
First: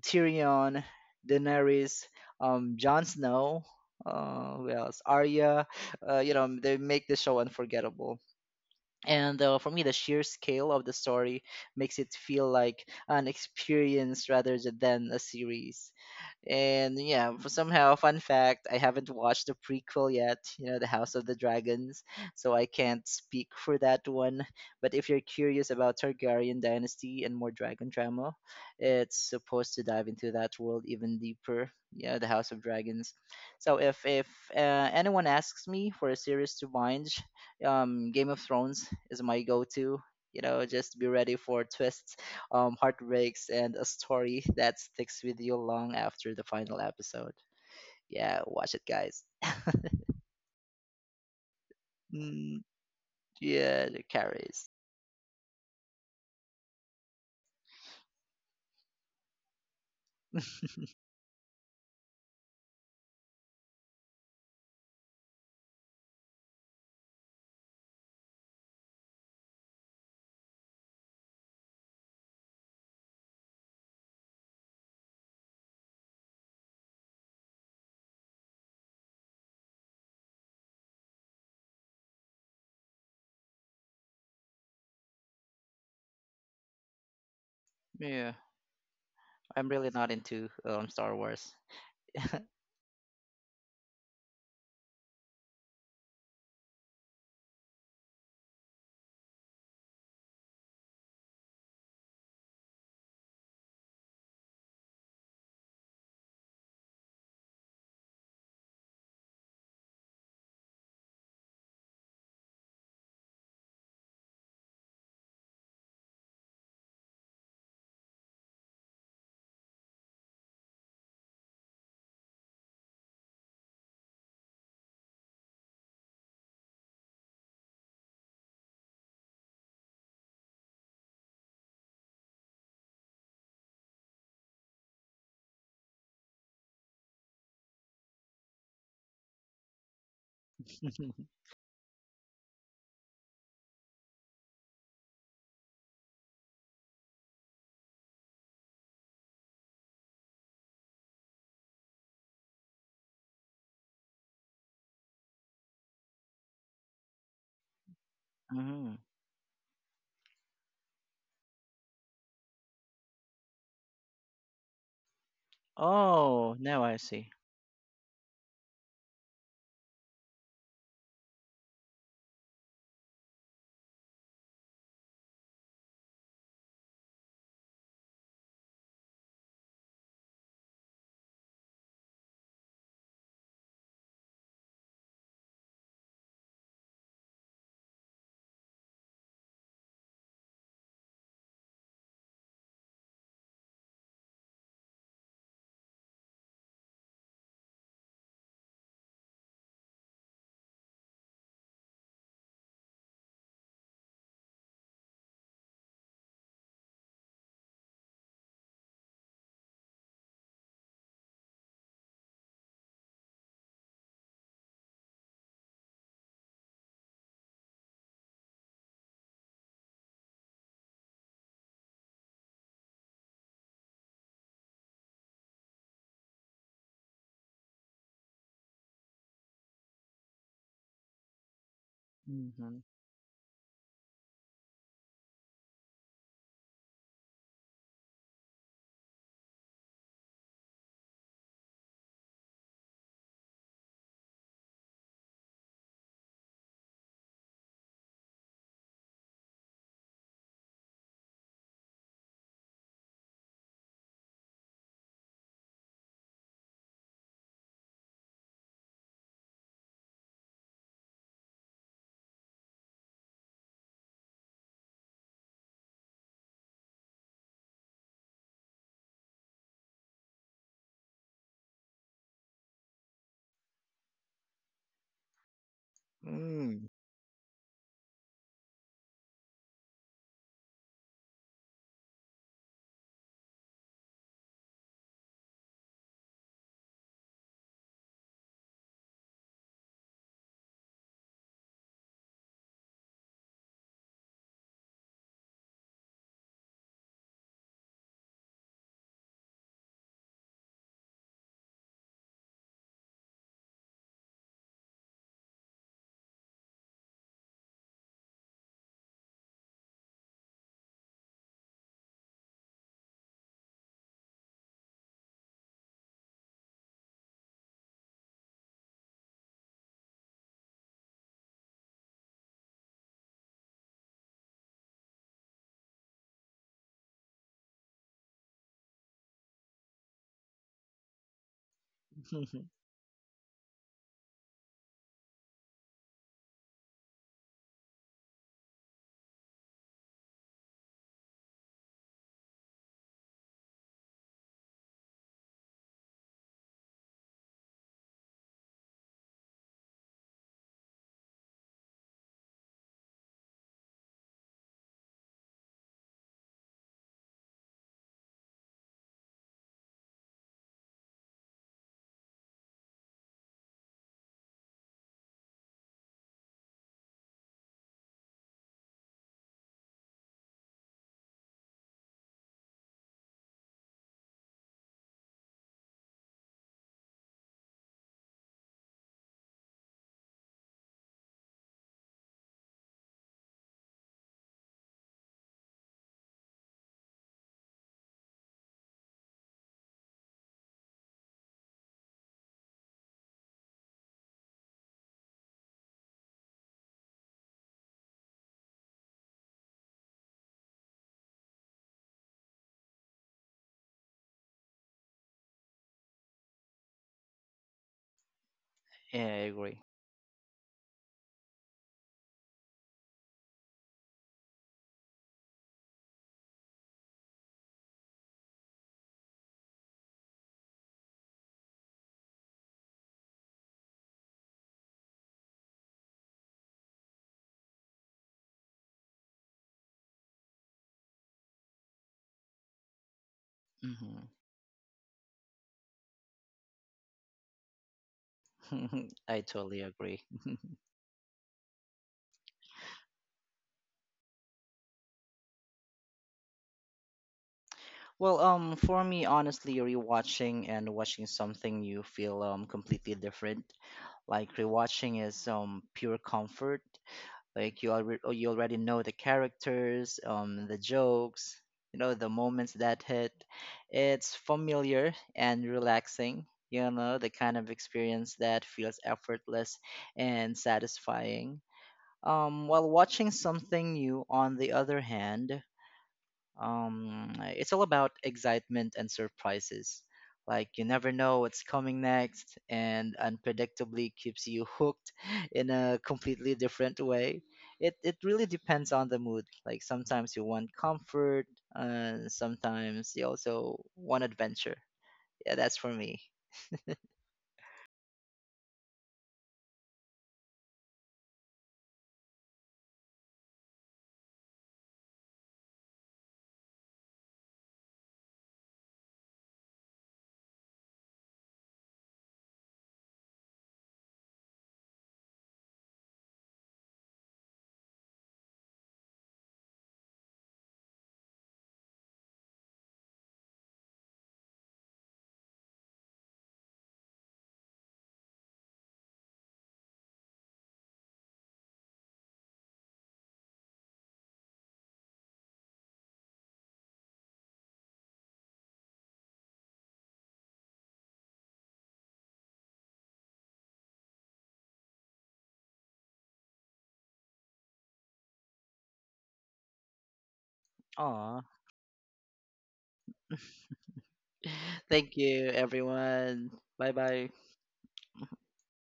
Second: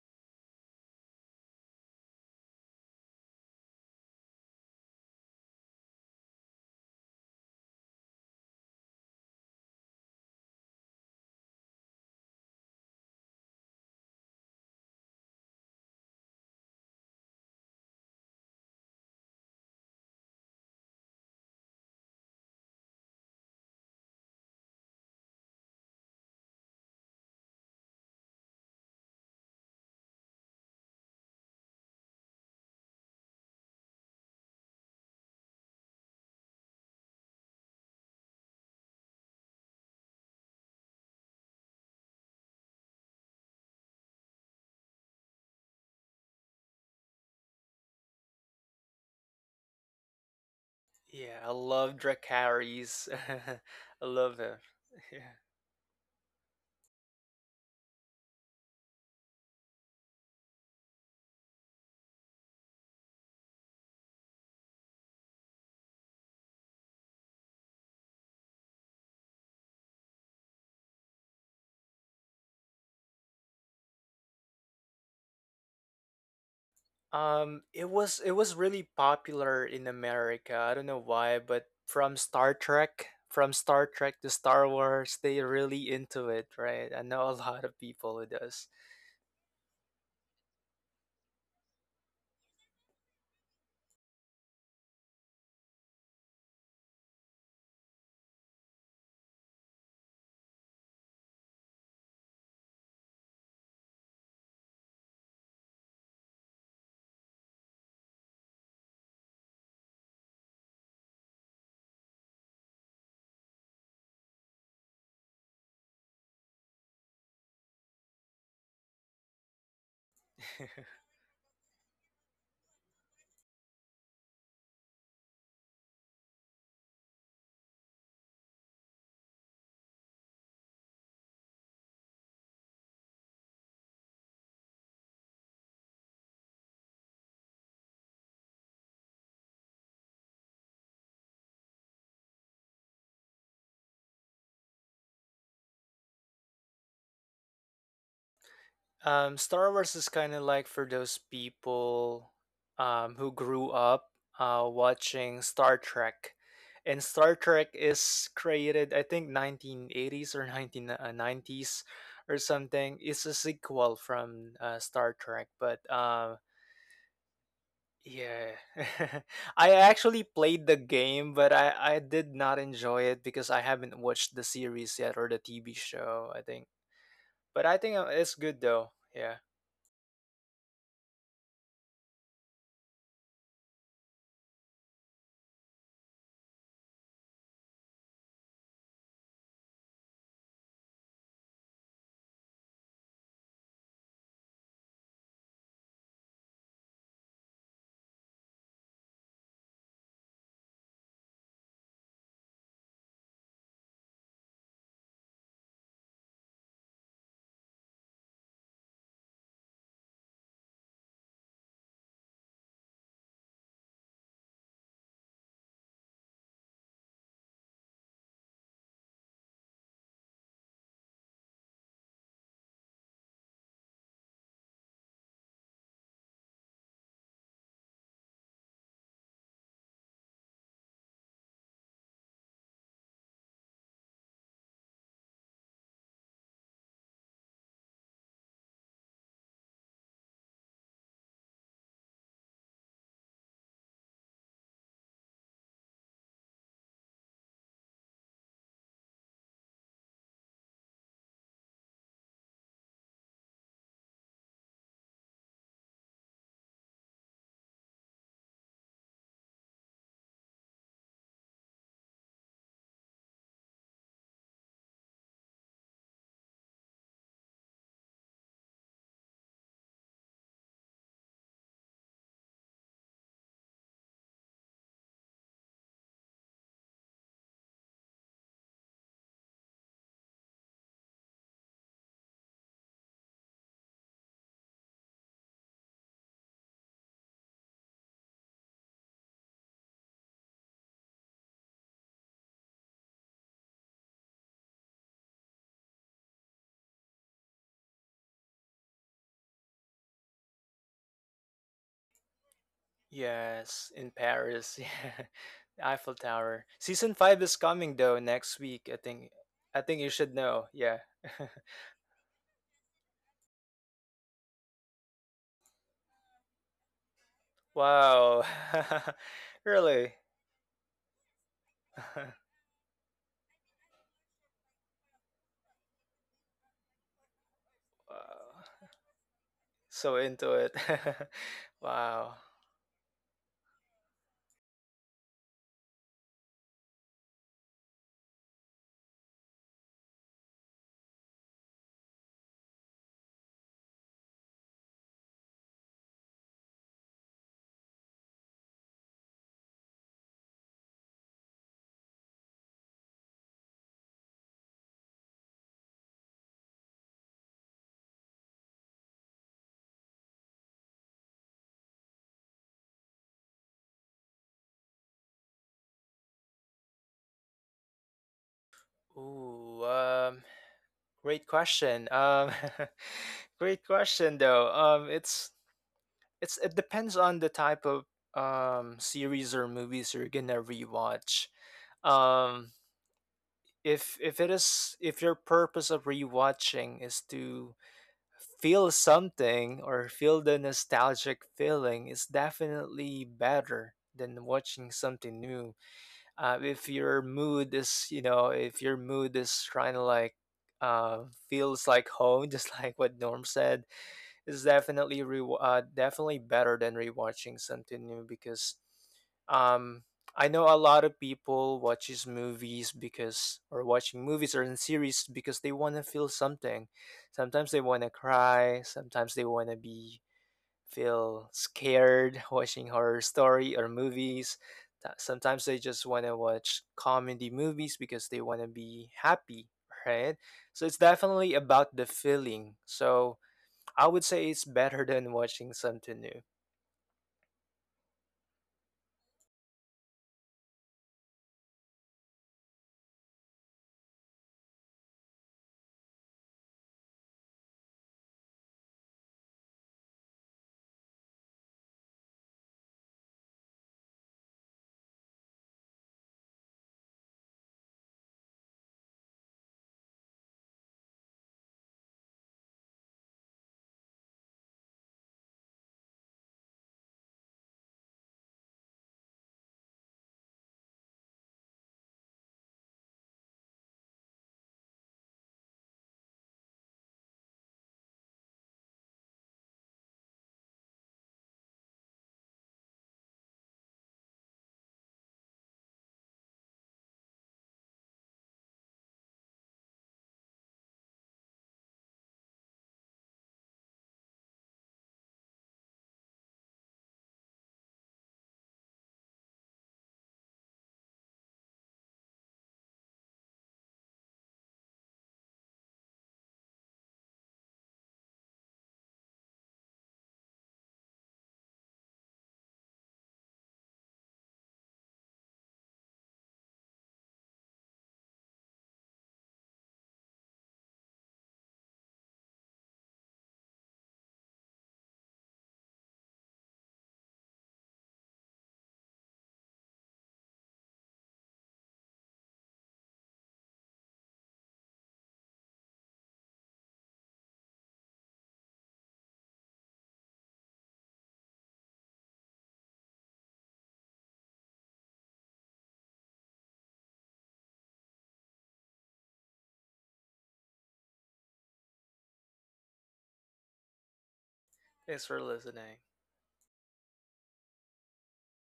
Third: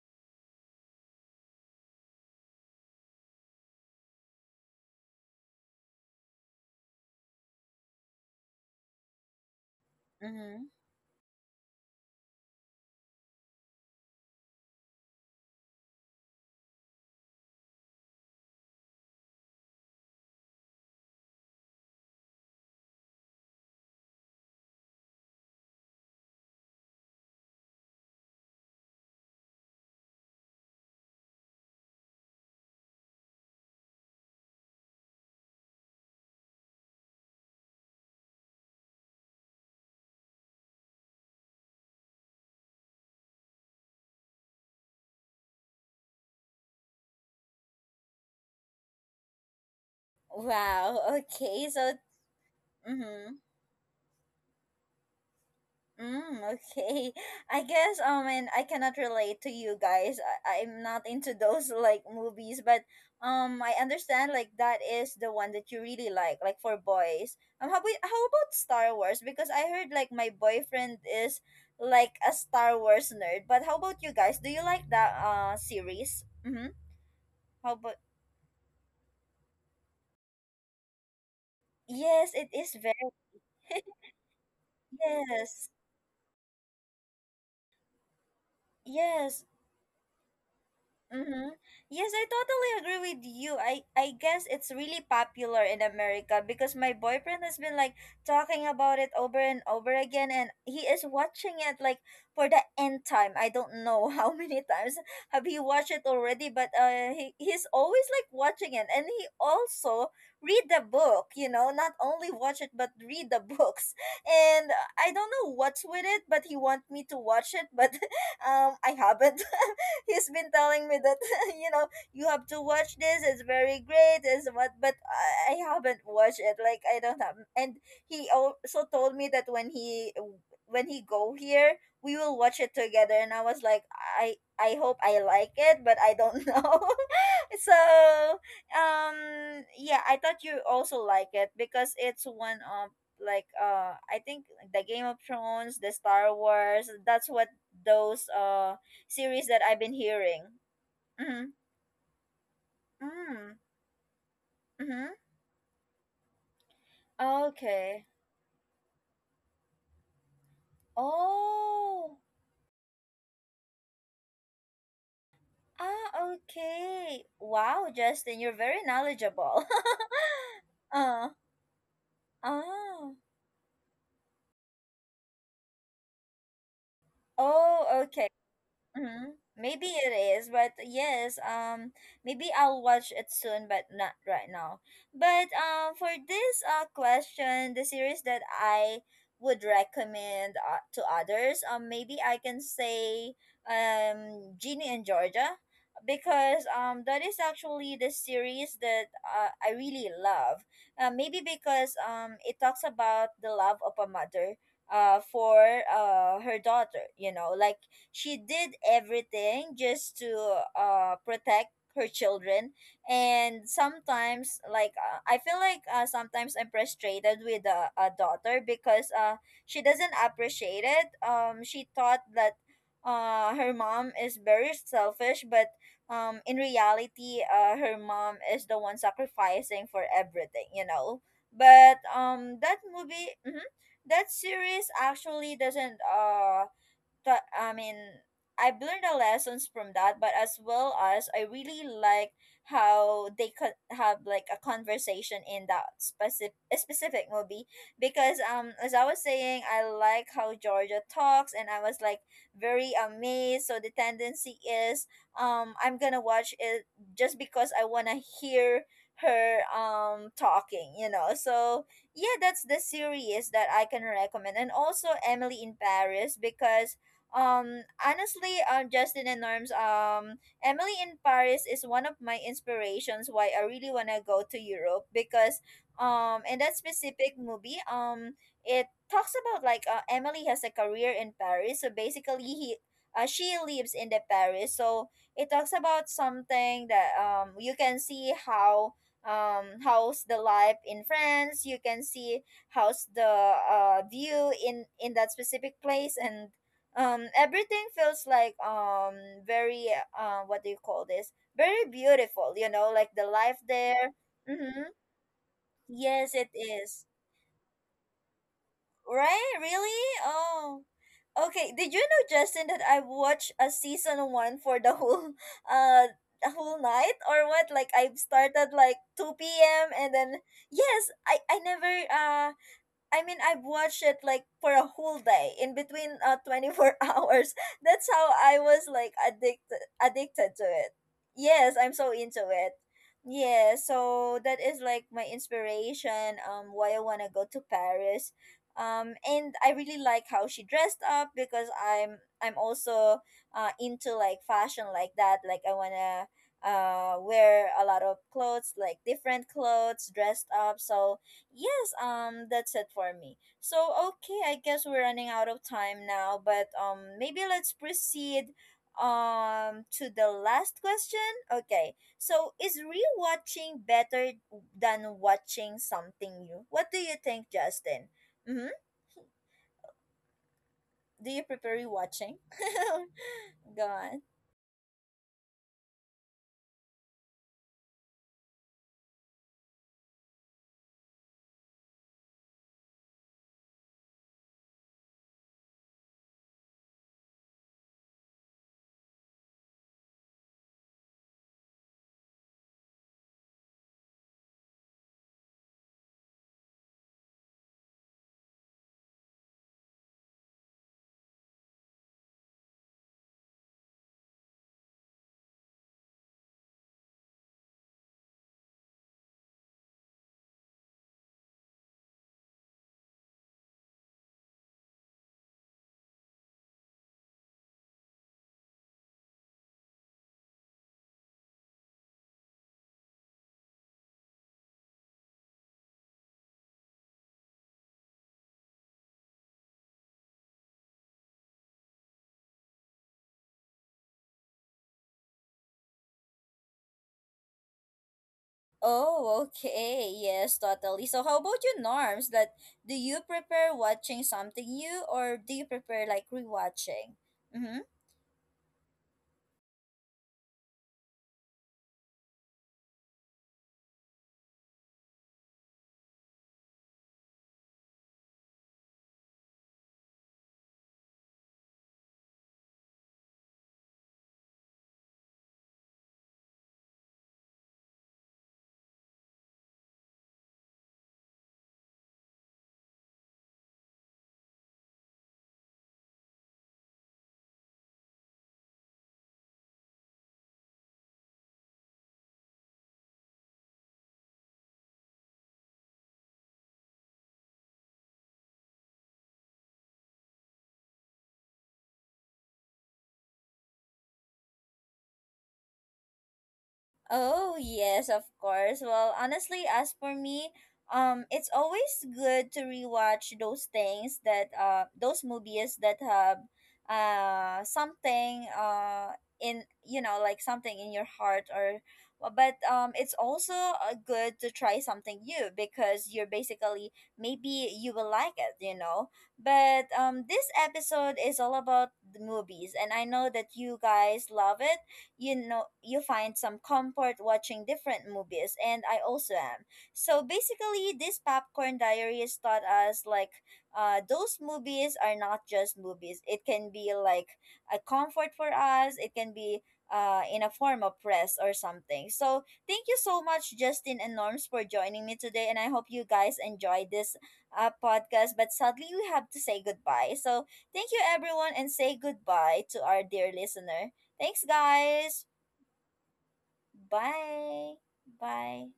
C: Tyrion, Daenerys, Jon Snow, who else? Arya. You know, they make the show unforgettable. And for me, the sheer scale
A: Mm-hmm.
C: of the story makes it feel like an experience rather than a series. And yeah, for somehow, fun fact, I haven't watched the prequel yet, you know, The House of the Dragons, so I can't speak for that one. But if you're curious about Targaryen dynasty and more dragon drama, it's supposed to dive into that world even deeper. Yeah, The House of Dragons. So if anyone asks me for a series to binge, Game of Thrones is my go-to. You know, just be ready for twists, heartbreaks, and a story that sticks with you long after the final episode. Yeah, watch it, guys.
A: Wow.
B: Yeah, I
A: Okay. So,
B: love
C: Mm,
B: Dracarys.
A: mm-hmm.
C: yeah, it
B: I love
C: carries.
B: her. Yeah.
A: Mm, okay. I guess and I cannot relate to you guys. I, I'm not into those like movies, but I understand like that is the one that you really like for boys. How about Star Wars? Because I heard like my boyfriend is like a Star Wars nerd. But how about you guys? Do you like that series? Mm-hmm. How
B: It
A: about
B: was it was really popular in America. I don't know why, but from
A: Yes,
B: Star
A: it is
B: Trek,
A: very.
B: To Star Wars, they
A: Yes.
B: really into it, right? I know a lot of
C: Yeah,
B: people who does.
A: Yes.
C: I'm really not into Star Wars.
A: Mm-hmm. Yes, I totally agree with you. I guess it's really popular in America because my boyfriend has been like talking about it over and over again, and he is watching it like for the end time. I don't know how many times have he watched it already, but he's always like watching it, and he also read the book, you know, not only watch it but read the books. And I don't know what's with it, but he want me to watch it, but I haven't. He's been telling me that you know you have to watch this. It's very great. Is what, but I haven't watched it. Like I don't have. And he also told me that when he go here, we will watch it together. And I was like, I hope I like it, but I don't know. So yeah, I thought you also like it because it's one of like I think the Game of Thrones, the Star Wars, that's what those series that
B: Star
A: I've been
B: Wars is kind of
A: hearing.
B: like for those
A: Mm-hmm.
B: people, who
A: Mm.
B: grew up watching Star Trek. And Star
A: Mm-hmm.
B: Trek
A: Okay.
B: is
C: Hmm.
B: created, I think, 1980s or 1990s
A: Oh.
B: or something. It's a sequel from Star Trek. But
A: Ah,
C: Oh,
B: uh,
C: now I see.
A: okay. Wow, Justin,
B: yeah,
A: you're very knowledgeable.
B: I actually played the
A: uh,
B: game, but I did not enjoy
A: ah.
B: it because I haven't watched the series yet, or the TV show, I think. But I
A: Oh,
B: think
A: okay.
B: it's good though.
A: Mm-hmm.
B: Yeah.
A: Maybe it is, but yes, maybe I'll watch it soon, but not right now. But for this question, the series that I would recommend to others, maybe I can say Genie and Georgia, because that is actually the series that I really love. Maybe because it talks about the love of a mother for her daughter, you know. Like, she did everything just to protect her children. And sometimes like I feel like sometimes I'm frustrated with a daughter because she doesn't appreciate it. She thought that her mom is very selfish, but in reality her mom is the one sacrificing for everything, you know. But
C: Mm-hmm.
A: that movie, mhm, that series actually doesn't that I mean, I've learned the lessons from that, but as well as I really like how they could have like a conversation in that specific movie, because as I was saying, I like how Georgia talks, and I was like very amazed. So the tendency is I'm gonna watch it just because I wanna hear her talking, you know. So yeah, that's the series that I can recommend, and also Emily in Paris, because honestly, Justin and Norms, Emily in Paris is one of my inspirations why I really wanna go to Europe. Because, in
C: Mm.
A: that specific movie, it talks about like Emily has a career in Paris, so basically he. She lives in the Paris, so it talks about something that you can see how how's the life in France. You can see how's the view in that specific place, and everything feels like very what do you call this, very beautiful, you know, like the life
B: Yes, in
A: there.
B: Paris.
A: Mm-hmm.
B: Yeah. Eiffel
A: Yes, it
B: Tower.
A: is.
B: Season 5 is coming though next week, I think.
A: Right.
B: I think
A: Really?
B: you should know.
A: Oh,
B: Yeah.
A: okay. Did you know, Justin, that I watched a season one for the whole uh the whole night or what? Like I
B: Wow.
A: started like 2 p.m.,
B: Really?
A: and then yes, I never uh. I mean, I've watched it like for a whole day, in between 24 hours. That's how I
B: Wow.
A: was like addicted
B: So into
A: addicted to
B: it.
A: it. Yes, I'm so
B: Wow.
A: into it. Yeah, so that is like my inspiration why I want to go to Paris. And I really like how she dressed up, because I'm also into like fashion like that. Like I want to wear a lot of clothes, like different clothes, dressed up. So. Yes, that's it for me. So, okay, I guess we're running out of time now, but maybe let's proceed to the last question. Okay, so is rewatching better than watching something new? What do you think, Justin? Mm-hmm.
B: Ooh,
A: Do you
B: great
A: prefer
B: question.
A: rewatching?
B: Um, great
A: Go on.
B: question though. Um, it's it depends on the type of, um, series or movies you're gonna rewatch. Um, if it is, if your purpose of rewatching is to feel something or feel the nostalgic feeling, it's definitely better than watching something new. If your mood is, you know, if your mood is trying to like, uh, feels like home, just like what Norm said, it's definitely definitely better than rewatching something new because,
C: Yeah, I agree.
B: um, I know a lot of people watches movies because, or watching movies or in series, because they want to feel something. Sometimes they want to cry, sometimes they want to be feel scared watching horror story or movies. Sometimes they just want to watch comedy movies because they want to be happy, right? So it's definitely about the feeling. So
C: Hmm.
B: I would say it's better than watching something new.
C: I
A: Oh,
C: totally agree.
A: okay. Yes, totally. So, how about you, Norms? That do you prefer watching something new, or do you prefer like rewatching? Mm-hmm.
C: Well, for me, honestly, rewatching and watching something you feel completely different. Like rewatching is pure comfort. Like you already know the characters, the jokes, you know, the moments that hit. It's familiar and relaxing. You know, the kind of experience that feels effortless and satisfying. While watching something new, on the other hand. It's all about excitement and surprises. Like you never know what's coming next, and unpredictably keeps you hooked in a completely different way. It really depends on the mood. Like sometimes you want comfort, and sometimes you also want adventure. Yeah, that's for me.
A: Oh, yes, of course. Well, honestly, as for me, it's always good to rewatch those things, that those movies that have something in you know, like something in your heart. Or but it's also good to try something new, because you're basically maybe you will like it, you know. But this episode is all about the movies, and I know that you guys love it. You know, you find some comfort watching different movies, and I also am. So basically this Popcorn Diaries taught us like those movies are not just movies. It can be like a comfort for us. It can be in a form of press or something. So thank you so much, Justin and Norms, for joining me today, and I hope you guys enjoyed this podcast. But sadly we have to say goodbye. So thank you,
C: Aw,
A: everyone, and say goodbye to our dear listener. Thanks,
C: thank
A: guys.
C: you,
B: Thanks for listening.
C: everyone. Bye bye.
A: Bye. Bye.